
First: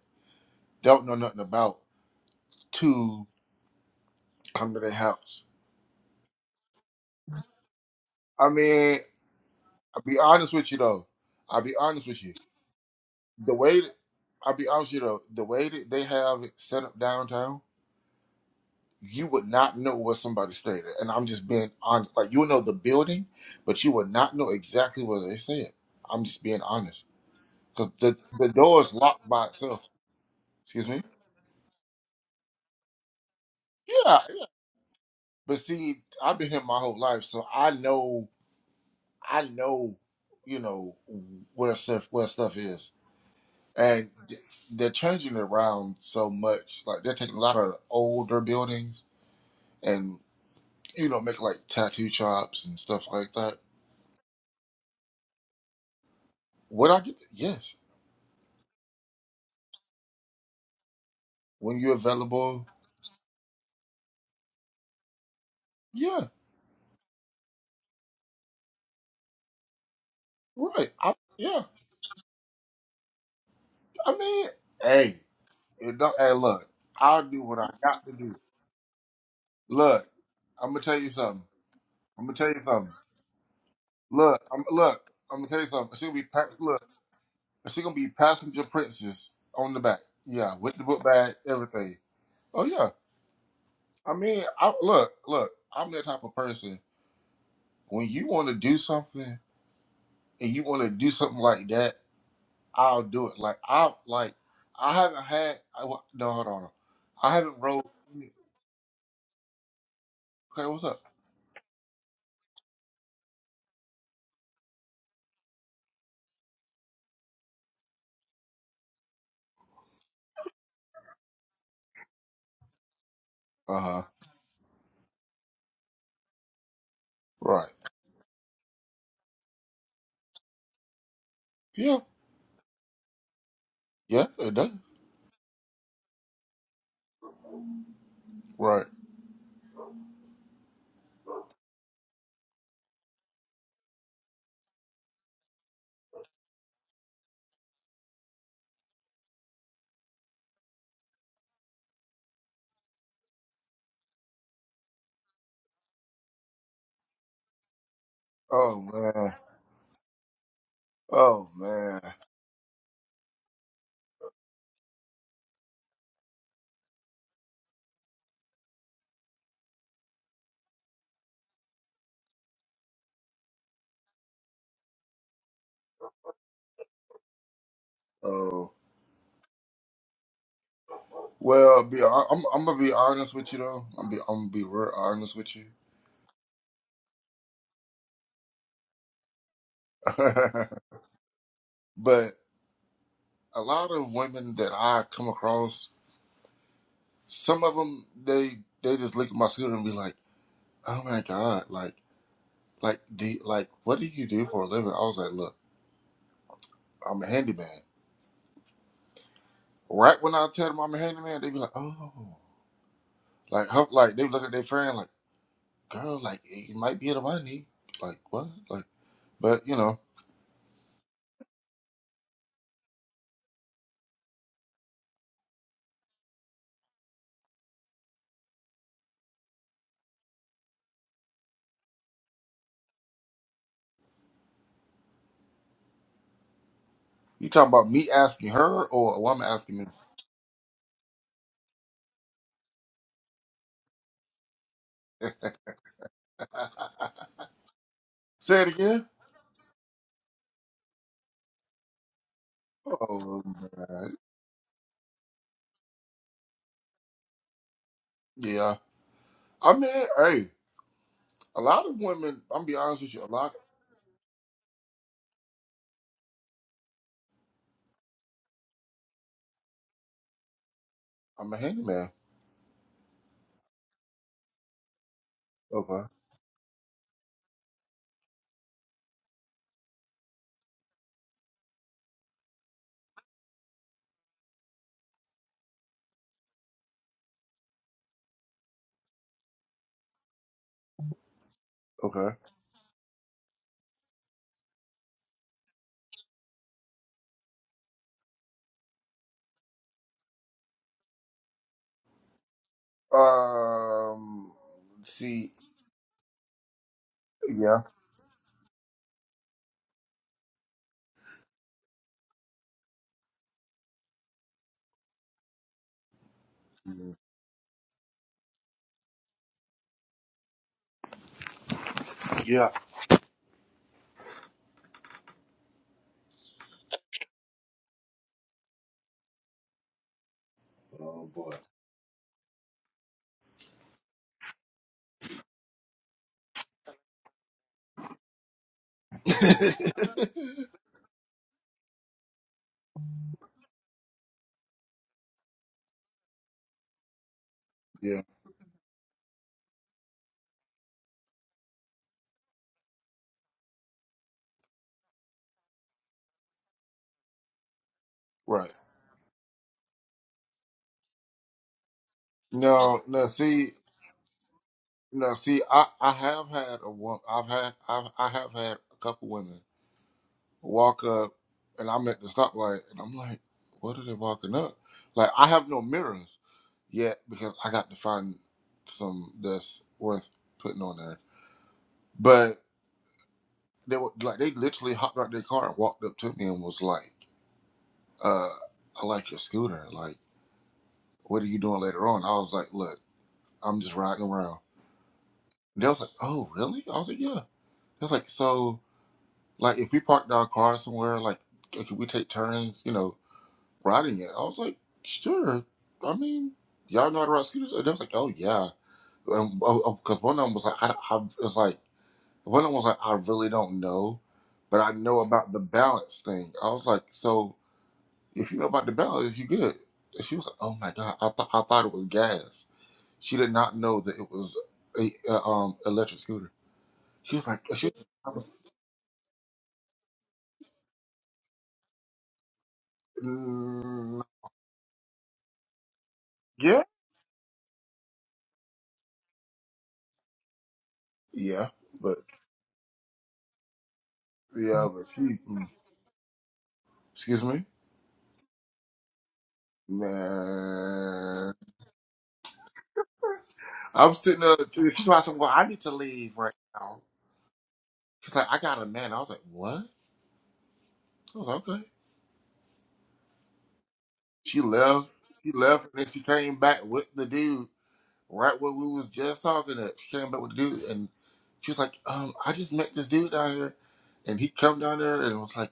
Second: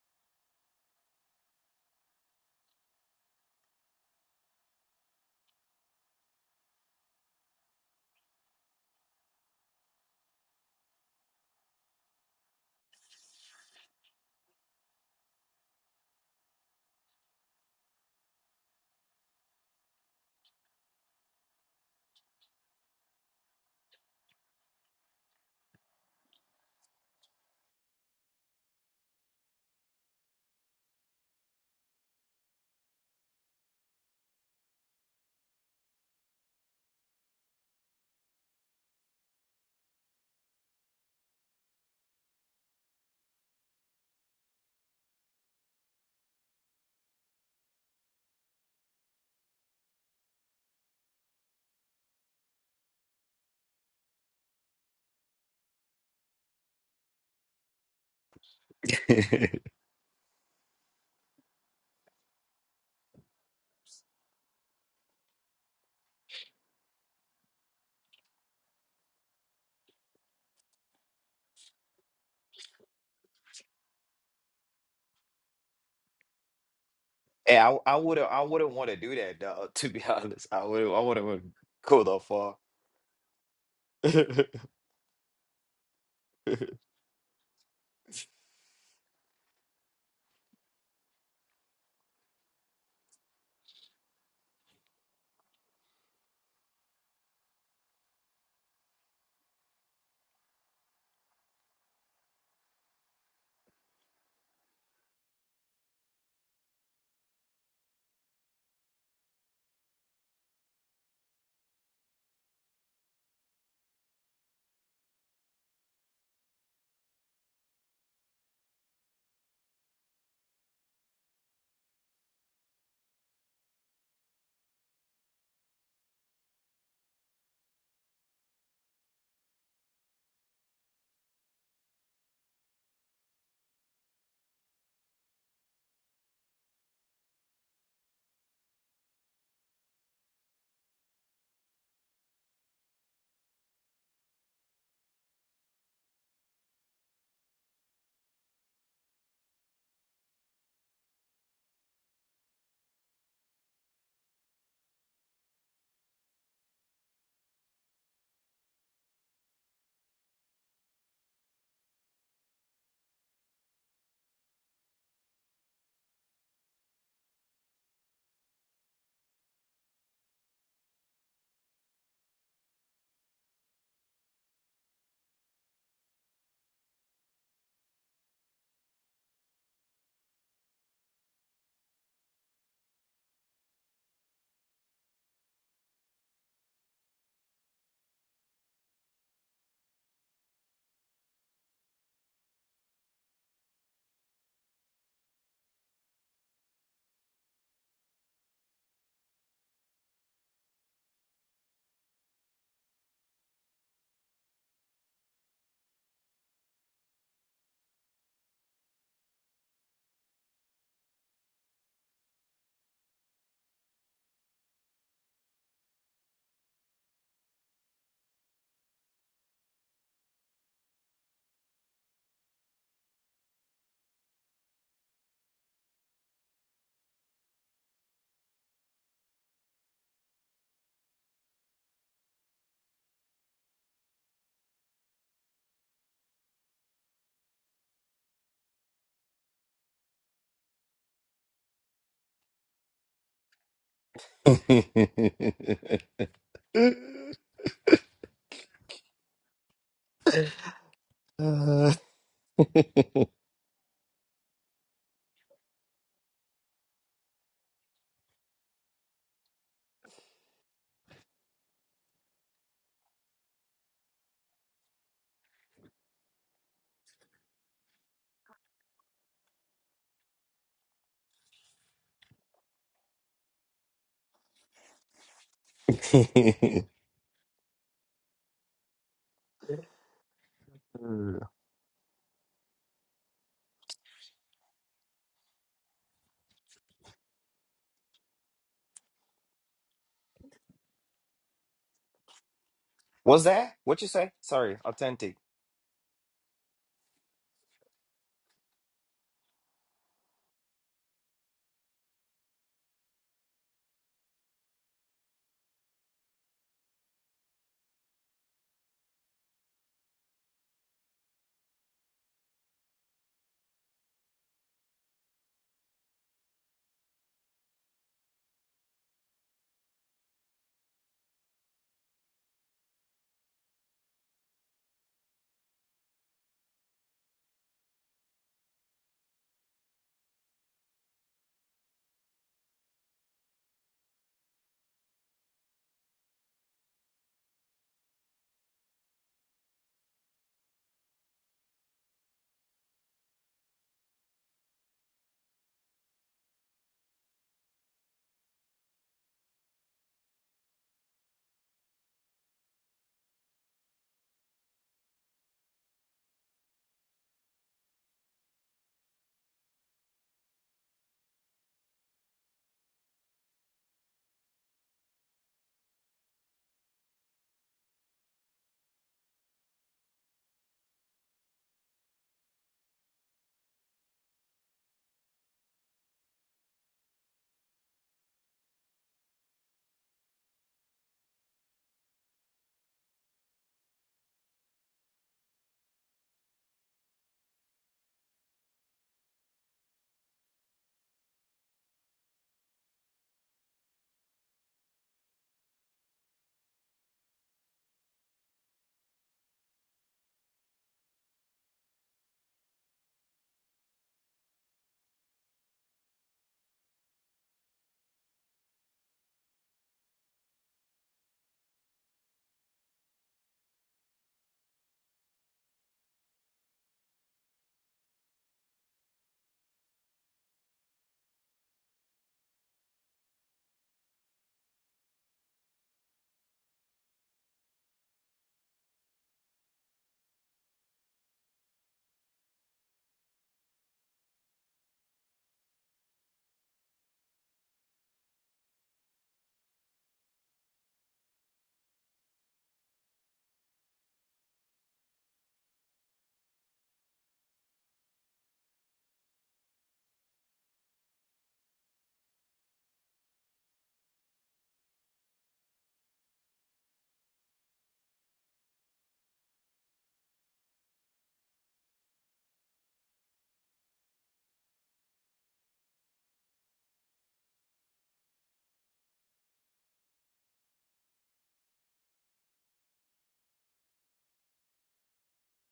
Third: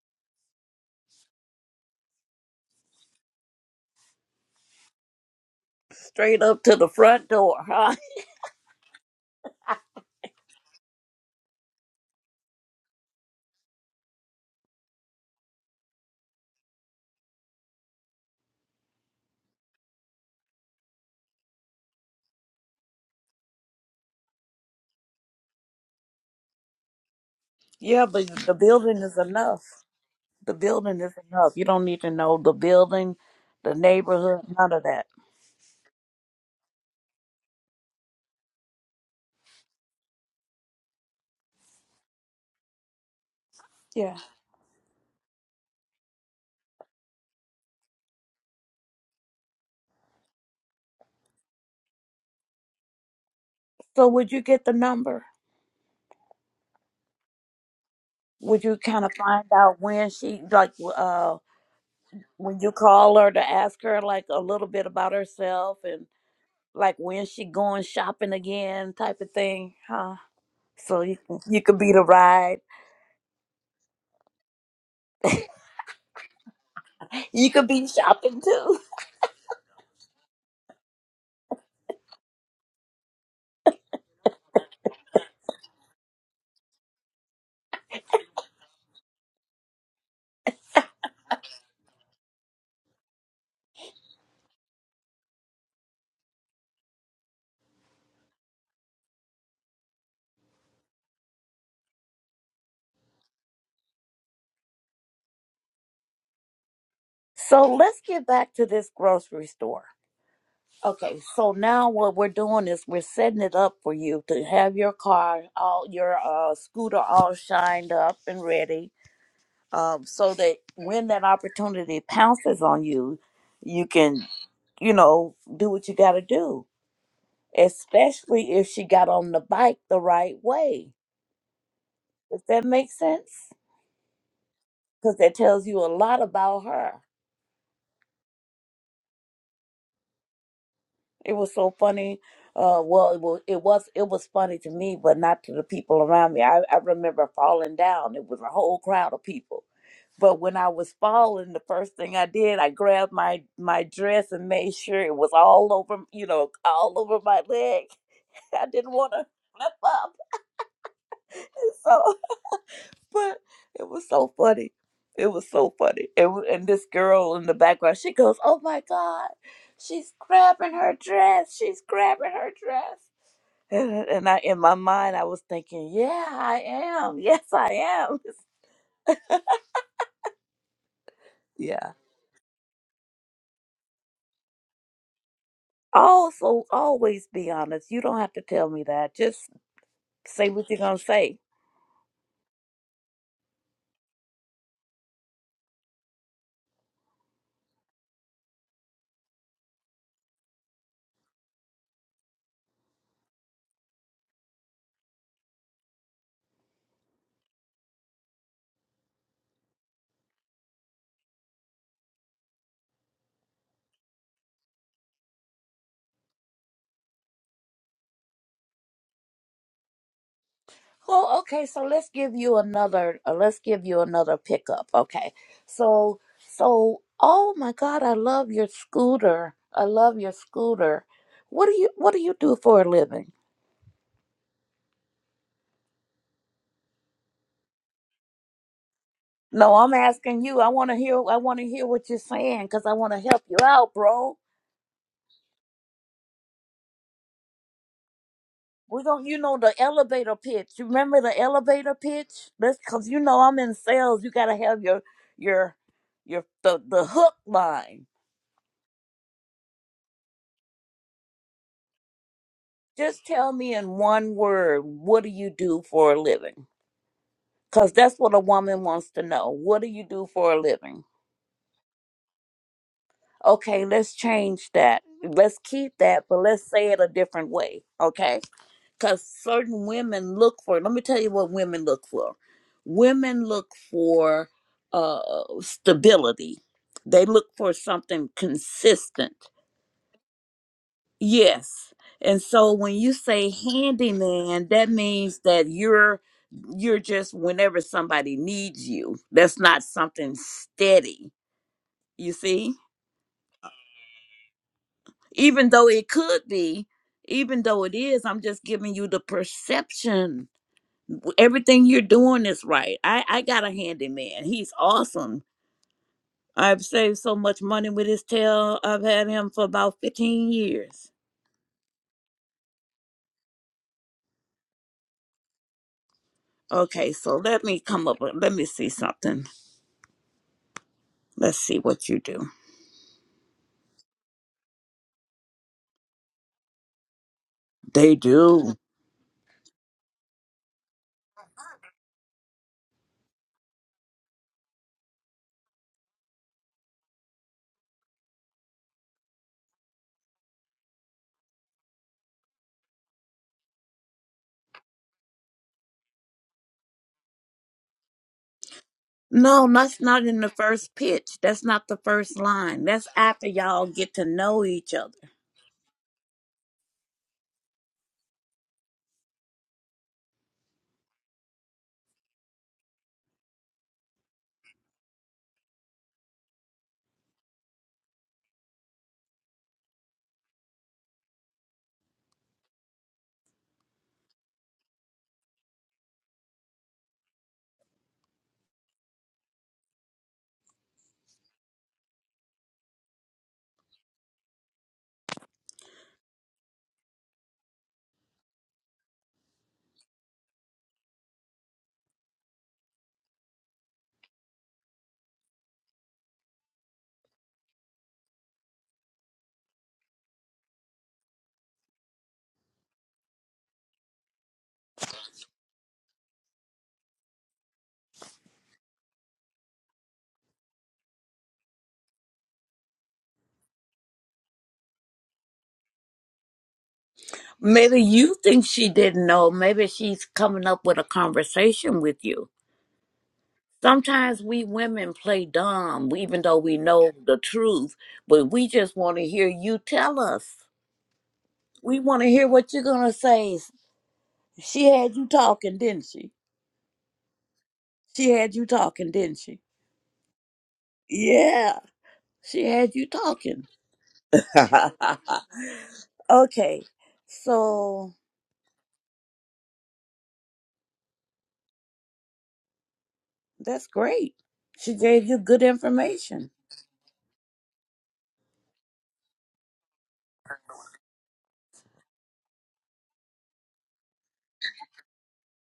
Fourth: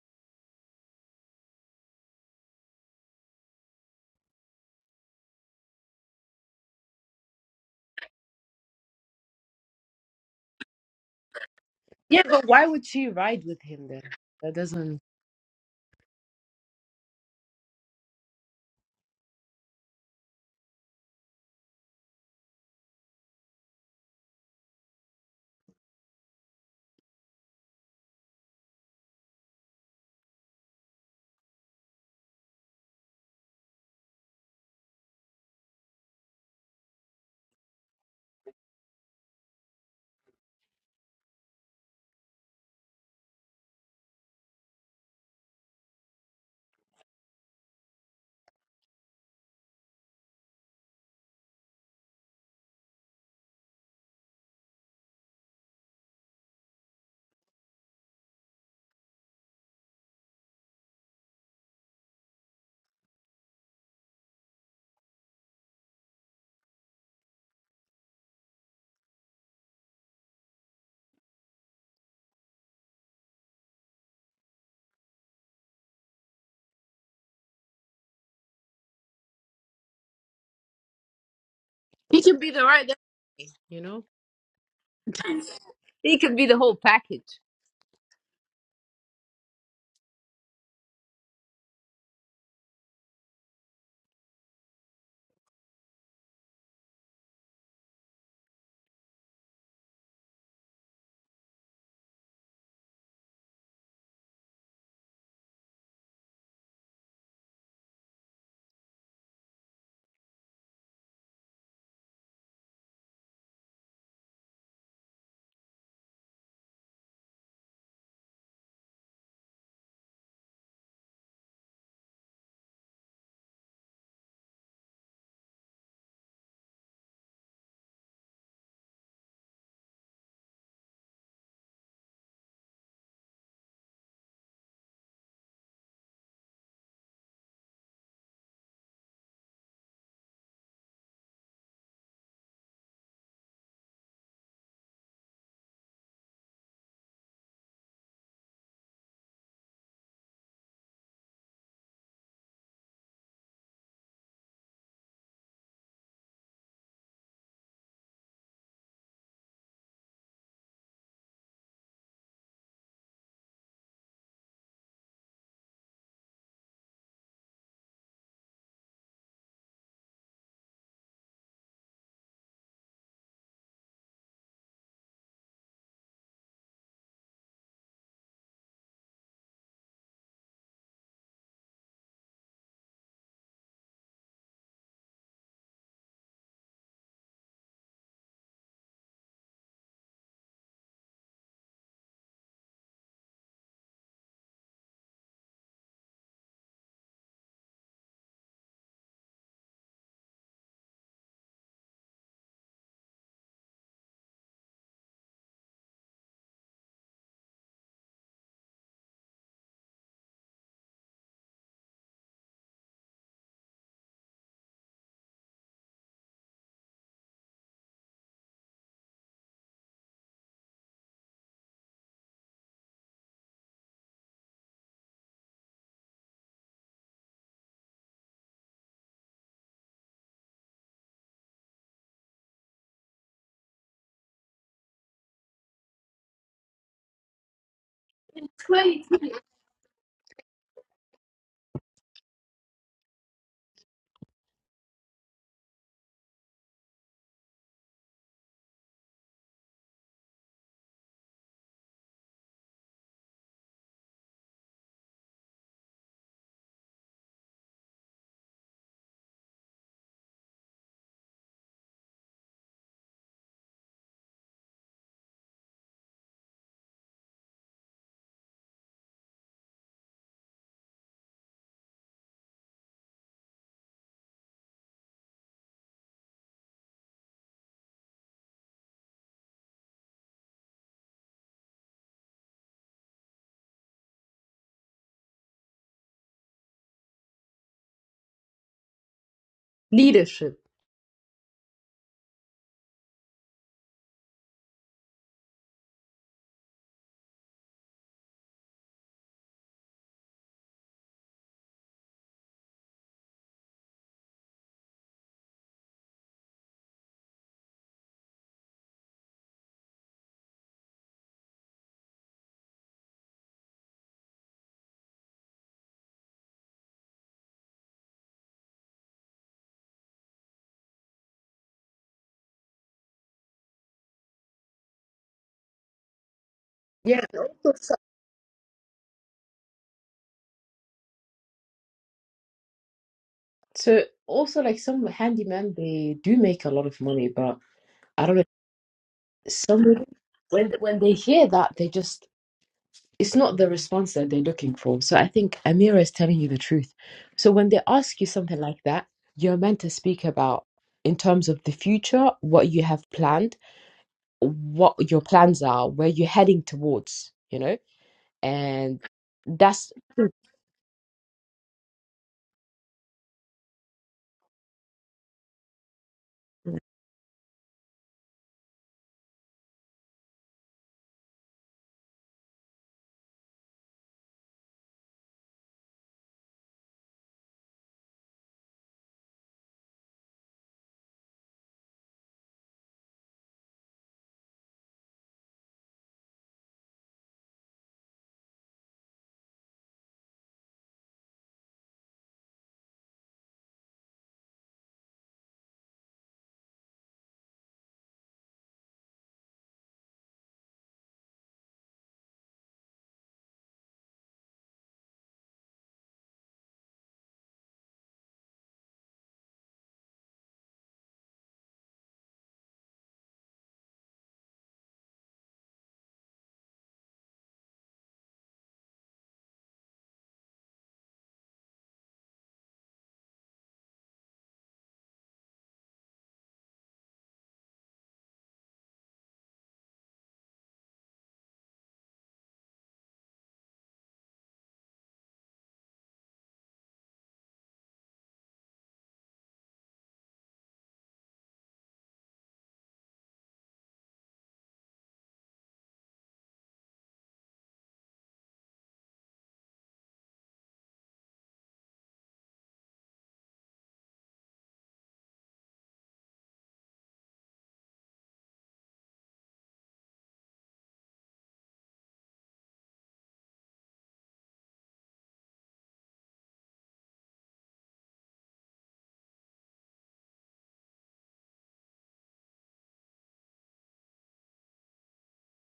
don't know nothing about to come to their house.
Straight up to the front door, huh? <laughs>
I mean. I'll be honest with you though. I'll be honest
Yeah,
with you.
but why would she ride
The
with
way
him
that,
then? That
I'll be honest
doesn't.
with you though, the way that they have it set up downtown, you would not know where somebody stayed at. And I'm just being honest. Like you would know the building, but you would not know exactly where they stayed. I'm just being honest because
Yeah,
the
but
the
the
door is
building is
locked by
enough.
itself.
The
Excuse
building
me.
is enough. You don't need to know the building, the
Yeah,
neighborhood,
yeah.
none of that.
but see, I've been here my whole life, so I know. I know. You know where stuff where stuff is. and
Yeah.
they're changing it around so much. Like they're taking a lot of older buildings and you know making like tattoo shops and stuff like that.
So would you get the number?
Would I get? Yes,
Would you
<laughs>
kind of find out when she like uh
when you're
when
available.
you call her to ask her like a little bit about herself and
Yeah,
like when she going shopping again type of thing, huh?
right.
So
I,
you can, you
yeah,
could be the ride.
I mean, hey, it don't, hey, look, I'll do
You
Hey,
what
could
I
I
be
I
got to
wouldn't
do.
shopping
I wouldn't
too. <laughs>
want to do that though, <laughs> to be
Look,
honest. I
I'm gonna
wouldn't
tell
I
you
wouldn't want
something.
to go
He
I'm gonna
could be
tell
the
you
right,
something.
guy, you know.
Look,
that
I'm
far.
look. I'm
<laughs>
gonna tell you something. She
He
gonna be
could be
pa-
<laughs>
the whole
look.
package.
She gonna be passenger princess on the back. Yeah, with the book bag, everything. Oh yeah. I mean, I, look, look. I'm that type of person. When you want to do something and you want to do something like that, I'll do it. Like I like, I haven't had. I, wa- no, hold on. I haven't
So
rolled.
let's get
Okay,
back to this grocery store.
what's up?
Okay, so now what we're doing is we're setting it up for you to have your car, all your uh, scooter all shined up and ready, um, so that when that opportunity pounces on you,
Uh
you
huh.
can, you know, do what you got to do.
Right.
Especially if she got on the bike the right way.
Yeah.
Does that make sense?
Yeah. It does.
Because that tells you a lot about her.
Right.
It was so funny. Uh, well, it was, it was it was funny to me, but not to the people around me. I, I remember falling down. It was a whole crowd of people. But when I was falling, the first thing I did, I grabbed my my dress and made sure it was all over, you know, all over my leg. <laughs> I
Oh
didn't want to
man.
flip up.
Oh man.
So, <laughs> but it was so funny. It was so funny. It, wa- and this girl in the background, she goes, "Oh my god, she's grabbing her dress. She's grabbing her dress." <laughs> And, and I, in my mind, I was thinking, yeah, I am. <laughs> Yes, I am.
Oh.
<laughs>
Well,
Yeah.
be I- I'm I'm gonna be honest with you though. I'm be I'm gonna be real honest with you.
Also, always be honest. You don't have to tell me that. Just
<laughs>
say what you're gonna say.
but a lot of women that I come across some of them they they just look at my scooter and be like, "Oh my god, like like do like what do you do for a living?" I was like, "Look, I'm a handyman." Right when I tell them I'm a handyman, they be like, "Oh, like how, like they look at their friend like, girl, like eh, you might be in the money, like what, like." But you know,
Well, okay. So let's give you another. Uh, let's give you another pickup. Okay. So, so, oh my God, I love your scooter. I love your scooter. What do you What do you do for a living?
you talking about me asking her
Right.
or a woman
No,
asking me?
I'm asking you. I want to hear. I want to hear what you're saying because I want to help you out, bro.
<laughs> Uh,
<laughs> Say it
We're
again.
gonna, you know, the elevator pitch. You remember the
<laughs>
elevator pitch? Let's, cause you know
Oh
I'm in
man,
sales. You gotta have your, your, your the the hook line.
yeah. I mean, hey, a lot of women. I'm gonna be honest with you.
Just
A
tell
lot.
me in one word, what do you do for a living? Cause that's what a woman wants to know. What do you do for a living?
I'm a handyman.
Okay, let's change that. Let's keep
Okay.
that, but let's say it a different way. Okay. because certain women look for let me tell you what women look for women look for uh stability they look for something consistent
Leadership.
yes
Okay.
and so when you
What's
say
that? What you say?
handyman
Sorry,
that
authentic.
means that you're you're just whenever somebody needs you that's not something steady you see
Um, see,
even though it could be even
yeah,
though it is i'm just giving you the perception w- everything you're doing is right. I, I got a handyman. He's awesome. I've saved so much money with his tail. I've had him for about 15 years.
yeah,
Okay,
Yeah,
so
and
let
also
me
so,
come up with, let me see something.
<laughs> Oh boy.
Let's see what you do.
so also like some handyman, they do make a lot of money, but
They
I don't know.
do.
Some when when they hear that, they just it's not the response that they're looking for. So I think Amira is telling you the truth. So when they ask
yeah,
you something like that, you're meant to speak about in terms of the future, what you have planned, what your plans are, where you're heading towards, you know?
right.
And
No,
that's
that's not in the first pitch. That's not the first line.
No,
That's
no,
after
see,
y'all get to know each other.
no, see, I, I have had a one, I've had, I've, I have had a couple women walk up, and I'm at the stoplight, and I'm like, what are they walking up? Like, I have no mirrors yet because I got to find some that's worth putting on there. But they were like, they literally hopped out their car and walked up to me and was like. uh, I like your scooter. Like, what are you doing later on? I was like, look, I'm just riding around. They was like, oh, really? I was like, yeah. They was like, so, like, if we parked our car somewhere, like, c- could we take turns, you know, riding it? I was like, sure. I mean, y'all know how to ride scooters? They was like, oh, yeah. Because one of them was like, I, I was like, one of them was like, I really don't know, but I know about the balance thing. I was like, so If you know about the ballot, you good. And she was like, oh my God, I, thought I thought it was gas. She did not know that it was a, uh um electric scooter. She was like, she
Maybe
I
you
was
think she didn't know. Maybe she's coming up with a conversation with you
like, "Mm,
Sometimes we women play dumb, we- even though we
yeah,
know the truth, but we just want to hear you tell us.
yeah,
We
but
want to hear what you're going to say. She
yeah, but
had
she,
you
mm,
talking, didn't she?
excuse me,
She had you talking, didn't she?
man.
Yeah, she had you talking.
I'm sitting there,
<laughs>
she's like, well, I need to leave right
okay,
now.
so
She's like, I got a man. I was like, what? I was like, okay.
that's great.
She
She
left.
gave you
She
good
left, and then she
information.
came back with the dude. right where we was just talking at. She came back with the dude and she was like, um, I just met this dude down here and he come down there and was like,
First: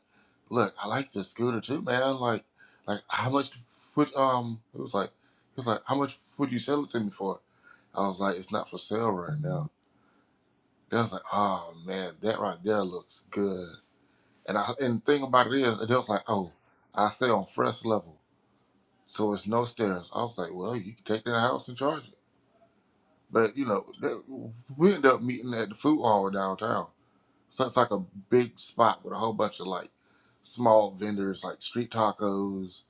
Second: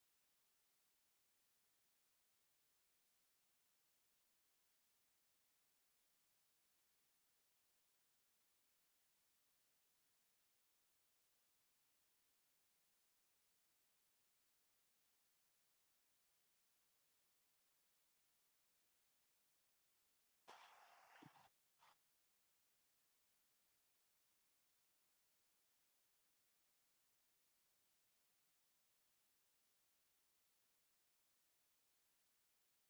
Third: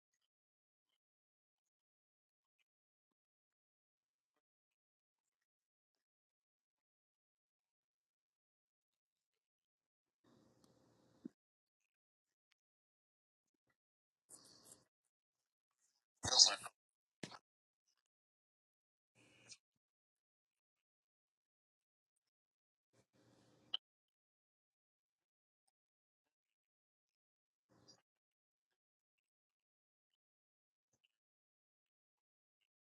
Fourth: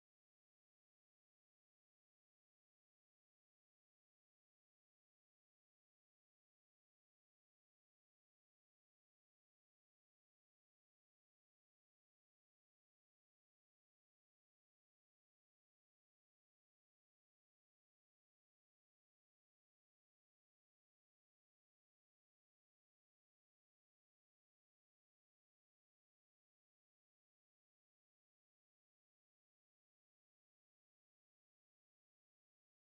Look, I like this scooter too, man. Like like how much would um it was like he was like, How much would you sell it to me for? I was like, It's not for sale right now. They was like, Oh man, that right there looks good. And I and the thing about it is they was like, Oh, I stay on first level. So it's no stairs. I was like, Well, you can take that house and charge it. But you know, that, we ended up meeting at the food hall downtown. So it's like a big spot with a whole bunch of like small vendors, like street tacos,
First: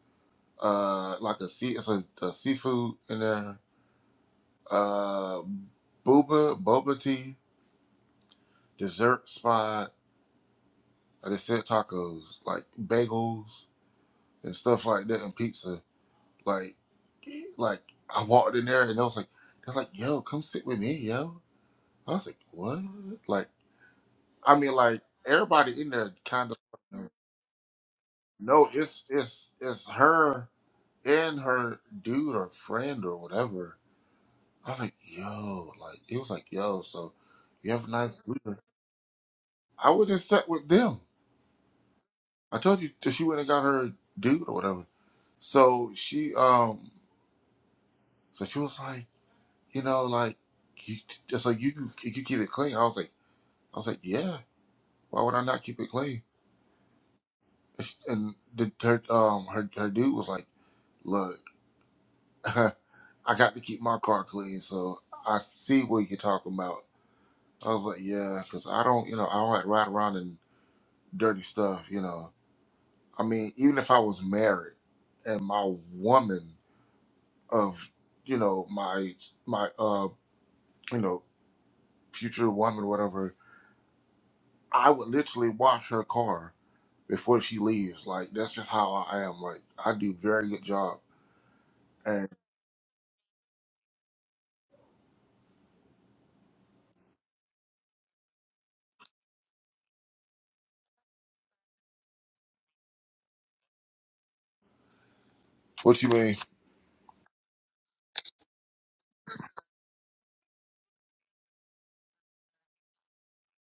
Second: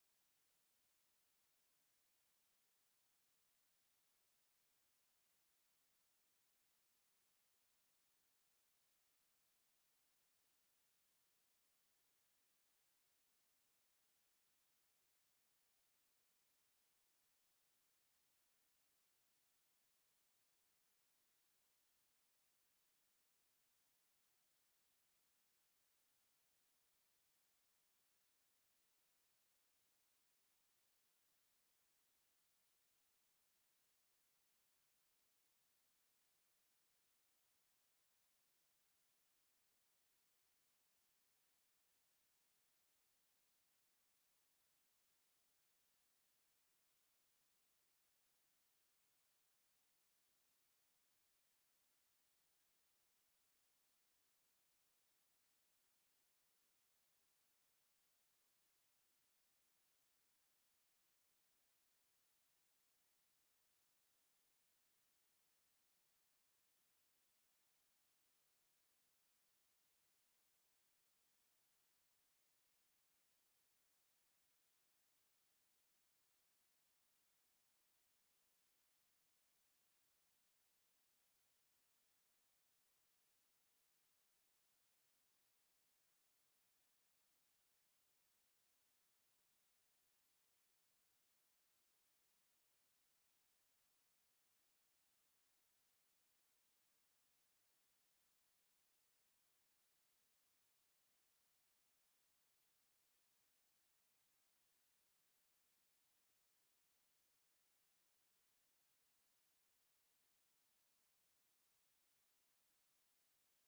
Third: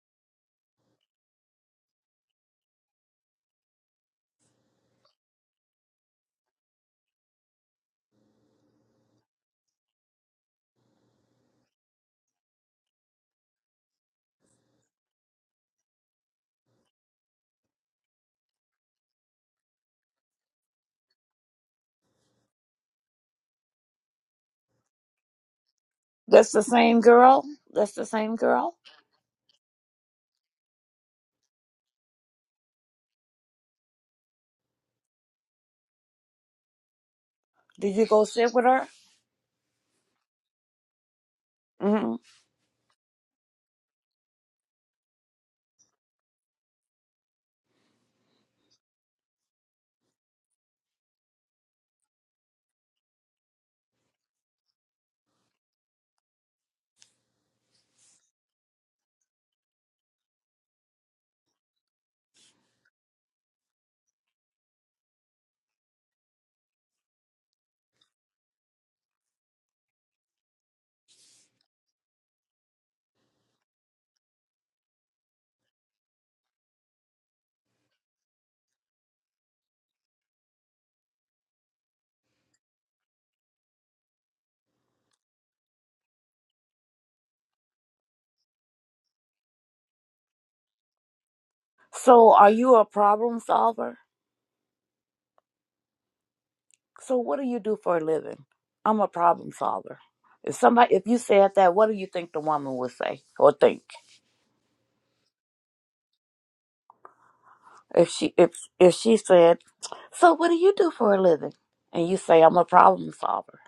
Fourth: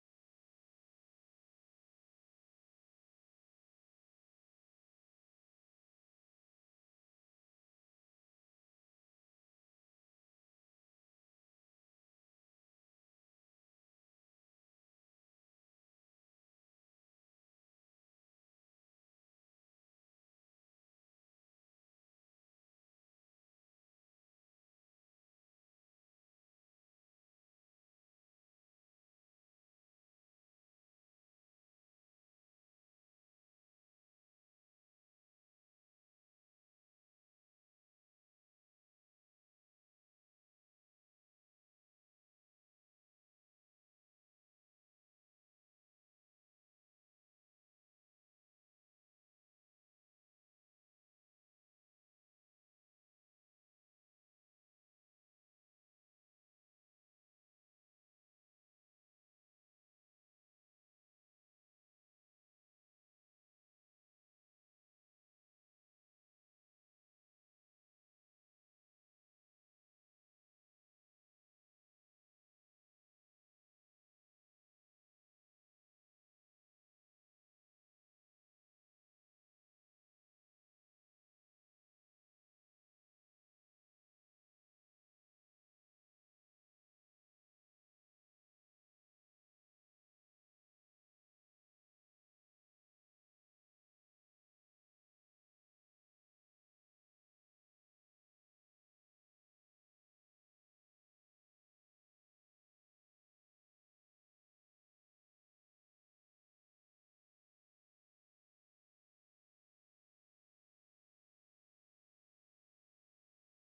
uh, like a sea, it's a, a seafood in there, uh, booba, boba tea, dessert spot. Like I said, tacos, like bagels and stuff like that, and pizza. Like, like I walked in there and I was like, I was like, yo, come sit with me, yo. I was like, what? Like. I mean, like everybody in there kind
That's the same
of
girl. That's the same
no,
girl.
it's it's it's her and her dude or friend or whatever. I was like, yo, like it was like, yo, so you have a
Did you
nice
go sit
weekend.
with her?
I would have sat with them.
hmm
I told you that she went and got her dude or whatever. So she um so she was like, you know, like you just like you can you can keep it clean. I was like I was like, Yeah, why would I not keep it clean? And she- and the her um her her dude was like, Look <laughs> I got to keep my car clean, so I see what you're talking about. I was like, yeah, because I don't, you know, I don't like ride around in dirty stuff, you know. I mean, even if I was married and my woman of, you know, my my uh, you know, future woman, whatever, I would literally wash her car before she leaves. Like that's just how I am. Like I do very good job. And
So, are you a problem solver? So what do you do for a living? I'm a problem solver. If somebody if you said that, what do you think the woman would say or think?
what you mean?
If she if if she said, So what do you do for a living? And you say, I'm a problem solver.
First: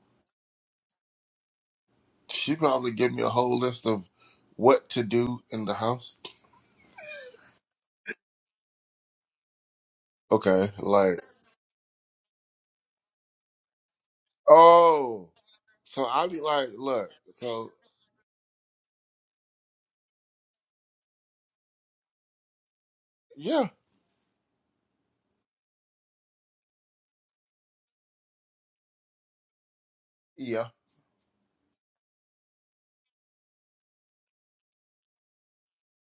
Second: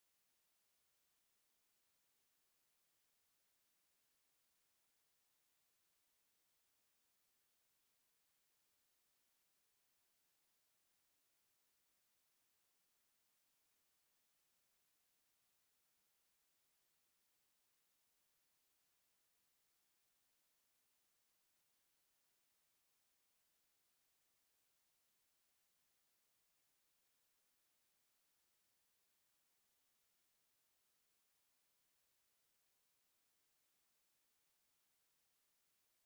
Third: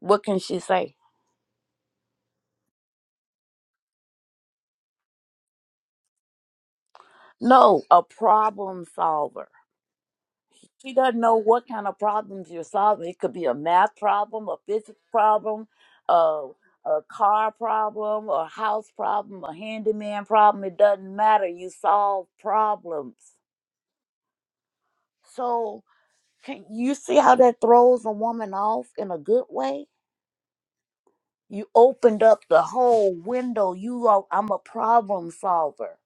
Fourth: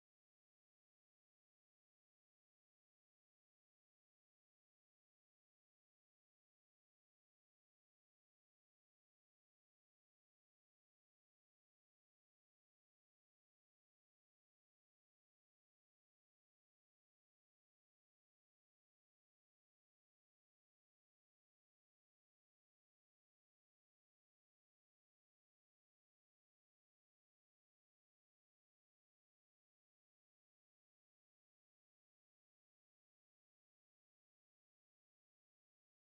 What can she say?
She probably give me a whole list of what to do in the house.
No, a problem solver.
Okay,
She doesn't
like.
know what kind of problems you're solving. It could be a math problem, a physics
Oh,
problem,
so I'll be
a,
like,
a
look,
car
so
problem, a house problem, a handyman problem. It doesn't matter. You solve problems.
yeah,
So can you see how that throws a woman off in a good way?
yeah,
You opened up the whole window. You are I'm a problem solver.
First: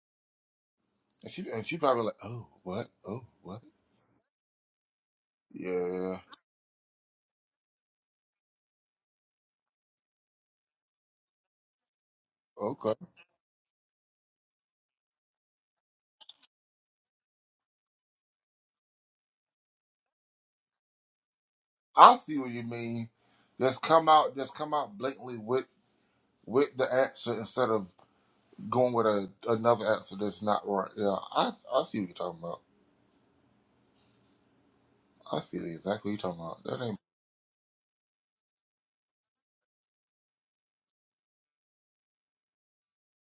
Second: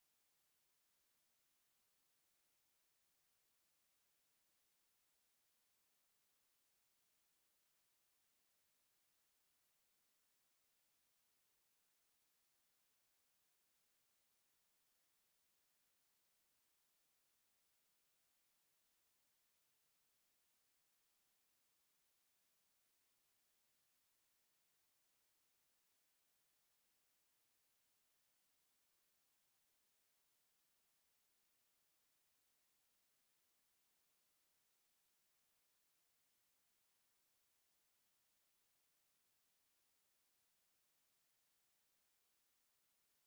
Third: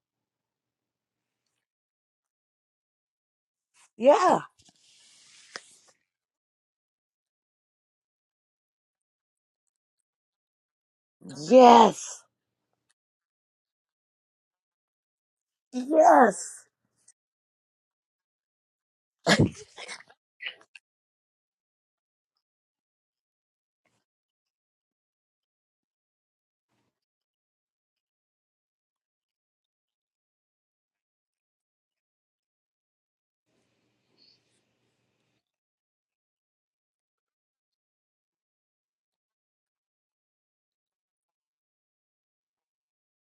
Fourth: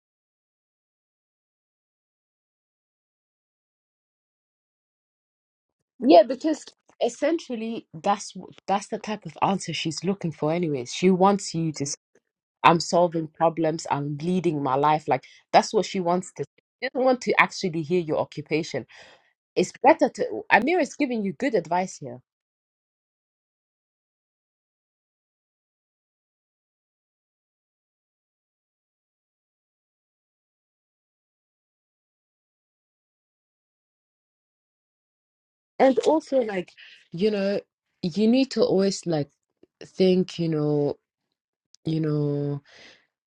and she and she probably like, oh, what, oh, what,
Yeah.
yeah,
yeah, because essentially that's wh- that's the type of answer she's looking for anyways. She wants you to
Yes.
i I'm
okay.
solving problems, I'm leading my life. Like that's what she wants to.
Yes.
She doesn't want to actually hear your occupation It's better to. Amir is giving you good advice
I
here.
see what you mean. Just come out, just come out blatantly with with the answer instead of going with a another answer that's not right. Yeah, I I see what you're talking about. I see
And
exactly what you're
also,
talking about.
like,
That ain't
you know, you need to always like think, you know, you know,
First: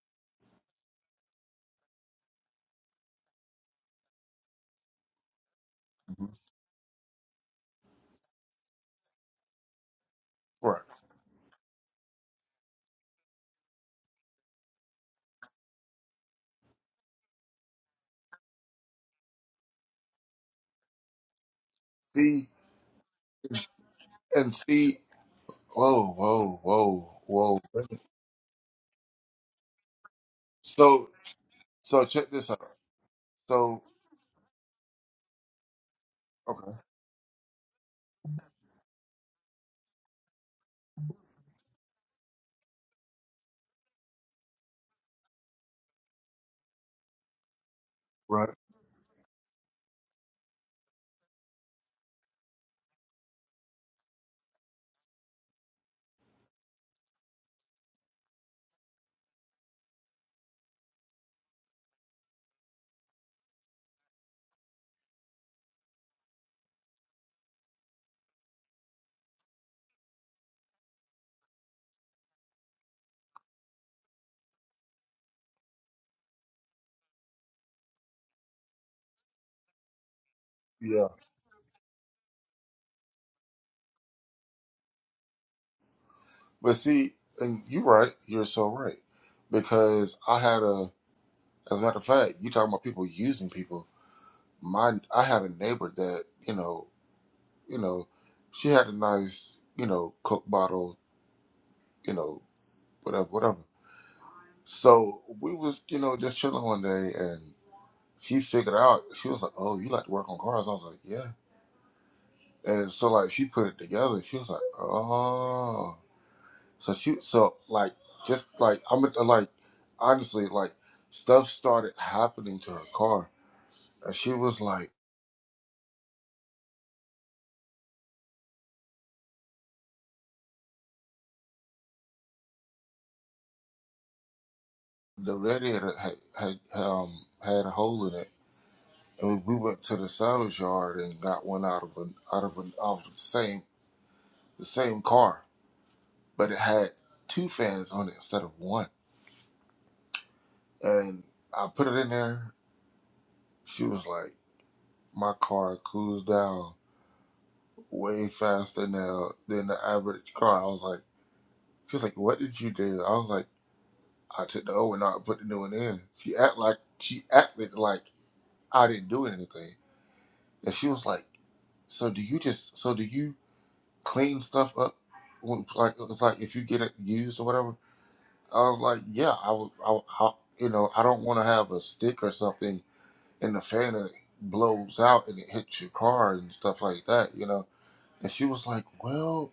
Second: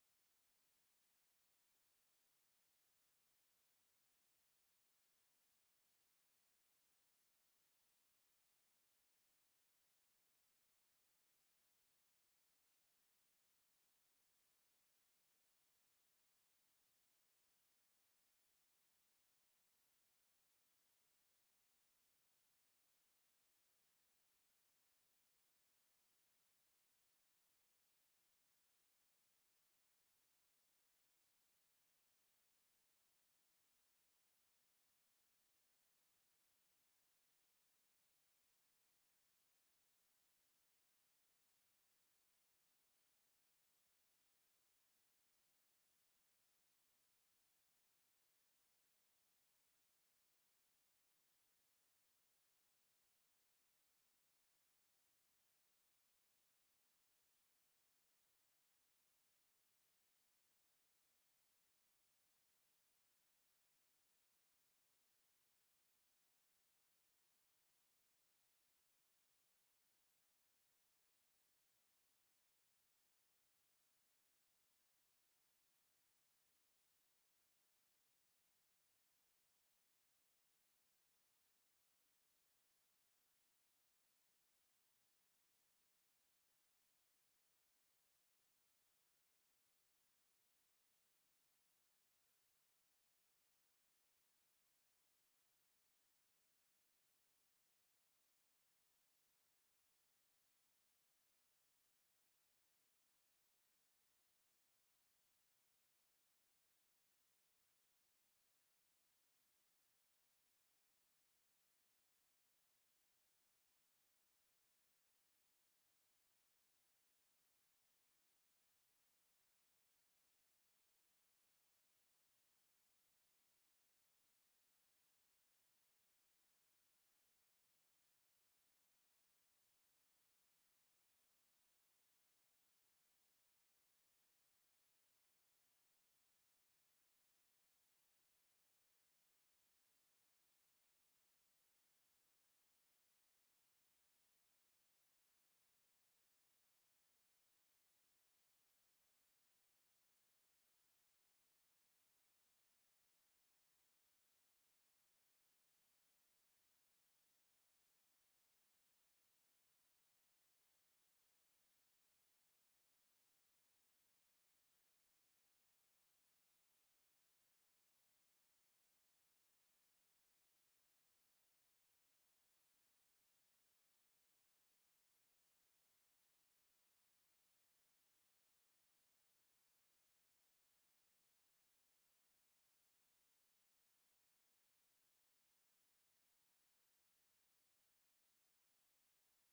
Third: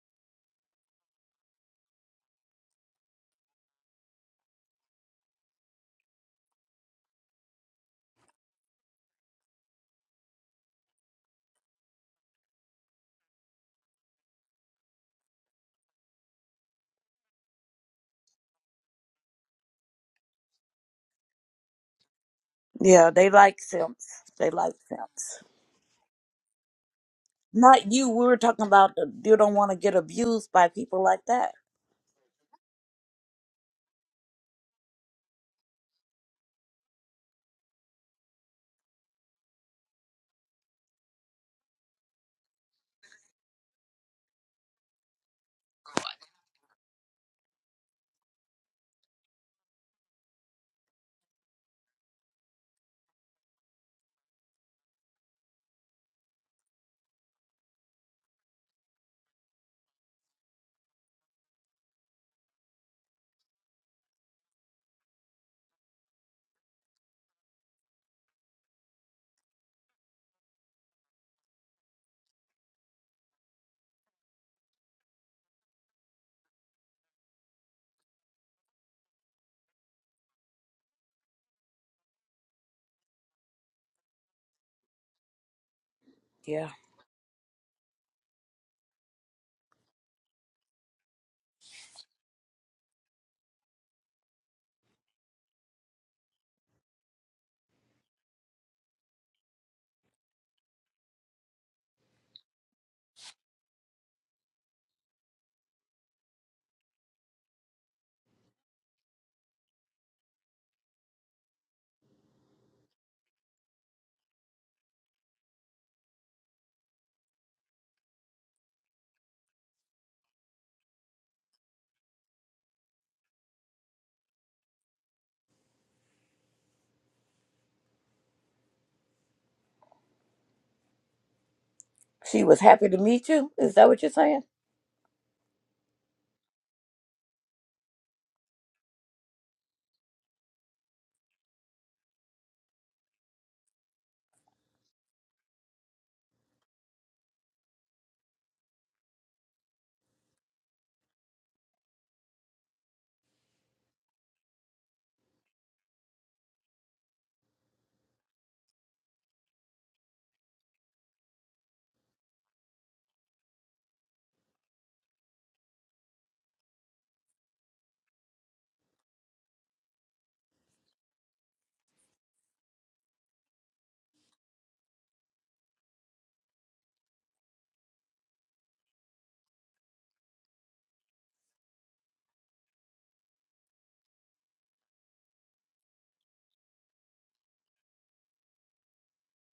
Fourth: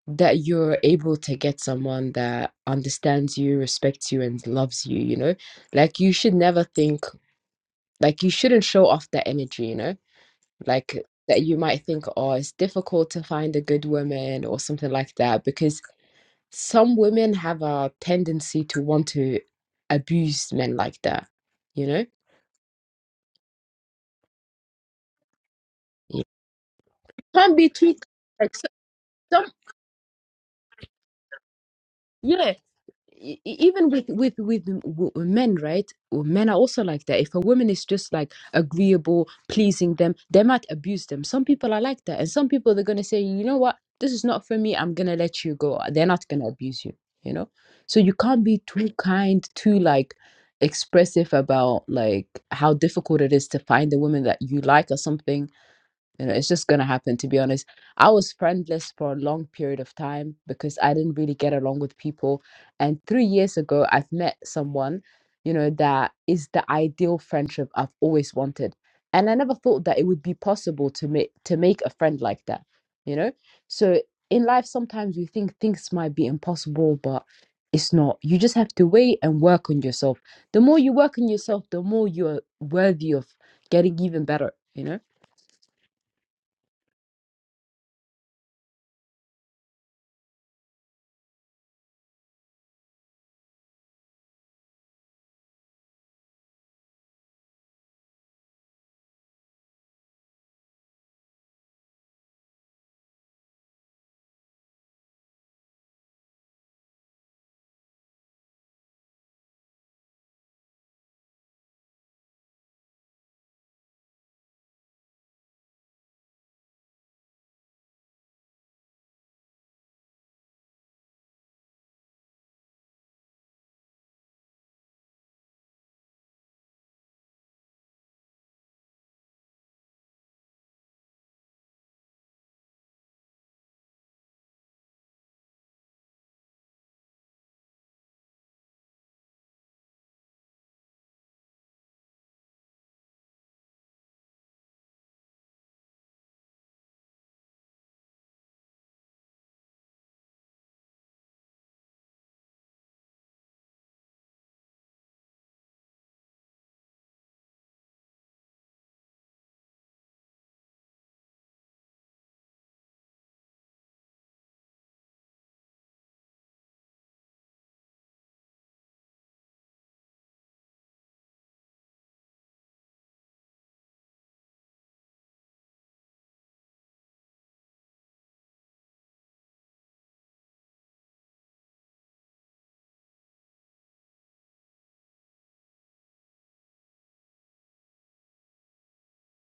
that you're able to get someone that understands you, respects you, and loves you, you know? Like you should
Mhm.
never think like you shouldn't show off that energy, you know?
right.
like that you might think, oh, it's difficult to find a good woman or something like that, because some women have a tendency to want to abuse men like that, you know?
See
Yeah, they like simps. They
and
like
see.
simps.
Whoa,
You
whoa, whoa,
can't
whoa.
be
Not
too
you. We were
like
talking about the, you
so-
don't want to get abused by people
So
like that.
so check this
yeah
out.
e- e-
So
even with with with m- w- men right Well, men are
okay,
also like that if a woman is just like agreeable pleasing them they might abuse them some people are like that and some people they're going to say you know what this is not for me i'm going to let you go they're not going to abuse you you know so you can't
right.
be too kind too like expressive about like how difficult it is to find a woman that you like or something you know, it's just gonna happen. To be honest, I was friendless for a long period of time because I didn't really get along with people. And three years ago, I've met someone, you know, that is the ideal friendship I've always wanted. And I never thought that it would be possible to make to make a friend like that. You know, so in life sometimes we think things might be impossible, but it's not. You just have to wait and work on yourself. The more you
yeah.
work on yourself, the more you're worthy of getting even better. You know
Yeah.
But see, and you're right. You're so right. Because I had a, as a matter of fact, you talking about people using people. My, I had a neighbor that you know, you know, she had a nice, you know, Coke bottle, you know, whatever, whatever. So we was, you know, just chilling one day, and she figured out. She was like, "Oh, you like to work on cars?" I was like, "Yeah." And so like she put it together. She was like, "Oh." So she, so like, just like I'm like, honestly, like stuff started happening to her car, and she was like,
She was happy to meet you. Is that what you're saying?
the radiator had had um had a hole in it, and we we went to the salvage yard and got one out of an out of an out of the same the same car, but it had two fans on it instead of one, and I put it in there. She was like, my car cools down way faster now than the average car. I was like. She was like, "What did you do?" I was like, "I took the old one out and put the new one in." She act like she acted like I didn't do anything, and she was like, "So do you just so do you clean stuff up? when- Like it's like if you get it used or whatever." I was like, "Yeah, I would. I, would- I you know I don't want to have a stick or something in the fan and it blows out and it hits your car and stuff like that, you know." And she was like, "Well,"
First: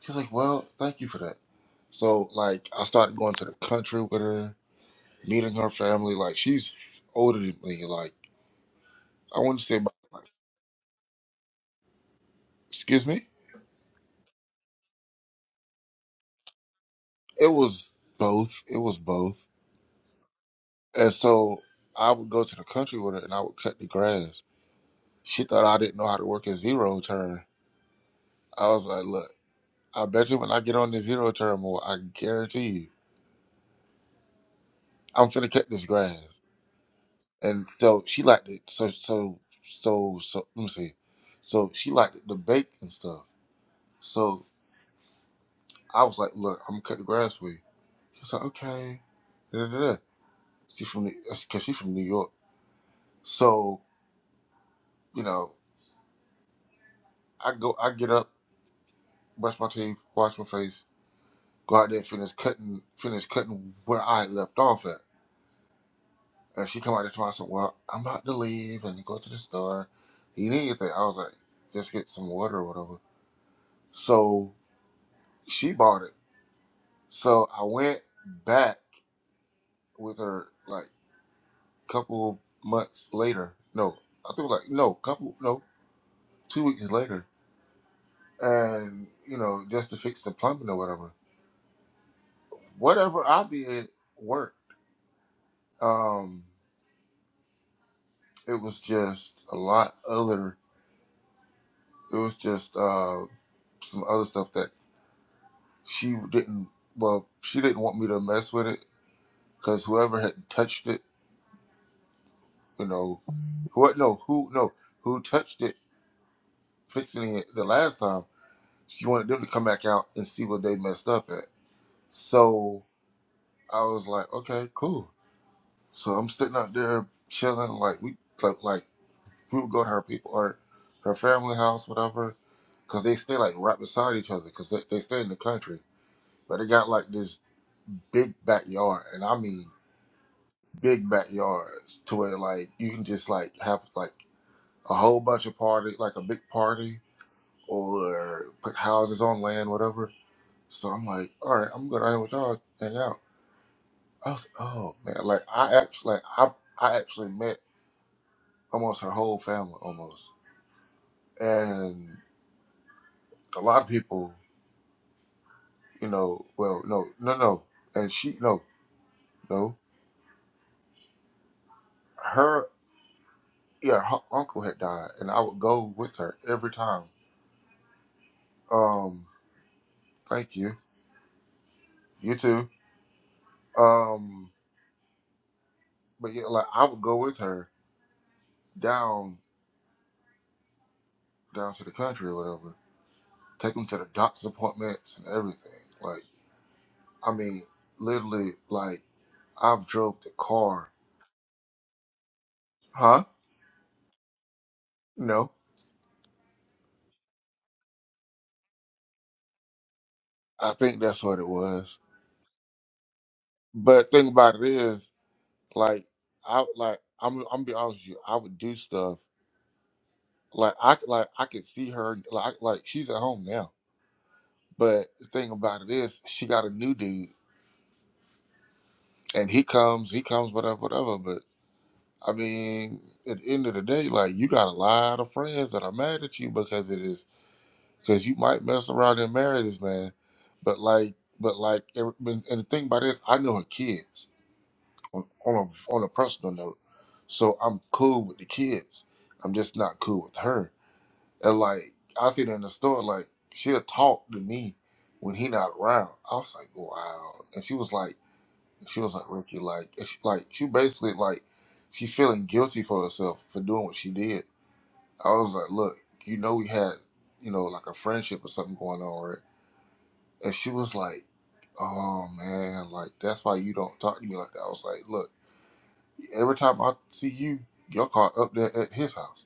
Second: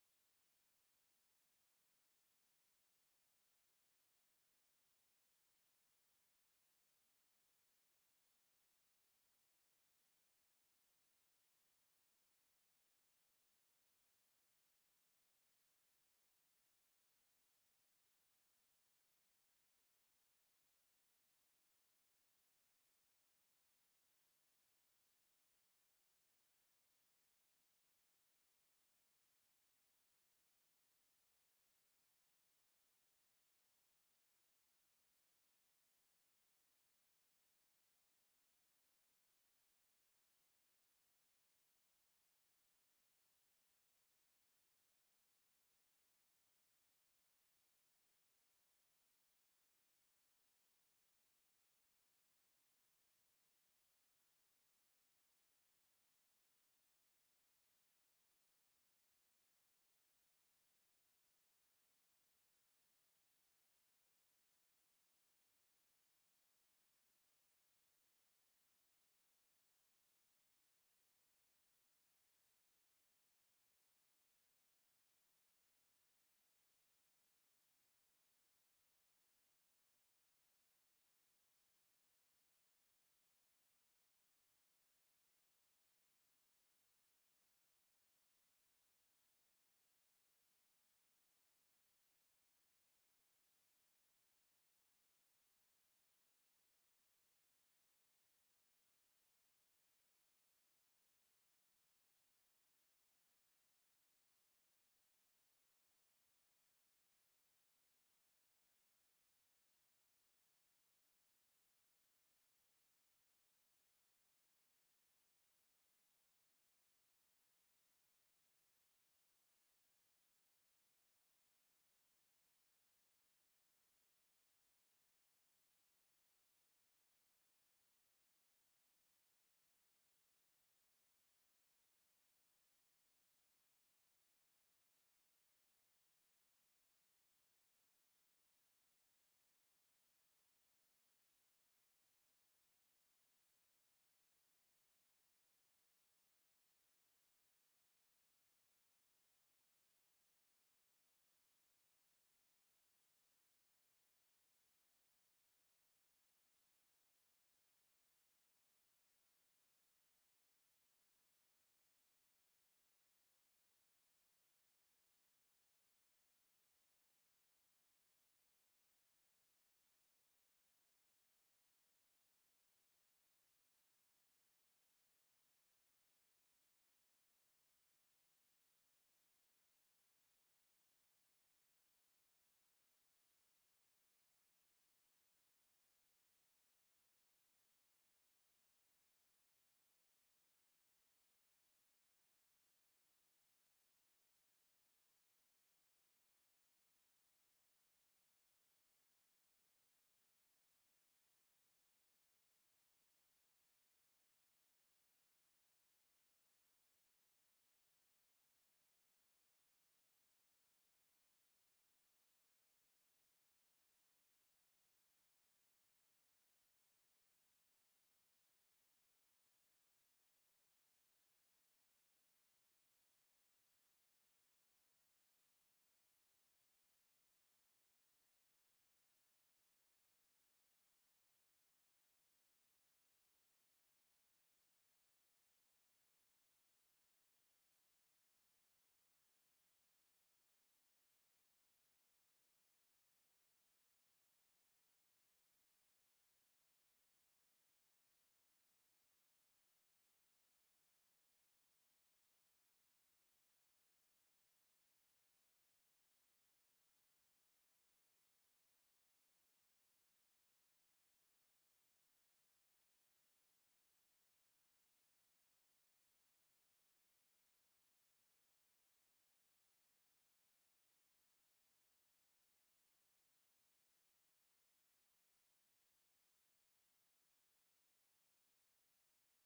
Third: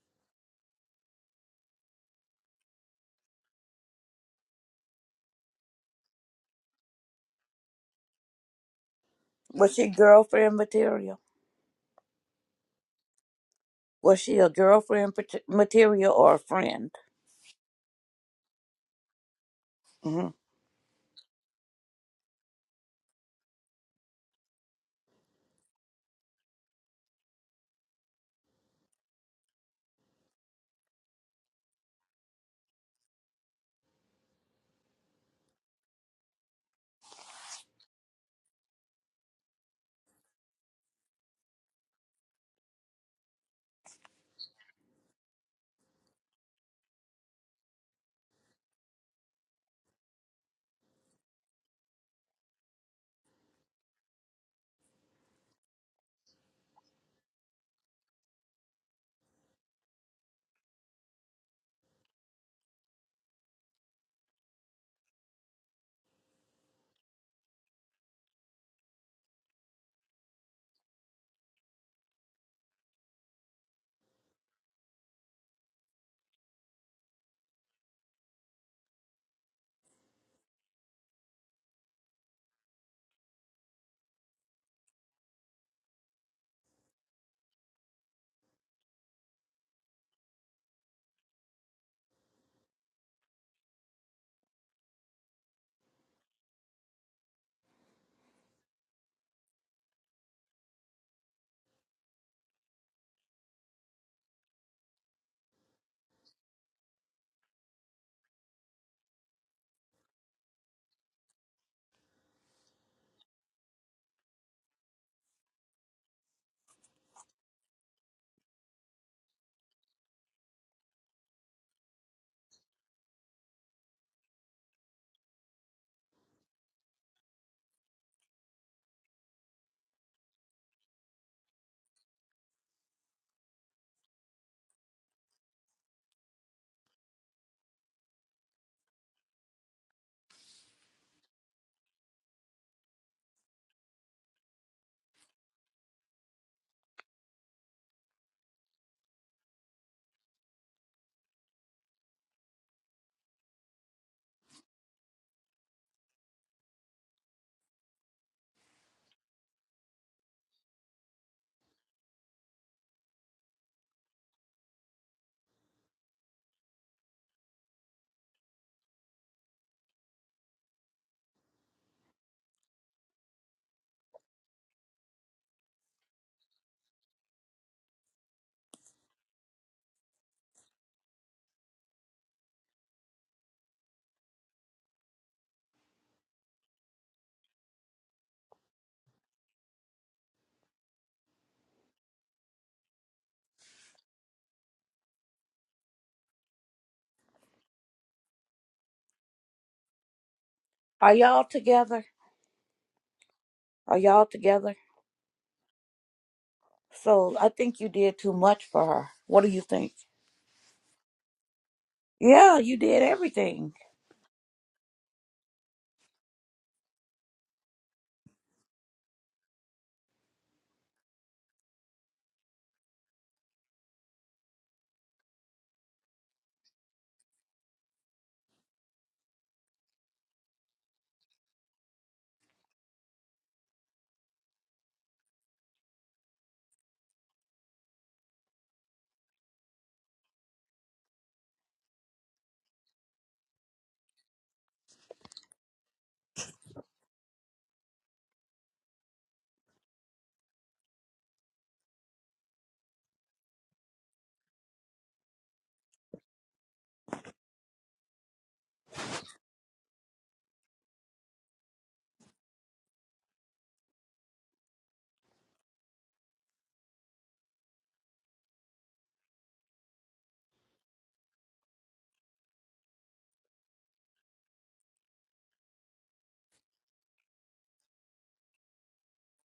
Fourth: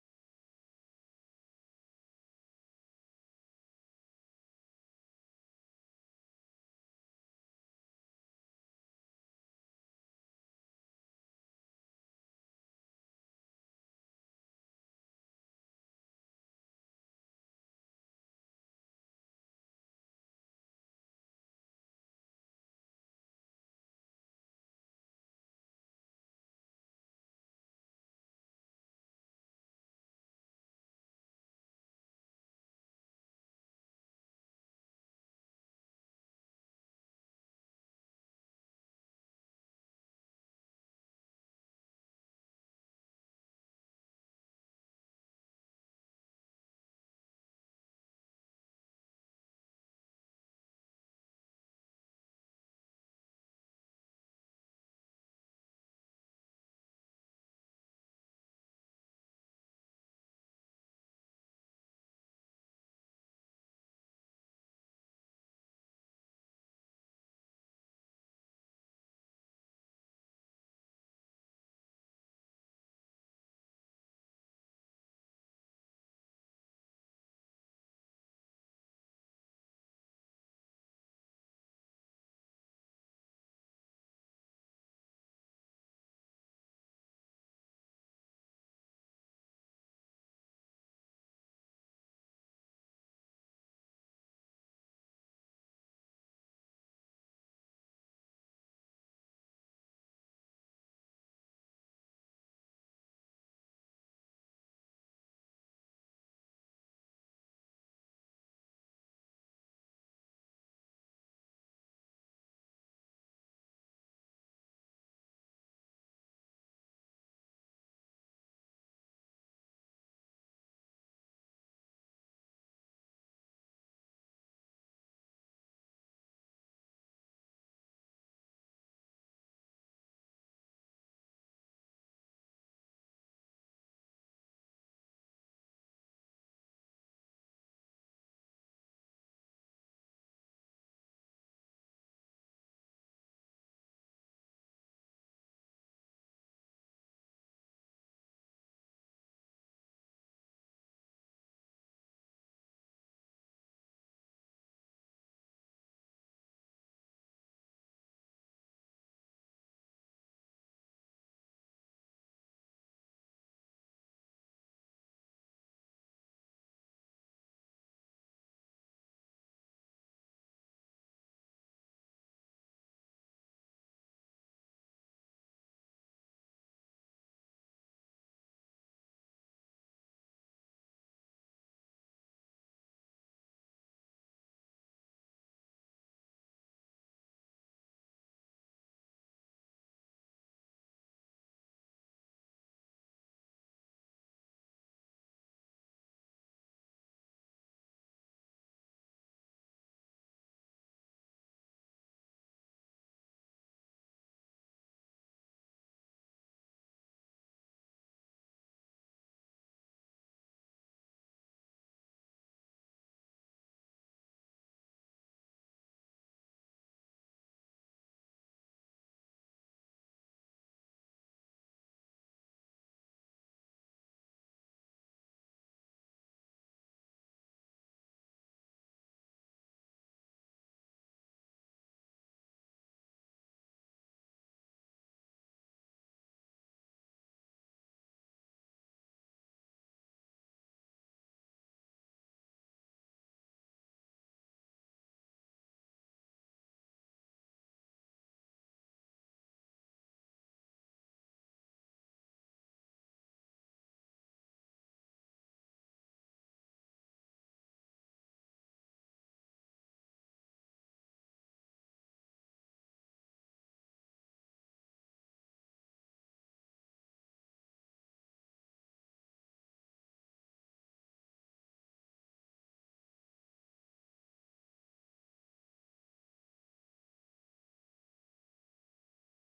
she was like, "Well, thank you for that." So like I started going to the country with her meeting her family. Like she's older than me. Like I wouldn't
Was
say,
she
about- like,
girlfriend material?
excuse me.
Was she a girlfriend pat- material or a friend?
It was both. It was both.
hmm
And so I would go to the country with her, and I would cut the grass. She thought I didn't know how to work a zero turn. I was like, look, I bet you when I get on this zero turn more, I guarantee you, I'm finna cut this grass. And so she liked it. So so so so. Let me see. So she liked it, the bake and stuff. So I was like, look, I'm gonna cut the grass for you. She's like, okay. Da, da, da. She from New- that's cause she's from New York. So, you know, I go I get up, brush my teeth, wash my face, go out there and finish cutting finish cutting where I had left off at. And she come out there twice and well, I'm about to leave and go to the store. You need anything. I was like, just get some water or whatever. So she bought it. So I went back with her like couple months later. No, I think it was like no, couple no, two weeks later and you know just to fix the plumbing or whatever whatever i did worked um it was just a lot other it was just uh some other stuff that she didn't well she didn't want me to mess with it because whoever had touched it you know who no who no who touched it fixing it the last time she wanted them to come back out and see what they messed up at so i was like okay cool so i'm sitting out there chilling like we like like We would go to her people or her family house, whatever, because they stay like right beside each other because they, they stay in the country. But they got like this big backyard, and I mean big backyards to where like you can just like have like a whole bunch of party, like a big party, or put houses on land, whatever. So I'm like, all right, I'm gonna go down with y'all, hang out. I was like, oh man, like I actually, like, I I actually met almost her whole family, almost, and a lot of people. you know, well, no, no, no. And she, no, no. Her, yeah, her uncle had died, and I would go with her every time. Um, thank you. You too. Um, but yeah, like I would go with her down, down to the country or whatever. Take them to the doctor's appointments and everything. Like, I mean, literally, like I've drove the car.
Are y'all together?
Huh?
Are y'all together?
No,
So I think you did too much for her. What do you think?
I think that's what it was.
Yeah, you did everything.
But thing about it is. Like I like I'm I'm be honest with you, I would do stuff like I c- like I could see her like like she's at home now. But the thing about it is she got a new dude and he comes, he comes whatever whatever. But I mean, at the end of the day, like you got a lot of friends that are mad at you because it is because you might mess around and marry this man. But like but like every- and the thing about this, I know her kids on on a, on a personal note. So I'm cool with the kids. I'm just not cool with her. And like I see it in the store, like she'll talk to me when he not around. I was like, wow. And she was like, she was like, Ricky, like, and she, like she basically like she feeling guilty for herself for doing what she did. I was like, look, you know we had, you know, like a friendship or something going on, right? And she was like, oh man, like that's why you don't talk to me like that. I was like, look, every time I see you, you're caught up there at his house.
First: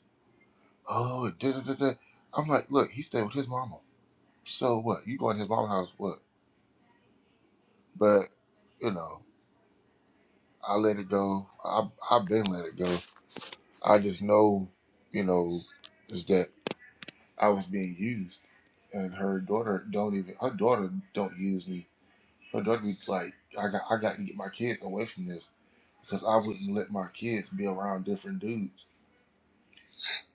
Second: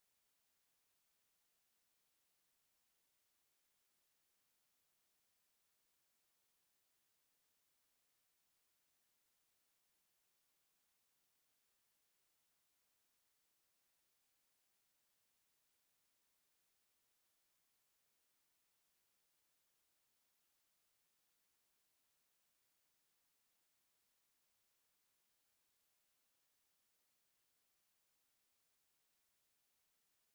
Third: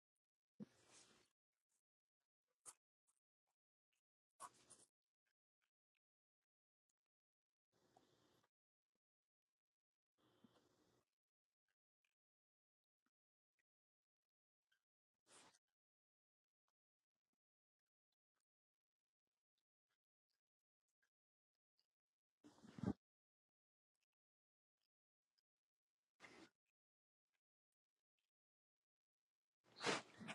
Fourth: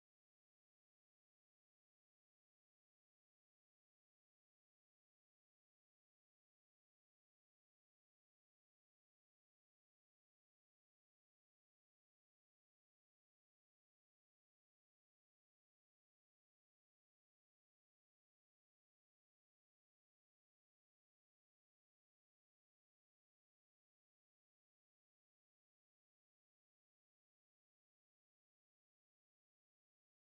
Oh, da da da. da." I'm like, look, he stayed with his mama. So what? You going to his mama house? What? But you know, I let it go. I I've been let it go. I just know, you know, is that I was being used, and her daughter don't even her daughter don't use me. Her daughter be like, I got I got to get my kids away from this because I wouldn't let my kids be around different dudes.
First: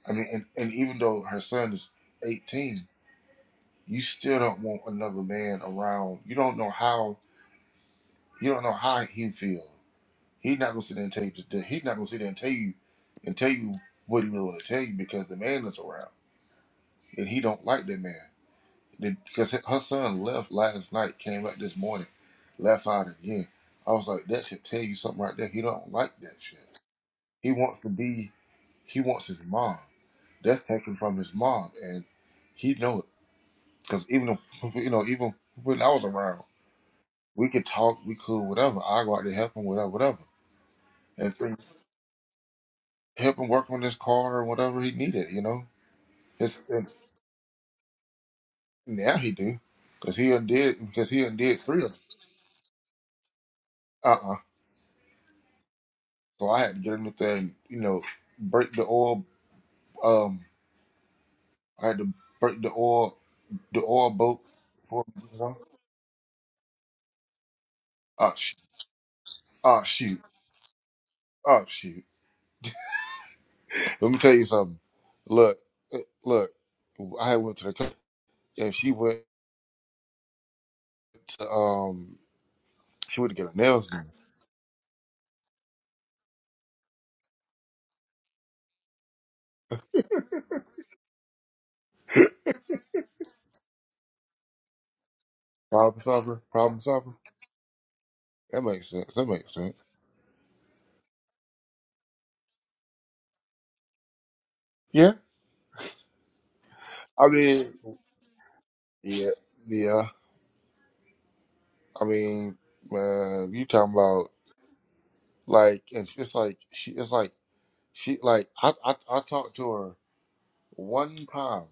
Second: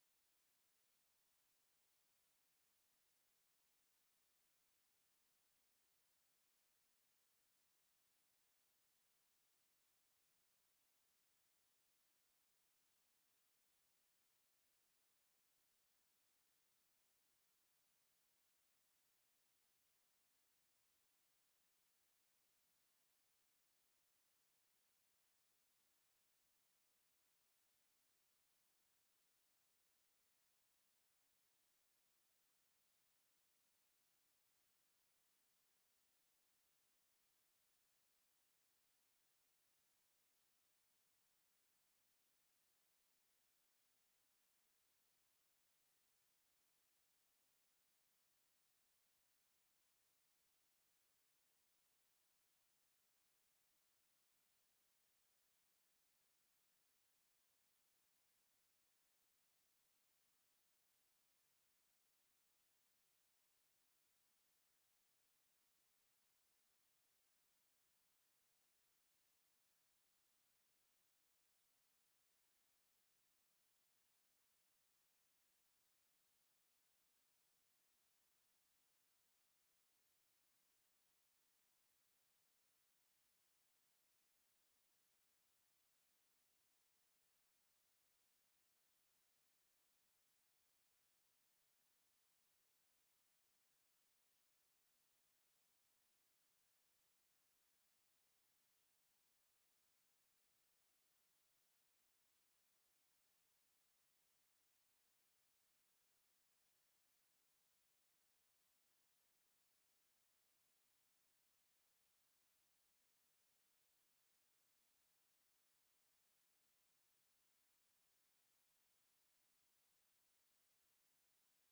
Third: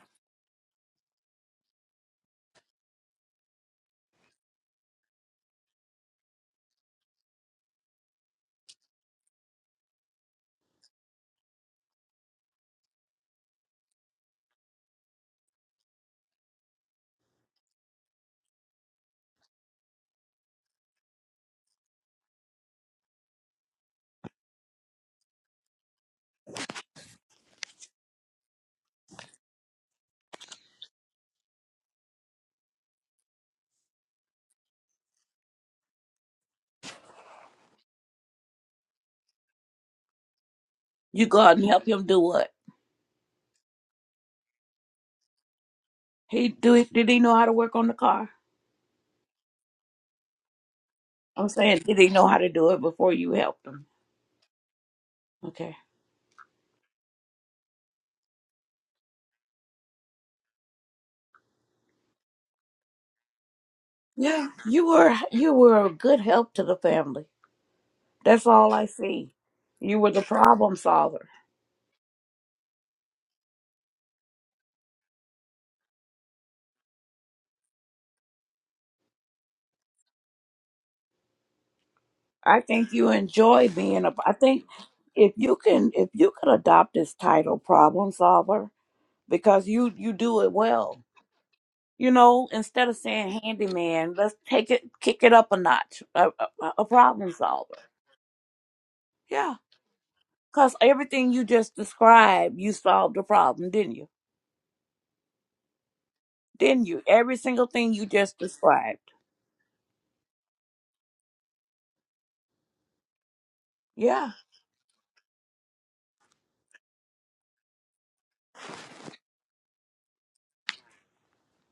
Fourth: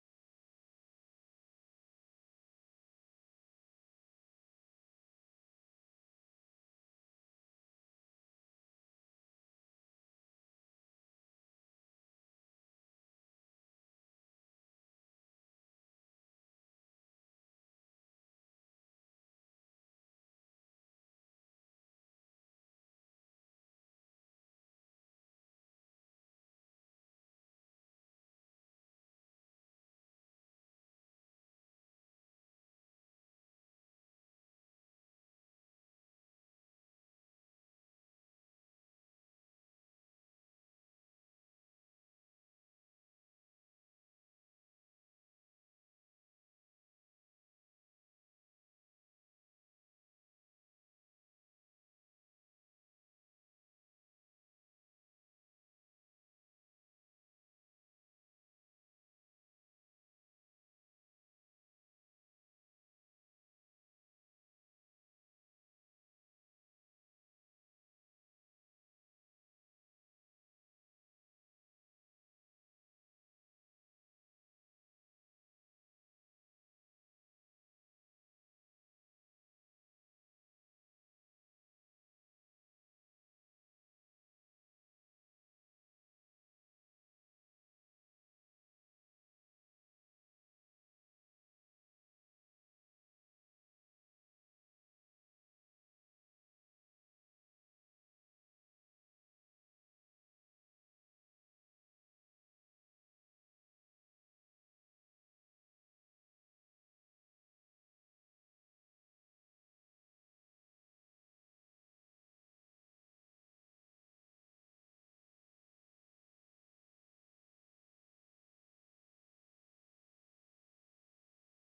I mean, and, and even though her son is eighteen, you still don't want another man around. You don't know how you don't know how he feels. He's not gonna sit there and tell you. To, he's not gonna sit there and tell you, and tell you what he really want to tell you because the man is around and he don't like that man. Then- Because her son left last night, came back this morning, left out again. I was like, that should tell you something right there. He don't like that shit. He wants to be. He wants his mom. That's taken from his mom, and he know it. Because even though, <laughs> you know, even when I was around, we could talk, we could whatever. I go out there help him, whatever, whatever.
You
and
go
three
out and help him do what?
help him work on his car or whatever he needed. You know,
He
his
do
and
it. Did he know how to work on the car?
now he do because he undid because he
I'm
undid
saying,
three of
did
them.
he know how to do it before you helped him?
Uh uh
Okay.
So I had to get him up there and You know, break the oil. Um, I had to break the oil the oil boat.
Yeah, you
for
were
him, You
you
know?
were a good help to the family.
Oh
That's
shoot!
all I see.
Oh
You were the
shoot!
problem solver.
Oh shoot! Let me tell you something. Look, uh, look. I had went to the co- and she went to um
I think you
she went to get her
enjoy
nails
being
done.
a. I think if you can if you could adopt this title, problem solver, because you you do it well you know, instead of saying handyman, let's take it, kick it up a
Problem
notch, a,
solver.
a,
Problem
a
solver.
problem solver.
That makes sense. That makes
Yeah.
sense.
Because everything you just described, you solved the problem, didn't you?
Yeah.
Didn't you?
I
Every single
mean.
thing you just described.
Yeah, yeah. I mean, man, you talking about
Yeah.
like, and it's like she, it's like she, like I, I, I talked to her one time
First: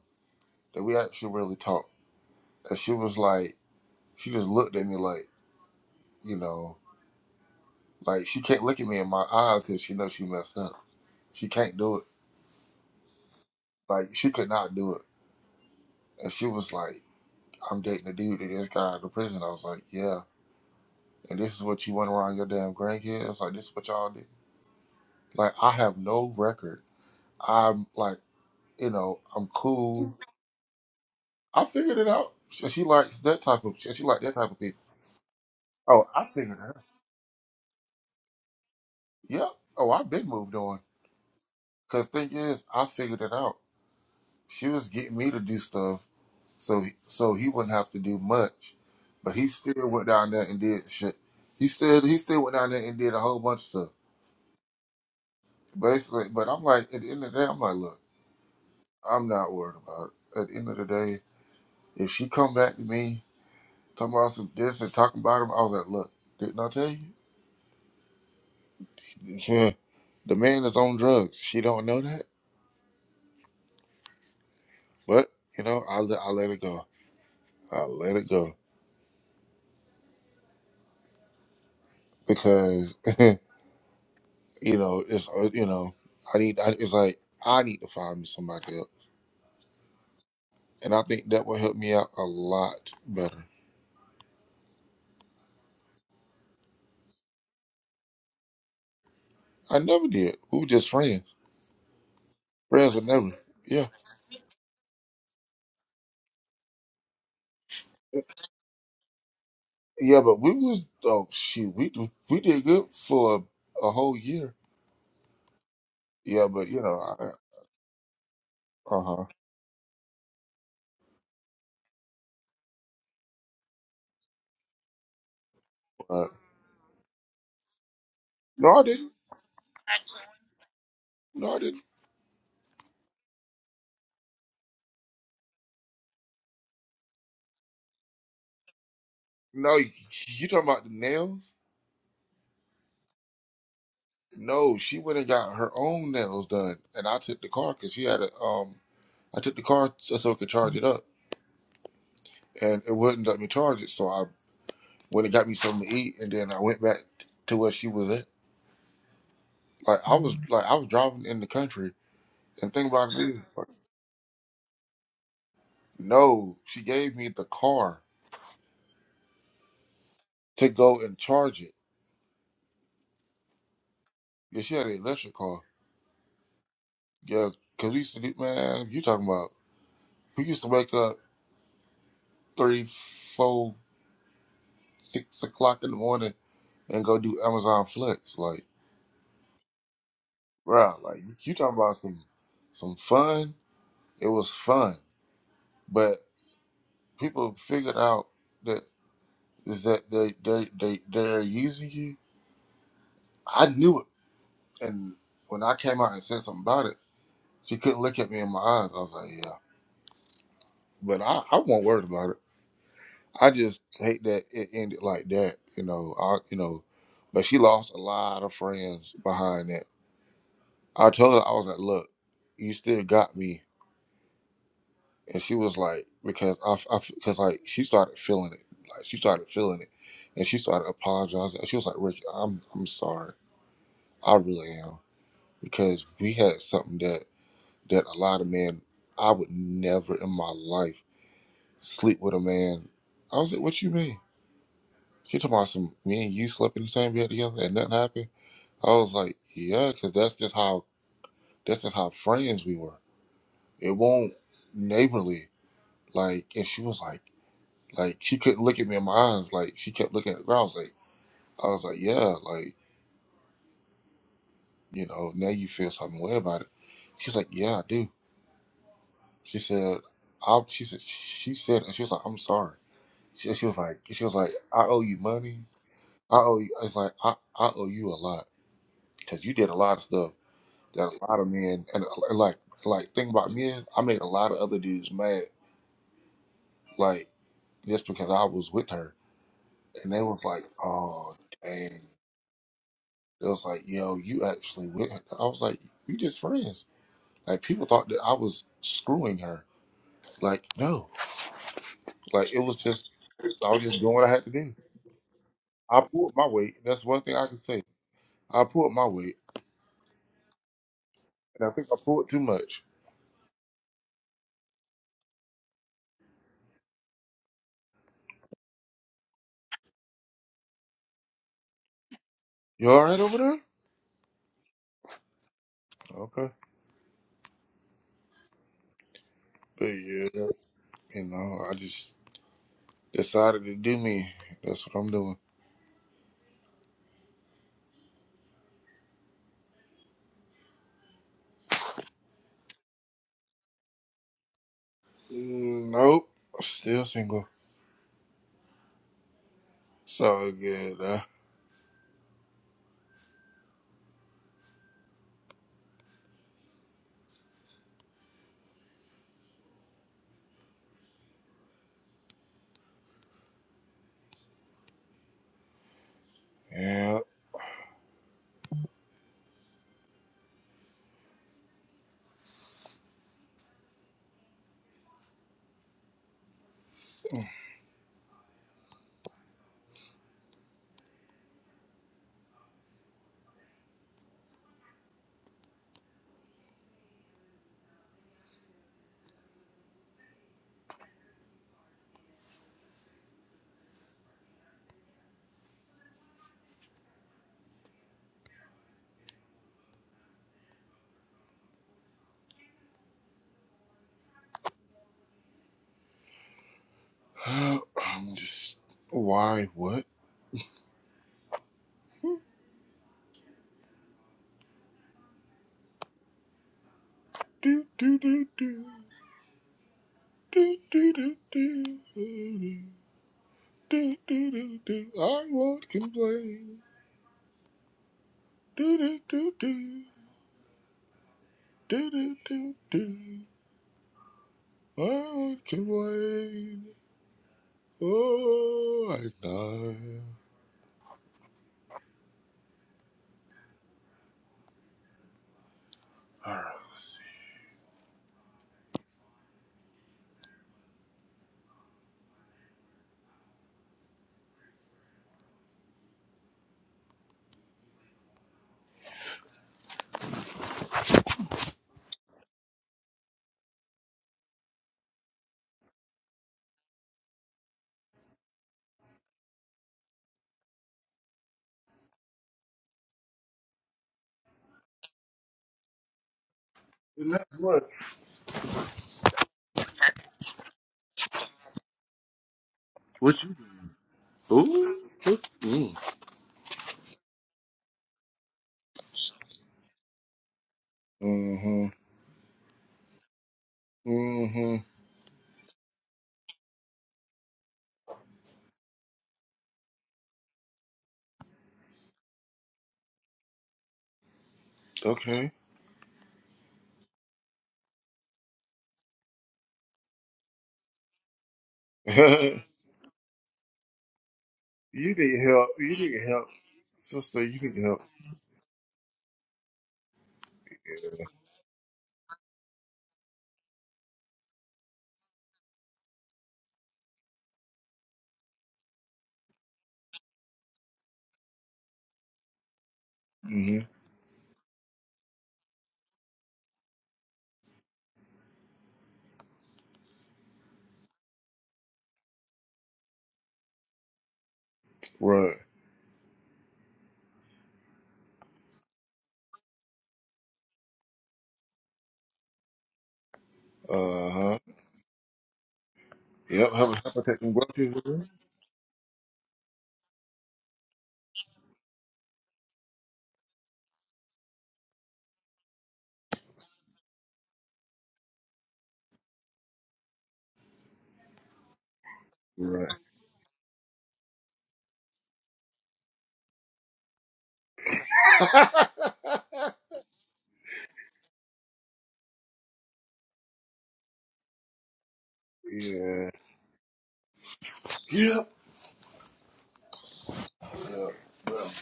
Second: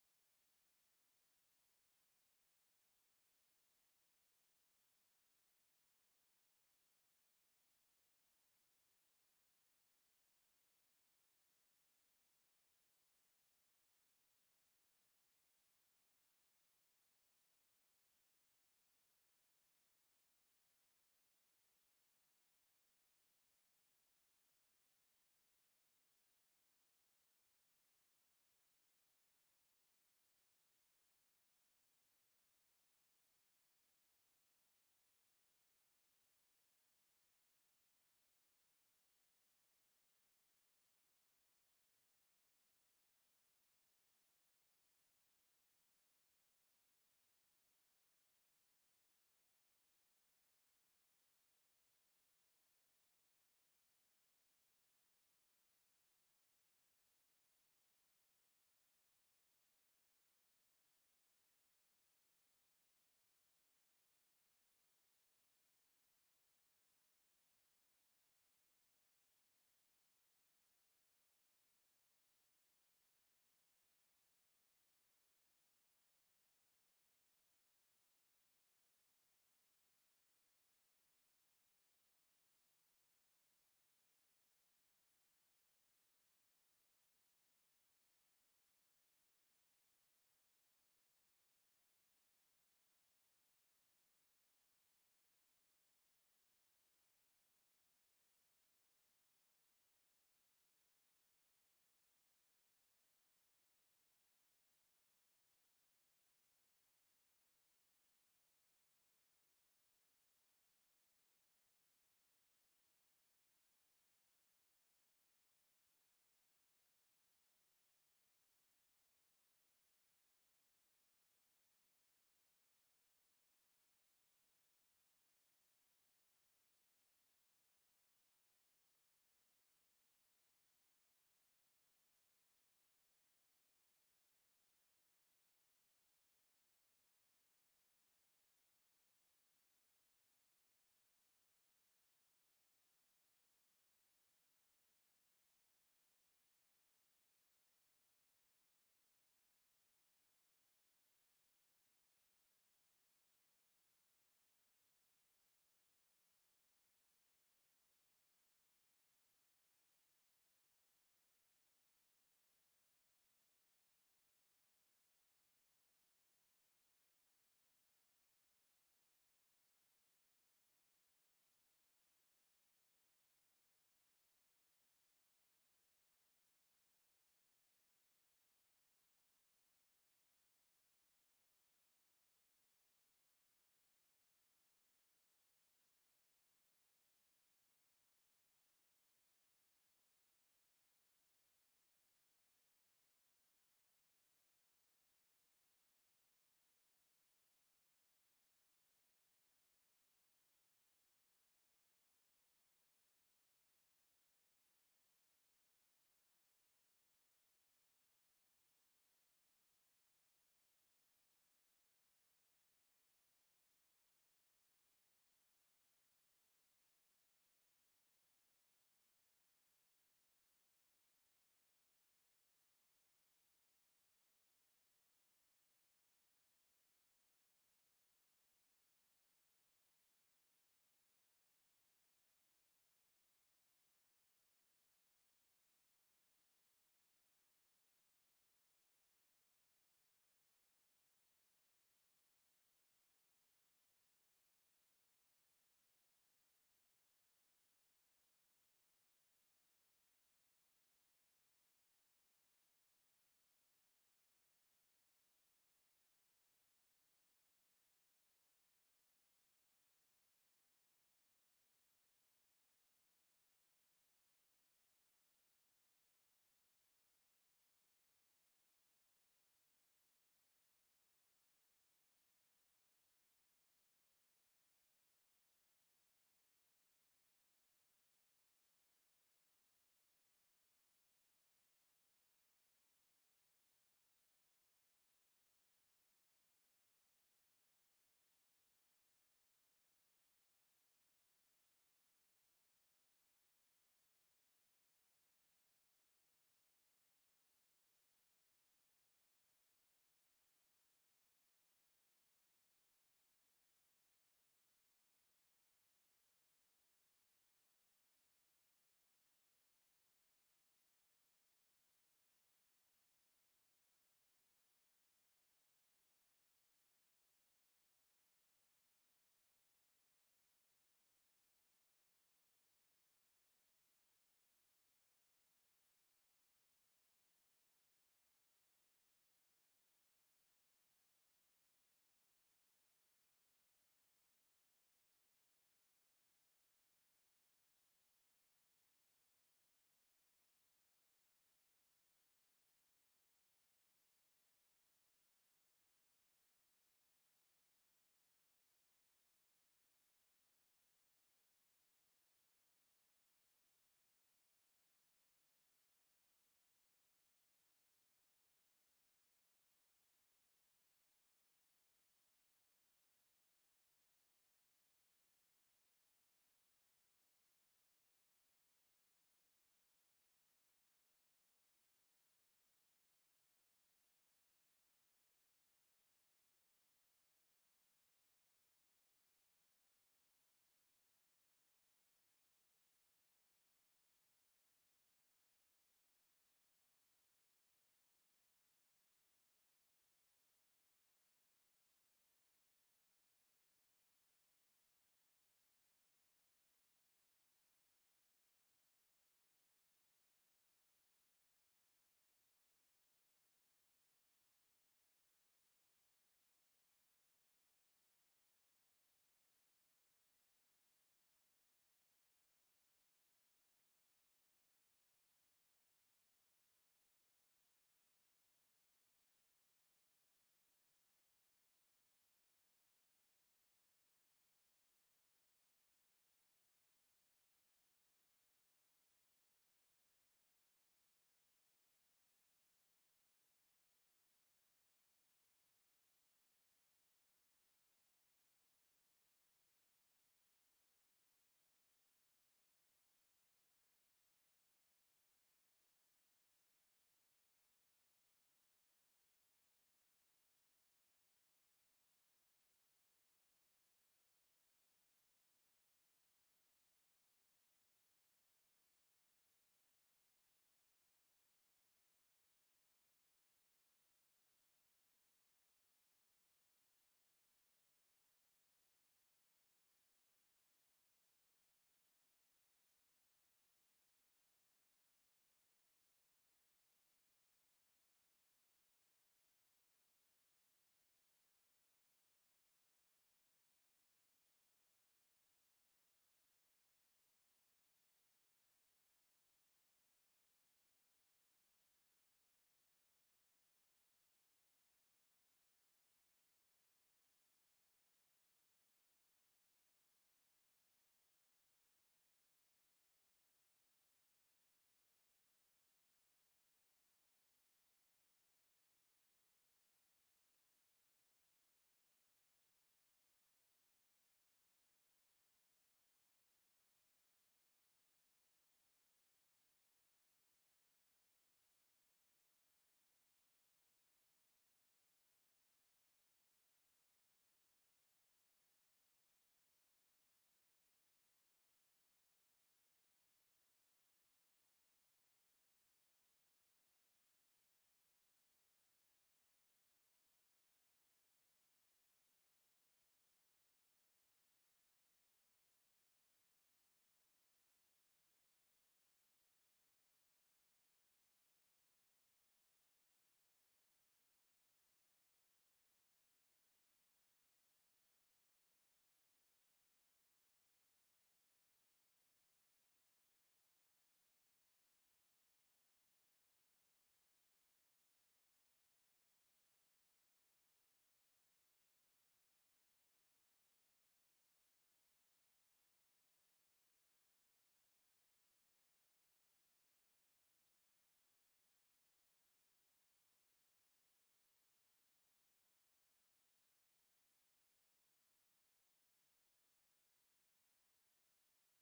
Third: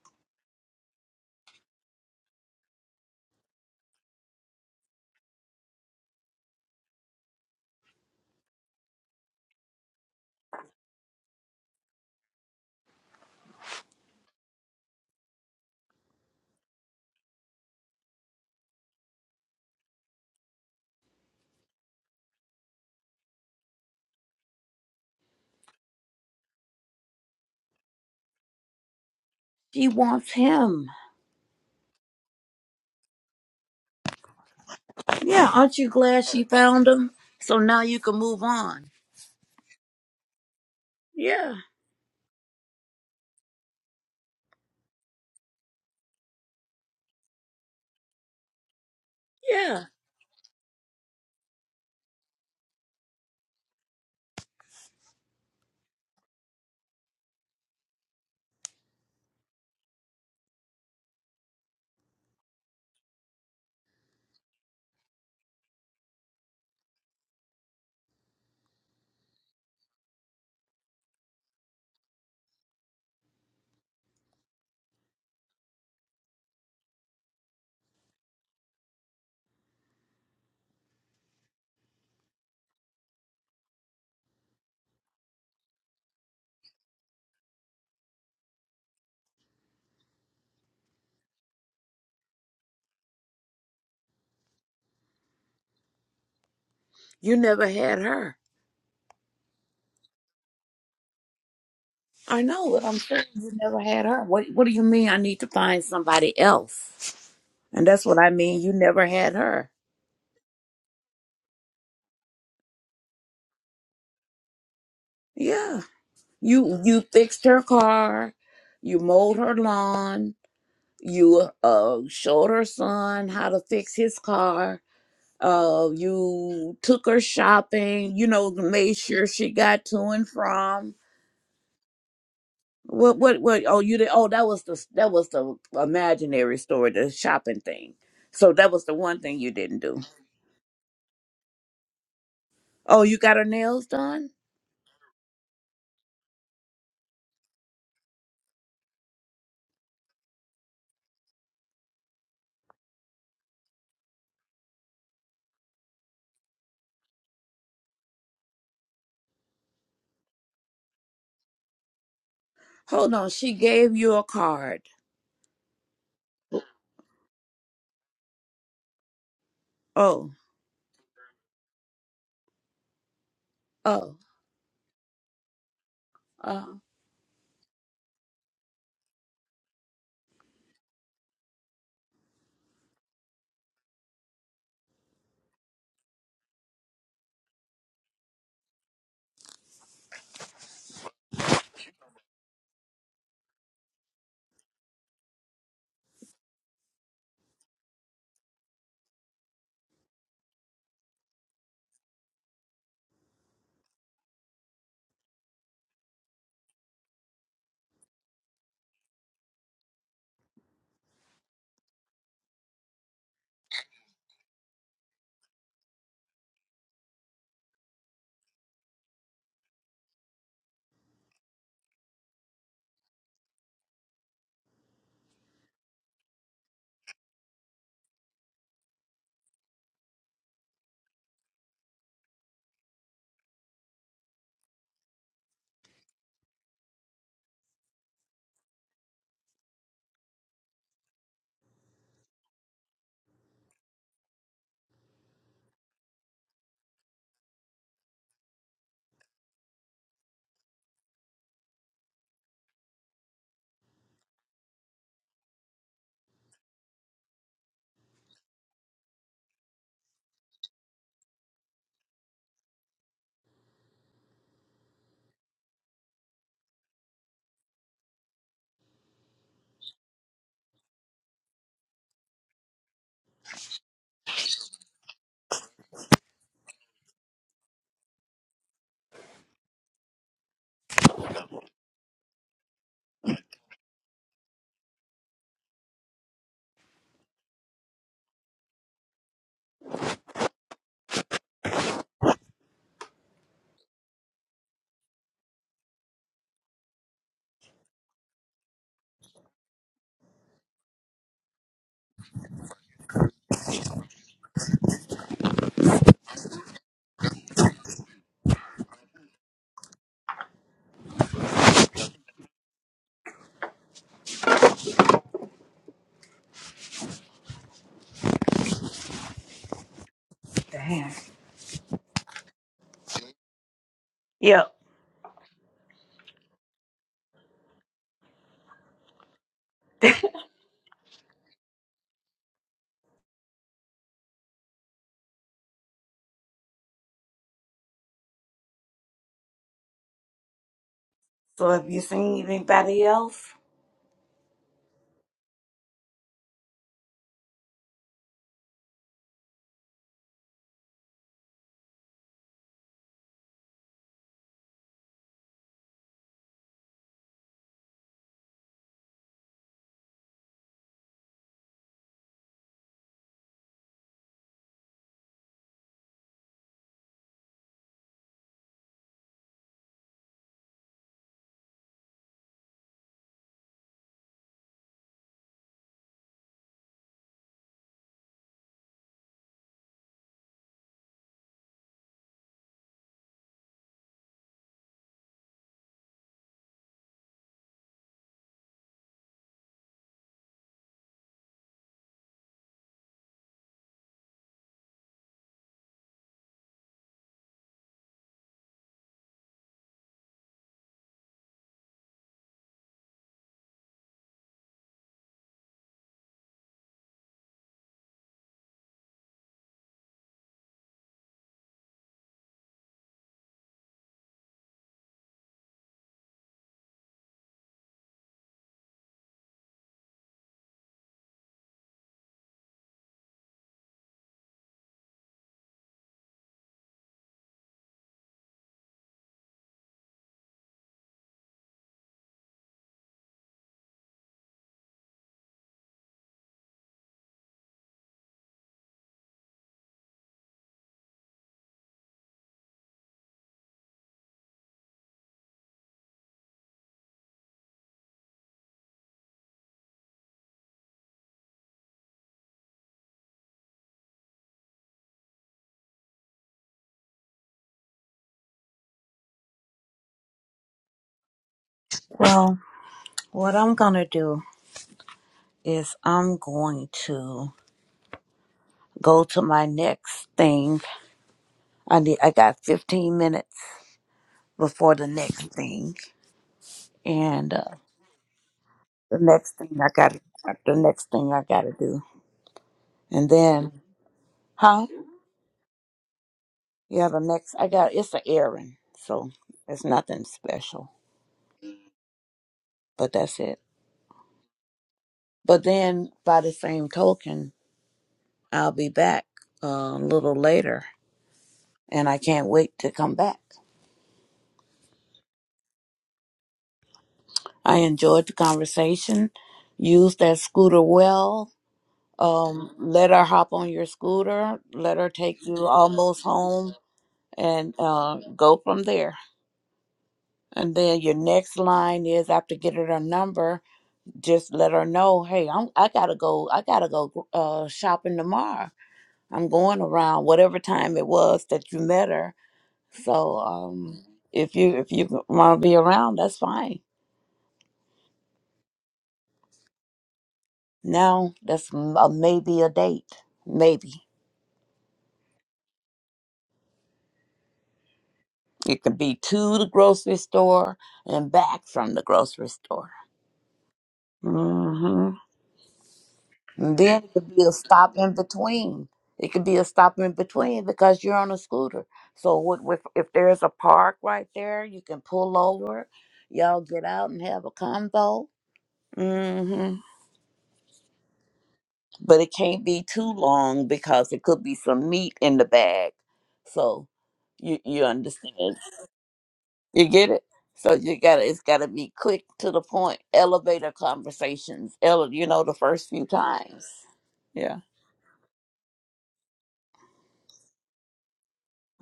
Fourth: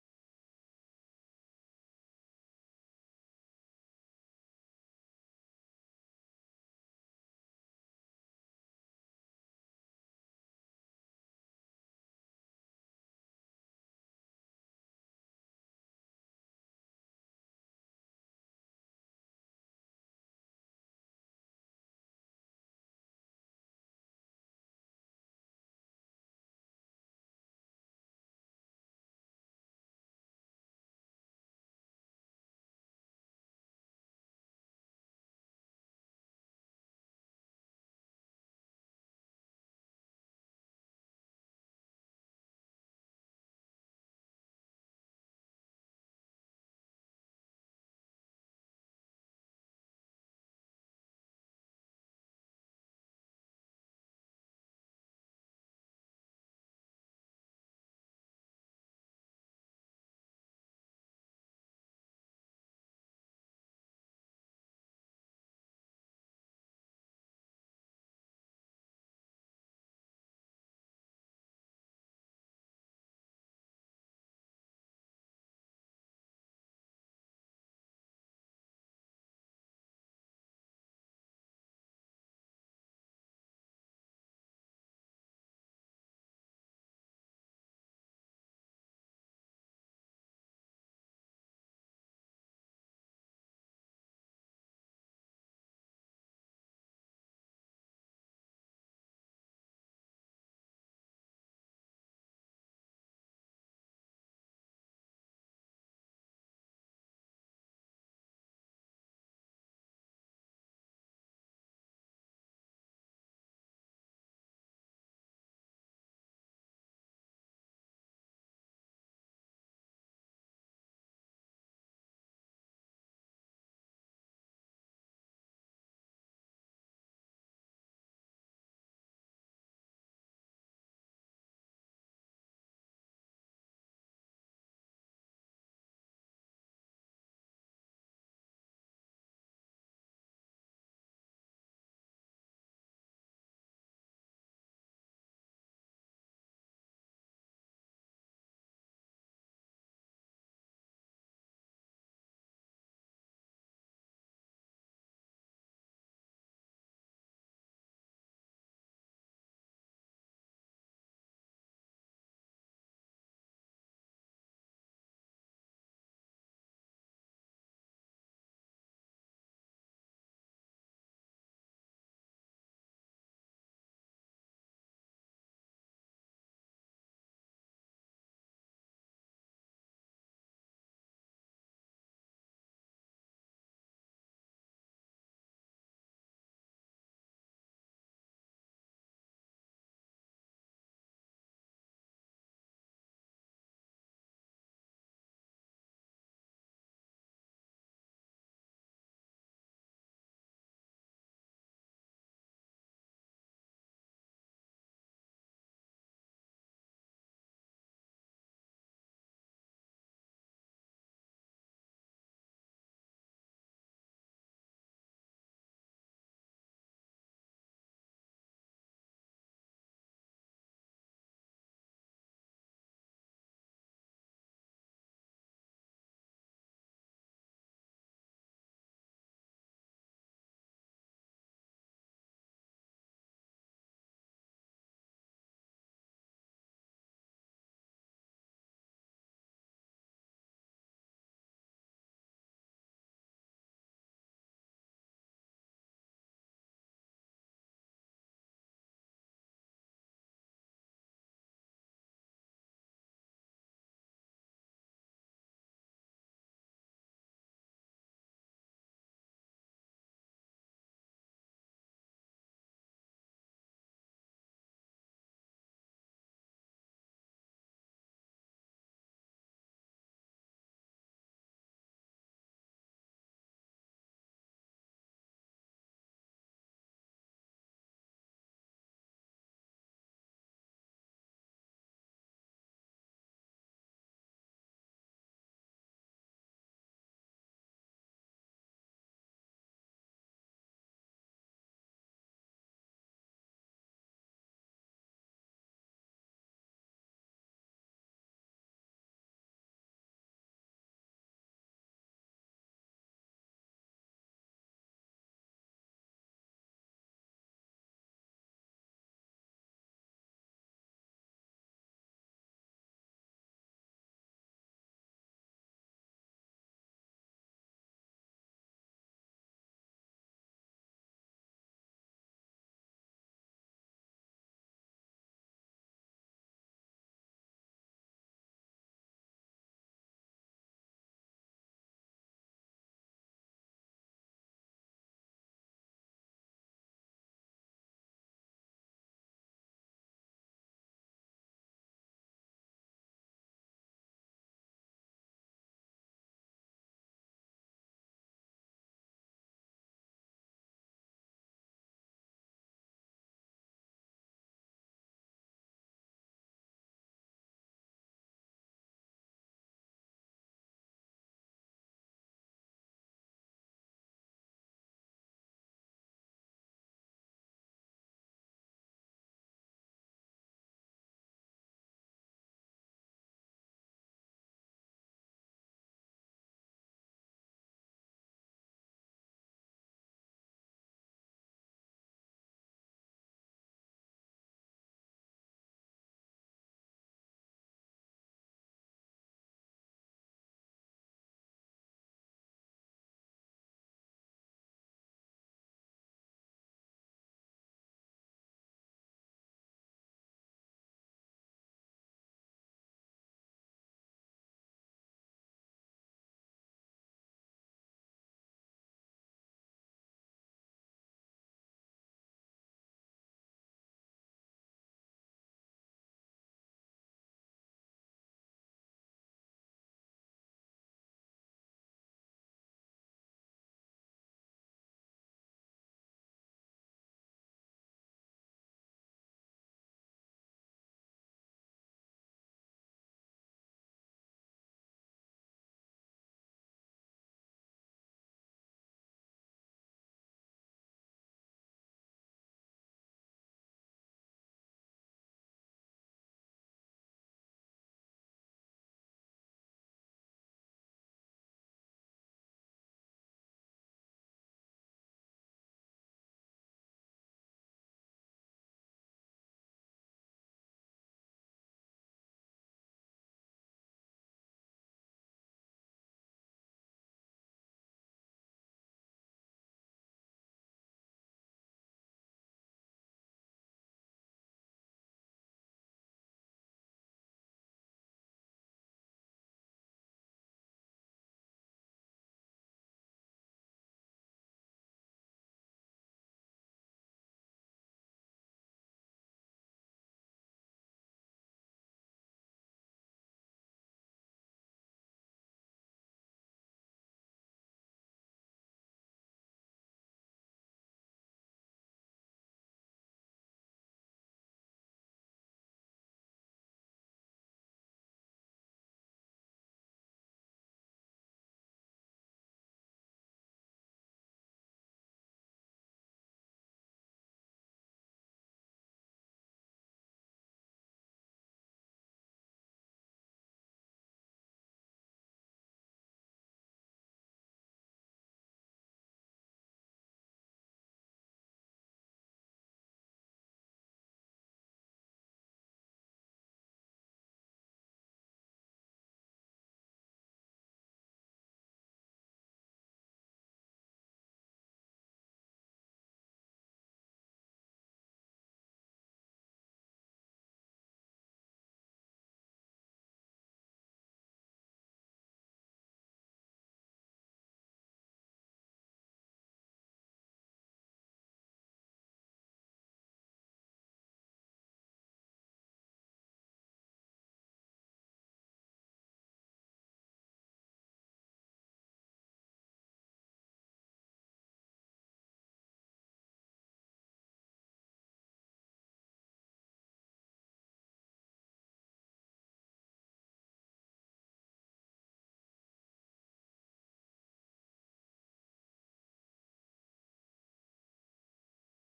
that we actually really talked, and she was like, she just looked at me like, you know, like she can't look at me in my eyes because she knows she messed up. She can't do it. Like she could not do it, and she was like, I'm dating a dude that just got out of prison. I was like, yeah, and this is what you went around your damn grandkids. Like this is what y'all did. Like I have no record. I'm like. you know, I'm
She
cool.
wants him.
I figured it out. She, she likes that type of she, she like that type of people.
Yeah. Aren't you
Oh,
glad
I
she
figured it out.
found him? So now you can move on.
Yep. Oh, I've been moved on.
Yeah.
Cause thing is, I figured it out. She was getting me to do stuff so he- so he wouldn't have to do much, but he
Yeah.
still went down there and did shit. He still he still went down there and did a whole bunch of stuff. Basically, but I'm like at the end of the day, I'm like, look, I'm not worried about it. At the end of the day, if she come back to me talking about some this and talking about him, I was like, look, didn't I tell you? <laughs> Yeah, the man is on drugs. She don't know that, but you know, I let I let it go. I let it go because <laughs> you know it's uh, you know I need I, it's like I need to find me somebody else, and I think that will help me out a lot better.
You never had her.
I never did. We were just friends.
I know it.
Friends
I'm
with
saying
never.
you never
Yeah,
had her. What What do you mean? I need to find somebody else. And that's what I mean. You never had her.
yeah, but we was oh shoot, we we did good for a, a whole year.
Yeah
Yeah, but
You
you know,
you
I,
fixed her car, you
uh-huh.
mowed her lawn, you uh showed her son how to fix his car. Uh,
uh
you took her shopping. You know,
No, I
made
didn't.
sure she got to and from.
No, I didn't.
What what what? Oh, you did. Oh, that was the that was the imaginary story, the shopping thing. So that was the one thing you
No,
didn't
you,
do.
you talking about the nails?
Oh, you got her nails done.
No, she went and got her own nails done, and I took the car because she had a um. I took the car so so I could charge it up, and it wouldn't let me charge it. So I went and got me something to eat, and then I went back to where she was at. Like I was like I was driving in the country, and think
Hold
about it
on,
is,
she
like,
gave you a card.
no, she gave me the car
Oh
to go and charge it.
oh
Yeah, she had an electric car.
oh.
Yeah, cause we used to do man. You talking about we used to wake up three, four, six o'clock in the morning and go do Amazon Flex like. bro. Like you talking about some some fun. It was fun, but people figured out that is that they they they they're using you. I knew it, and when I came out and said something about it, she couldn't look at me in my eyes. I was like, yeah, but I I won't worry about it. I just hate that it ended like that. You know, I you know, but she lost a lot of friends behind that. I told her I was like, look, you still got me and she was like, because I, I, because like she started feeling it, like she started feeling it, and she started apologizing. And she was like, Rick, I'm, I'm sorry, I really am, because we had something that that a lot of men, I would never in my life sleep with a man. I was like, what you mean? She talking about some me and you slept in the same bed together and nothing happened. I was like, yeah, because that's just how that's just how friends we were. It won't neighborly. Like, and she was like. Like she couldn't look at me in my eyes. Like she kept looking at the ground. I was like, I was like, yeah, like you know, now you feel something way about it. She's like, yeah, I do. She said, I. She said, she said, and she was like, I'm sorry. She, she was like, she was like, I owe you money. I owe you. It's like I, I owe you a lot because you did a lot of stuff that a lot of men and uh, like like think about men. I made a lot of other dudes mad. Like just because I was with her, and they was like, oh dang. It was like, yo, you actually went. I was like, we just friends. Like people thought that I was screwing her. Like no, like it was just I was just doing what I had to do. I pulled my weight. That's one thing I can say. I pulled my weight, and I think I pulled too much.
Damn.
You all right over there? Okay, but yeah, you know, I just decided to do me. That's what I'm doing.
So have you seen anybody else?
Mm, Nope, I'm still single. So good. Uh, yeah, <sighs> I'm just why what? Do do do do do do do do do do do do. I won't complain. Do do do do do do do do. I won't complain. Oh, I know. All right, let's see.
Well, what I'm going to do is I'm going to go to my next thing. I need I got 15 minutes before the next thing
And
and
that's
uh,
what.
the next thing I got to the next thing I got to do. And
What you?
then
do?
huh?
Ooh. What? Mm.
Yeah, the next I got it's an errand. So it's nothing special,
Mm-hmm.
but that's it.
Mm-hmm.
But then by the same token, I'll be back uh, a little later and I can't wait to come back.
Okay.
I enjoyed the conversation. Use that scooter well.
<laughs> you
Um, let her hop on your scooter. Let her
need
take you
help. You
almost
need help,
home
sister. You
and
need help.
uh, go from there. And then your next line is after getting her number, just let her know, hey, I'm, I gotta go. I gotta go uh, shopping tomorrow. I'm going around whatever time it was that you met her. So
Mm-hmm.
um, if you if you want to be around, that's fine. Now that's m- a maybe a date, maybe.
Right.
It could be to the grocery store and back from the grocery store.
Uh huh.
hmm
Yep,
And
have a
then it
have a
could be a
taking groceries
stop in
with
between. It could be a stop in between because you're on a scooter. So what, if, if there's a park right there, you can pull over. Y'all get out and have a convo. hmm But it can't be
you.
too long because it could be some meat in the bag. So you you understand?
Right.
You get it? So you gotta it's gotta be quick to the point, elevator conversations. Ele- you know, the
<laughs>
first few
yes.
times. Yeah.
Yep.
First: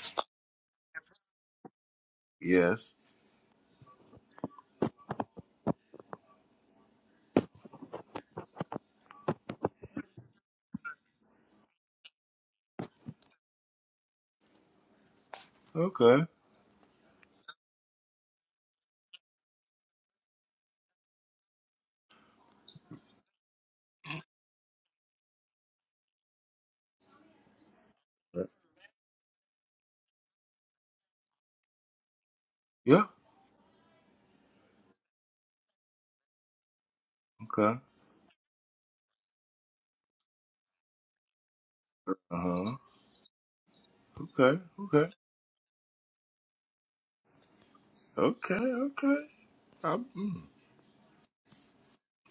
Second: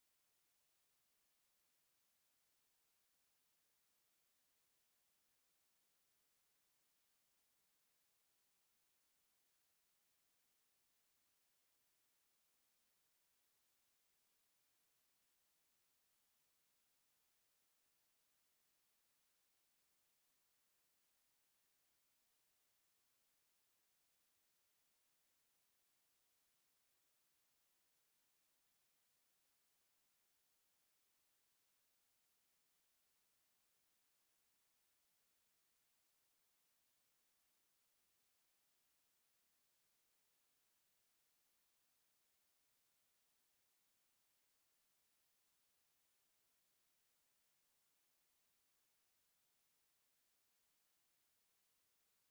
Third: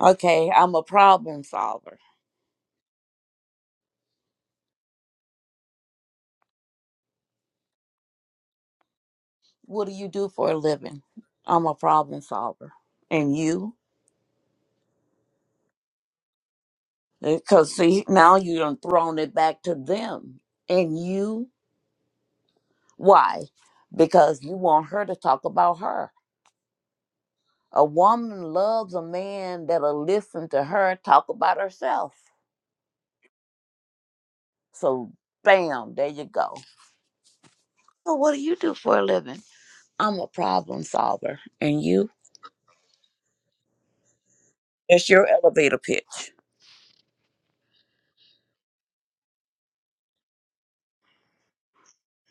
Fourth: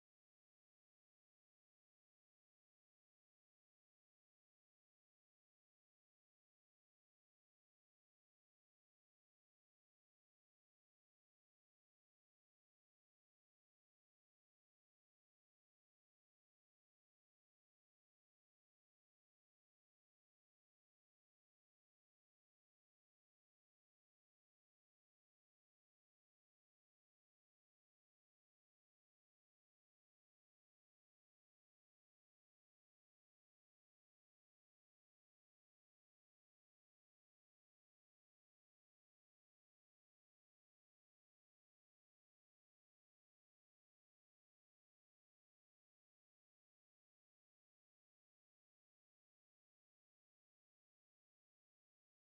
Okay, I'm a problem solver.
Yes.
What do you do for a living? I'm a problem solver. And you?
Okay.
Because see, now you done thrown it back to them. And you? Why? Because you want her to talk about her. A woman
Right.
loves a man that'll listen to her talk about herself.
Yeah.
So, bam, there you go.
Okay.
So what do you do for a living? I'm a problem solver. And you?
Uh huh. Okay.
That's
Okay.
your elevator pitch.
Okay. Okay. I, mm. I'm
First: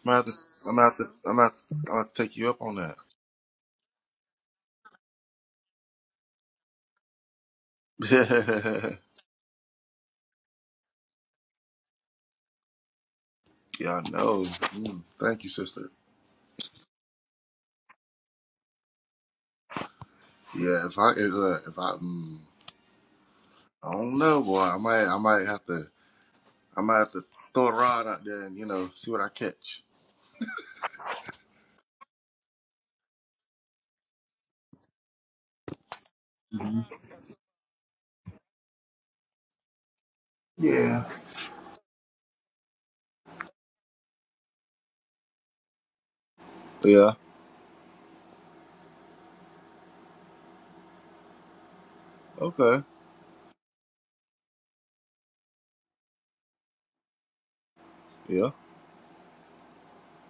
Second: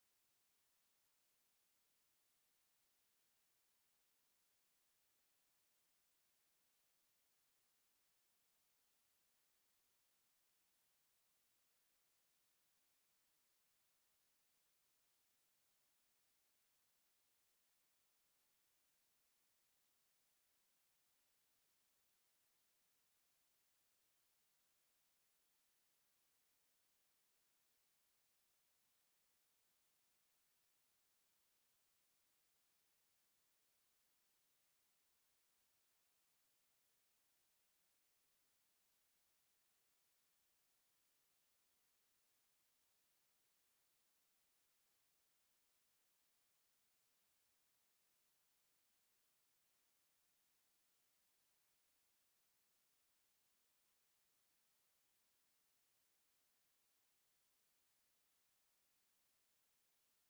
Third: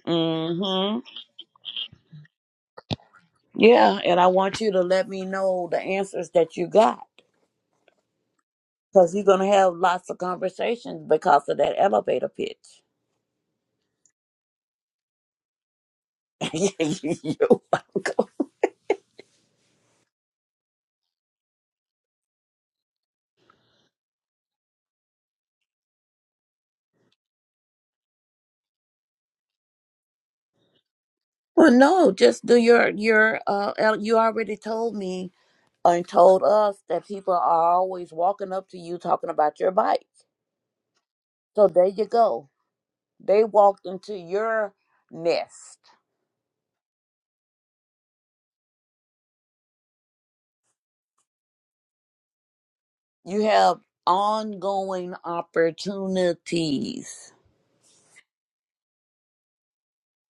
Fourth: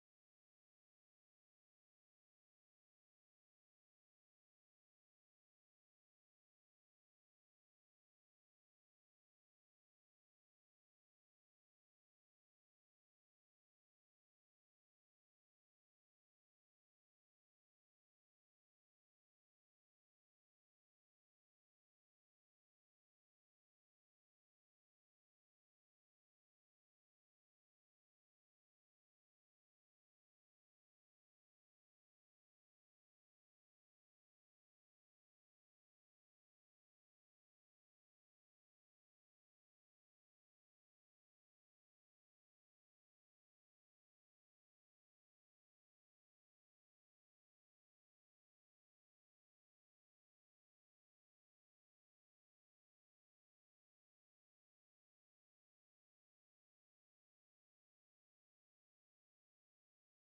gonna have to. I'm gonna have
Mm-hmm.
to. I'm gonna have to, I'm gonna take you up on that.
Yeah, and I want you to let me know the answers that you got.
<laughs>
Because you're gonna have lots of conversations because of that elevator pitch.
yeah, I know. Mm. Thank you, sister.
<laughs> You're welcome.
Yeah. If I if, uh, if I mm, I don't know, boy. I might. I might have to. I might have to throw a rod out there and you know see what I catch.
Well, no, just do your your. Uh, el- you already told me and told us
Mhm.
that people are always walking up to you talking about your bike.
Yeah.
So there you go. They walked into your nest
Yeah. Okay.
you have ongoing opportunities
Yeah.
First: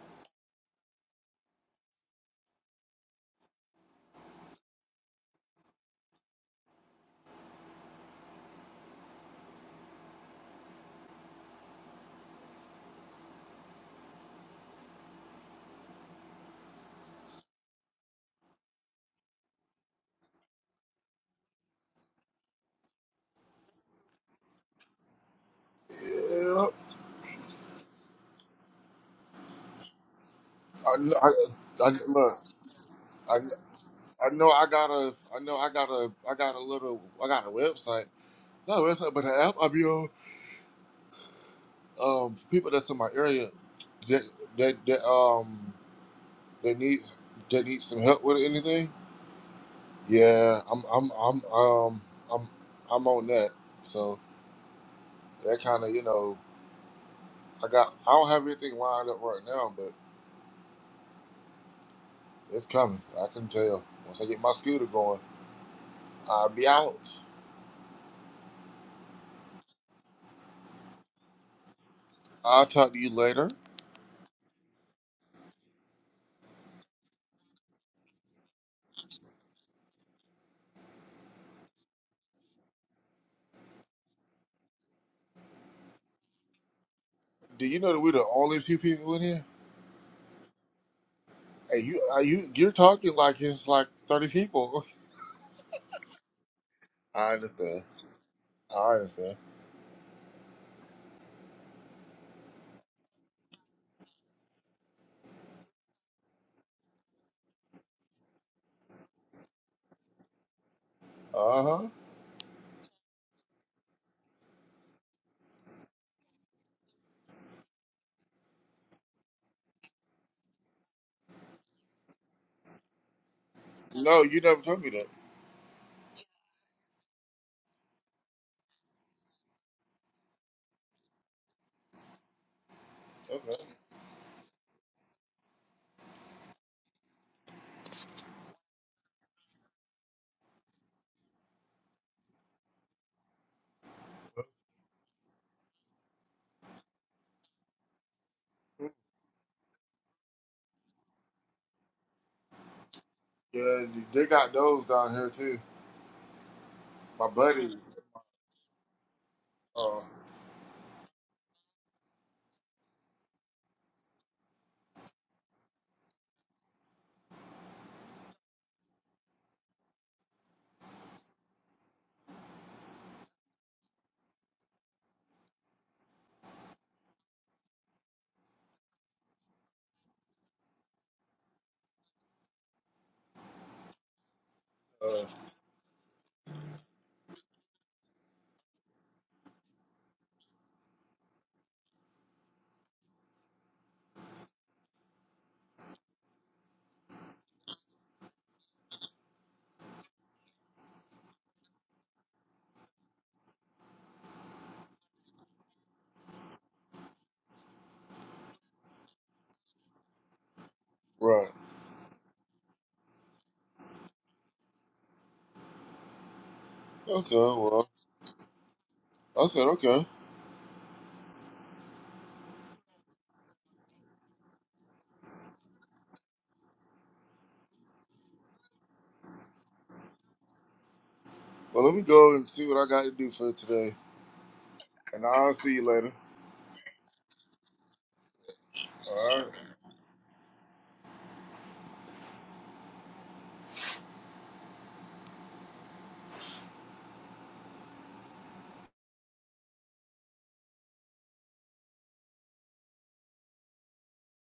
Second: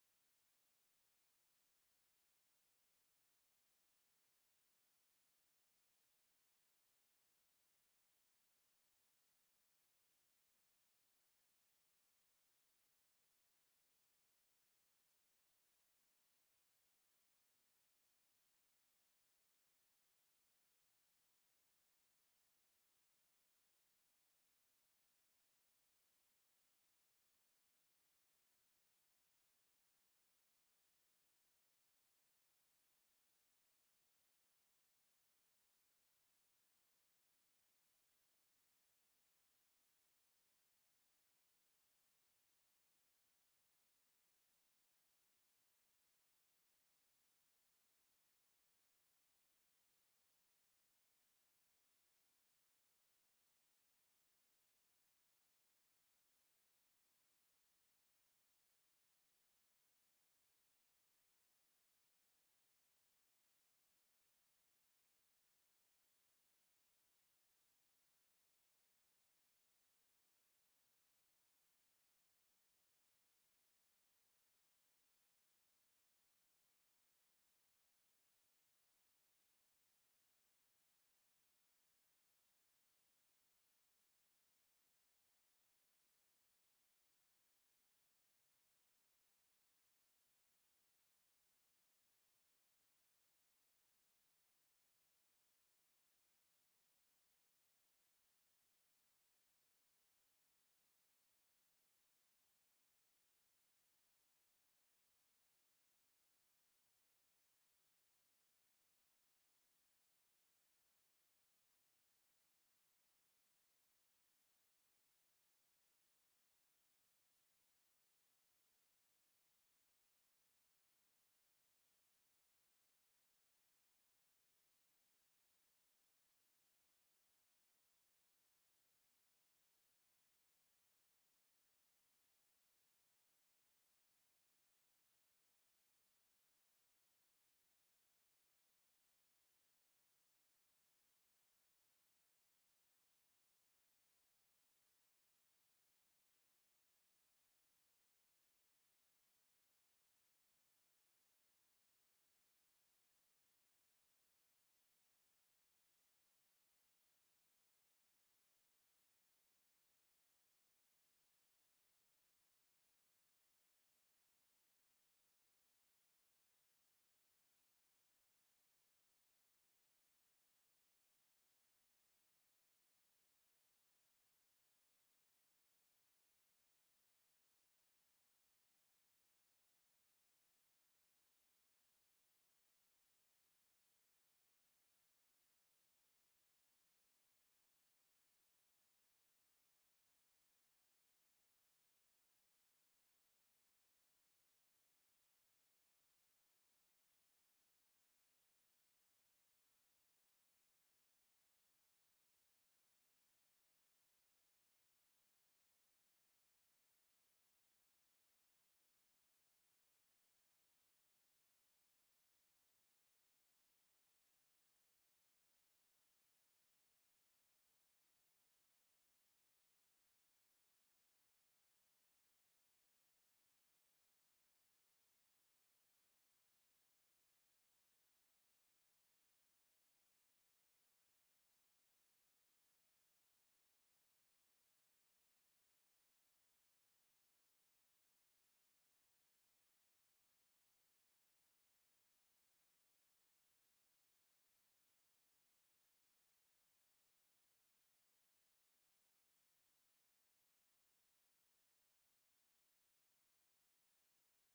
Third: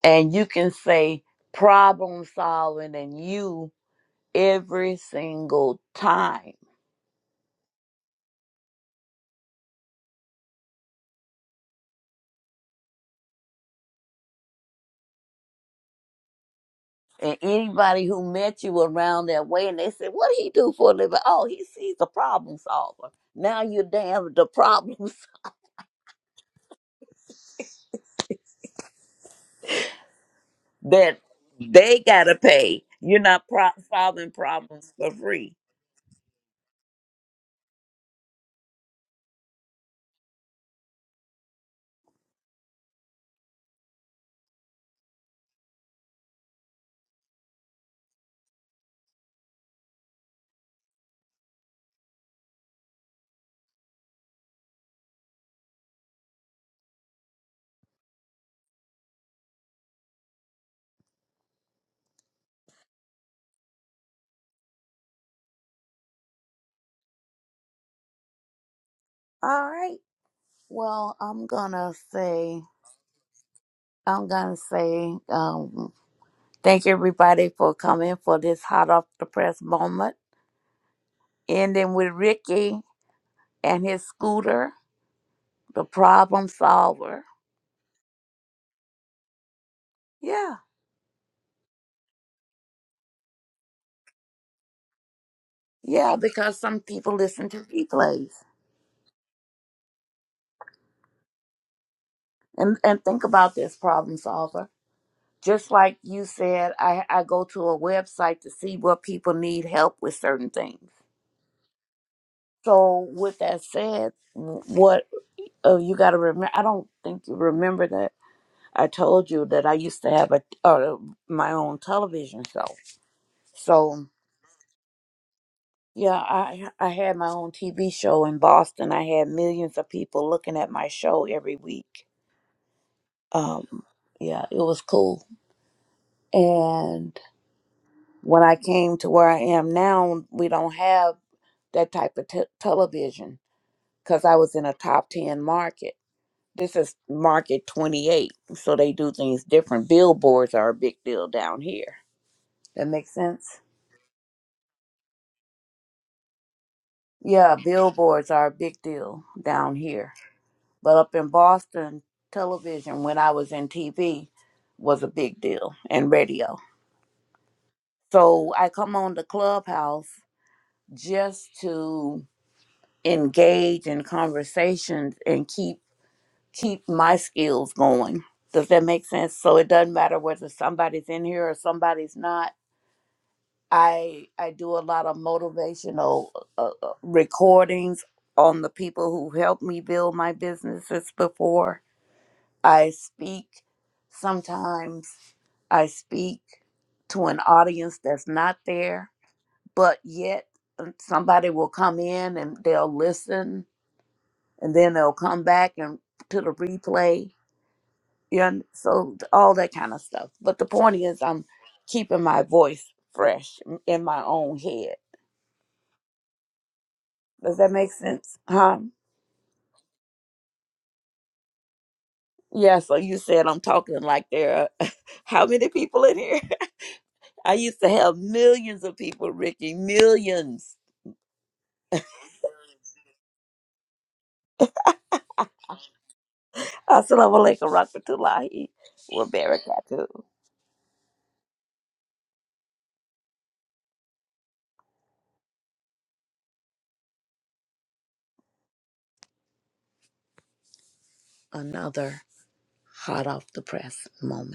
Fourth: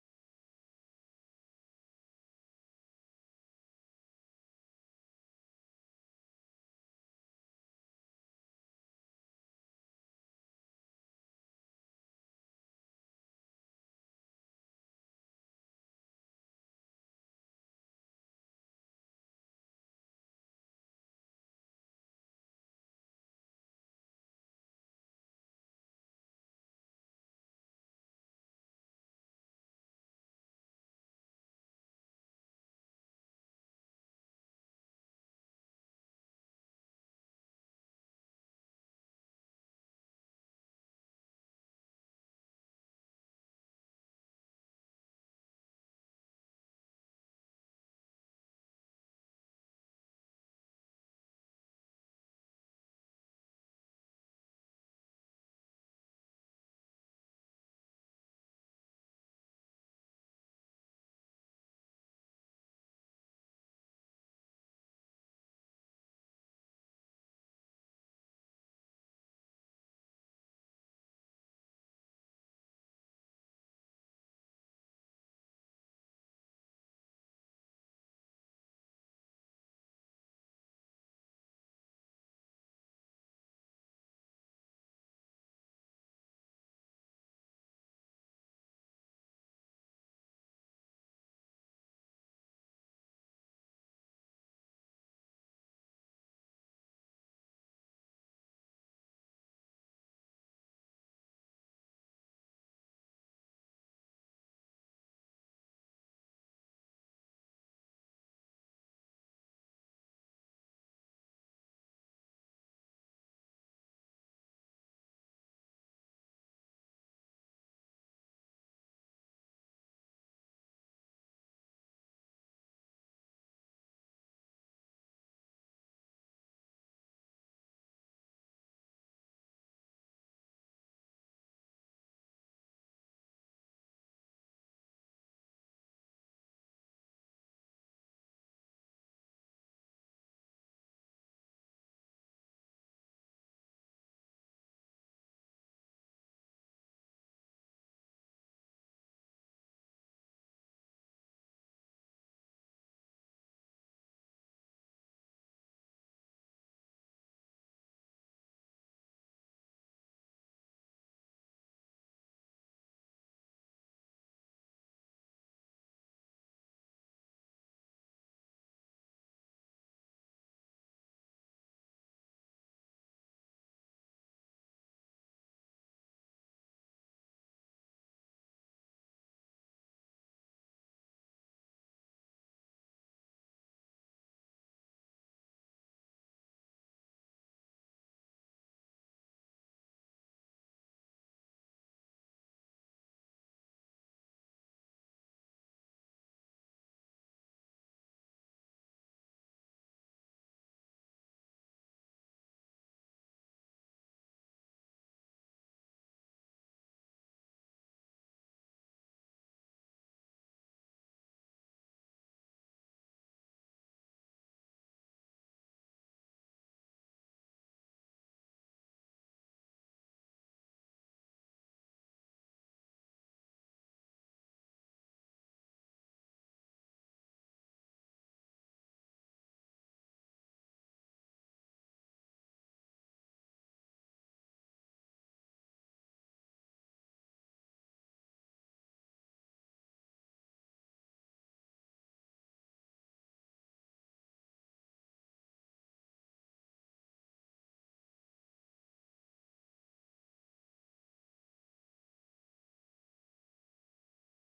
and you can say problem solving and you every single time and anybody who met you around that way and they said what do he do for a living oh he sees a problem solver now you're damn the problems
Yeah,
<laughs>
I,
that
I, I
they
look.
gotta pay you're
I,
not pro-
I
solving
know I got
problems for
a I
free
know I got a I got a little I got a website not a website but an app I be on um for people that's in my area that that that um that needs that needs some help with anything yeah I'm I'm I'm um I'm I'm on that so that kind of you know I got I don't have anything lined up right now but it's coming I can tell once I get my scooter going I'll be out
all right well i'm gonna say
I'll talk to you later.
i'm gonna say um, Thank everybody for coming for this hot off the press moment. Ending with Ricky and his scooter, the problem solver.
Do you know that we're the only few people in here?
Yeah,
Hey, you, are you, you're talking like it's like thirty people.
yeah, because some people
<laughs> I
listen to
understand.
replays
I understand.
and and think about this problem solver. Just like you said, I, I go to a website to see what people need help with certain things.
Uh huh.
So with that said, what oh, you got to remember? I don't think you remember that I told you that I used to have a, uh, my own television show So
No, you never told me that.
yeah, I I had my own TV show in Boston. I had millions of people looking at my show every week.
Okay.
Um, yeah, it was cool. And when I came to where I am now, we don't have that type of te- television because I was in a top ten market. This is market twenty eight, so they do things different. Billboards are a big deal down here. That makes sense.
Yeah, they got those down here too. My
Yeah,
buddy.
billboards are a big deal down
Uh,
here but up in Boston, television when I was in TV was a big deal and radio. So I come on the clubhouse just to engage in conversations and keep keep my skills going. Does that make sense? So it doesn't matter whether somebody's in here or somebody's not. I I do a lot of
uh,
motivational uh, uh, recordings on the people who helped me build my businesses before I speak. Sometimes I speak to an audience that's not there, but yet uh, somebody will come in and they'll listen and then they'll come back and to the replay. Yeah, and so th- all that kind of stuff. But the point is, I'm
right.
keeping my voice fresh m- in my own head.
Okay.
Does that
Well,
make sense? Huh?
I said okay.
Yeah, so you said I'm talking like there are <laughs> how many people in here? I used to have millions of people, Ricky, millions.
Well, let me go and see what I got to do for today, and I'll see you later.
Assalamu alaikum warahmatullahi
All right.
wabarakatuh. Another hot off the press moment.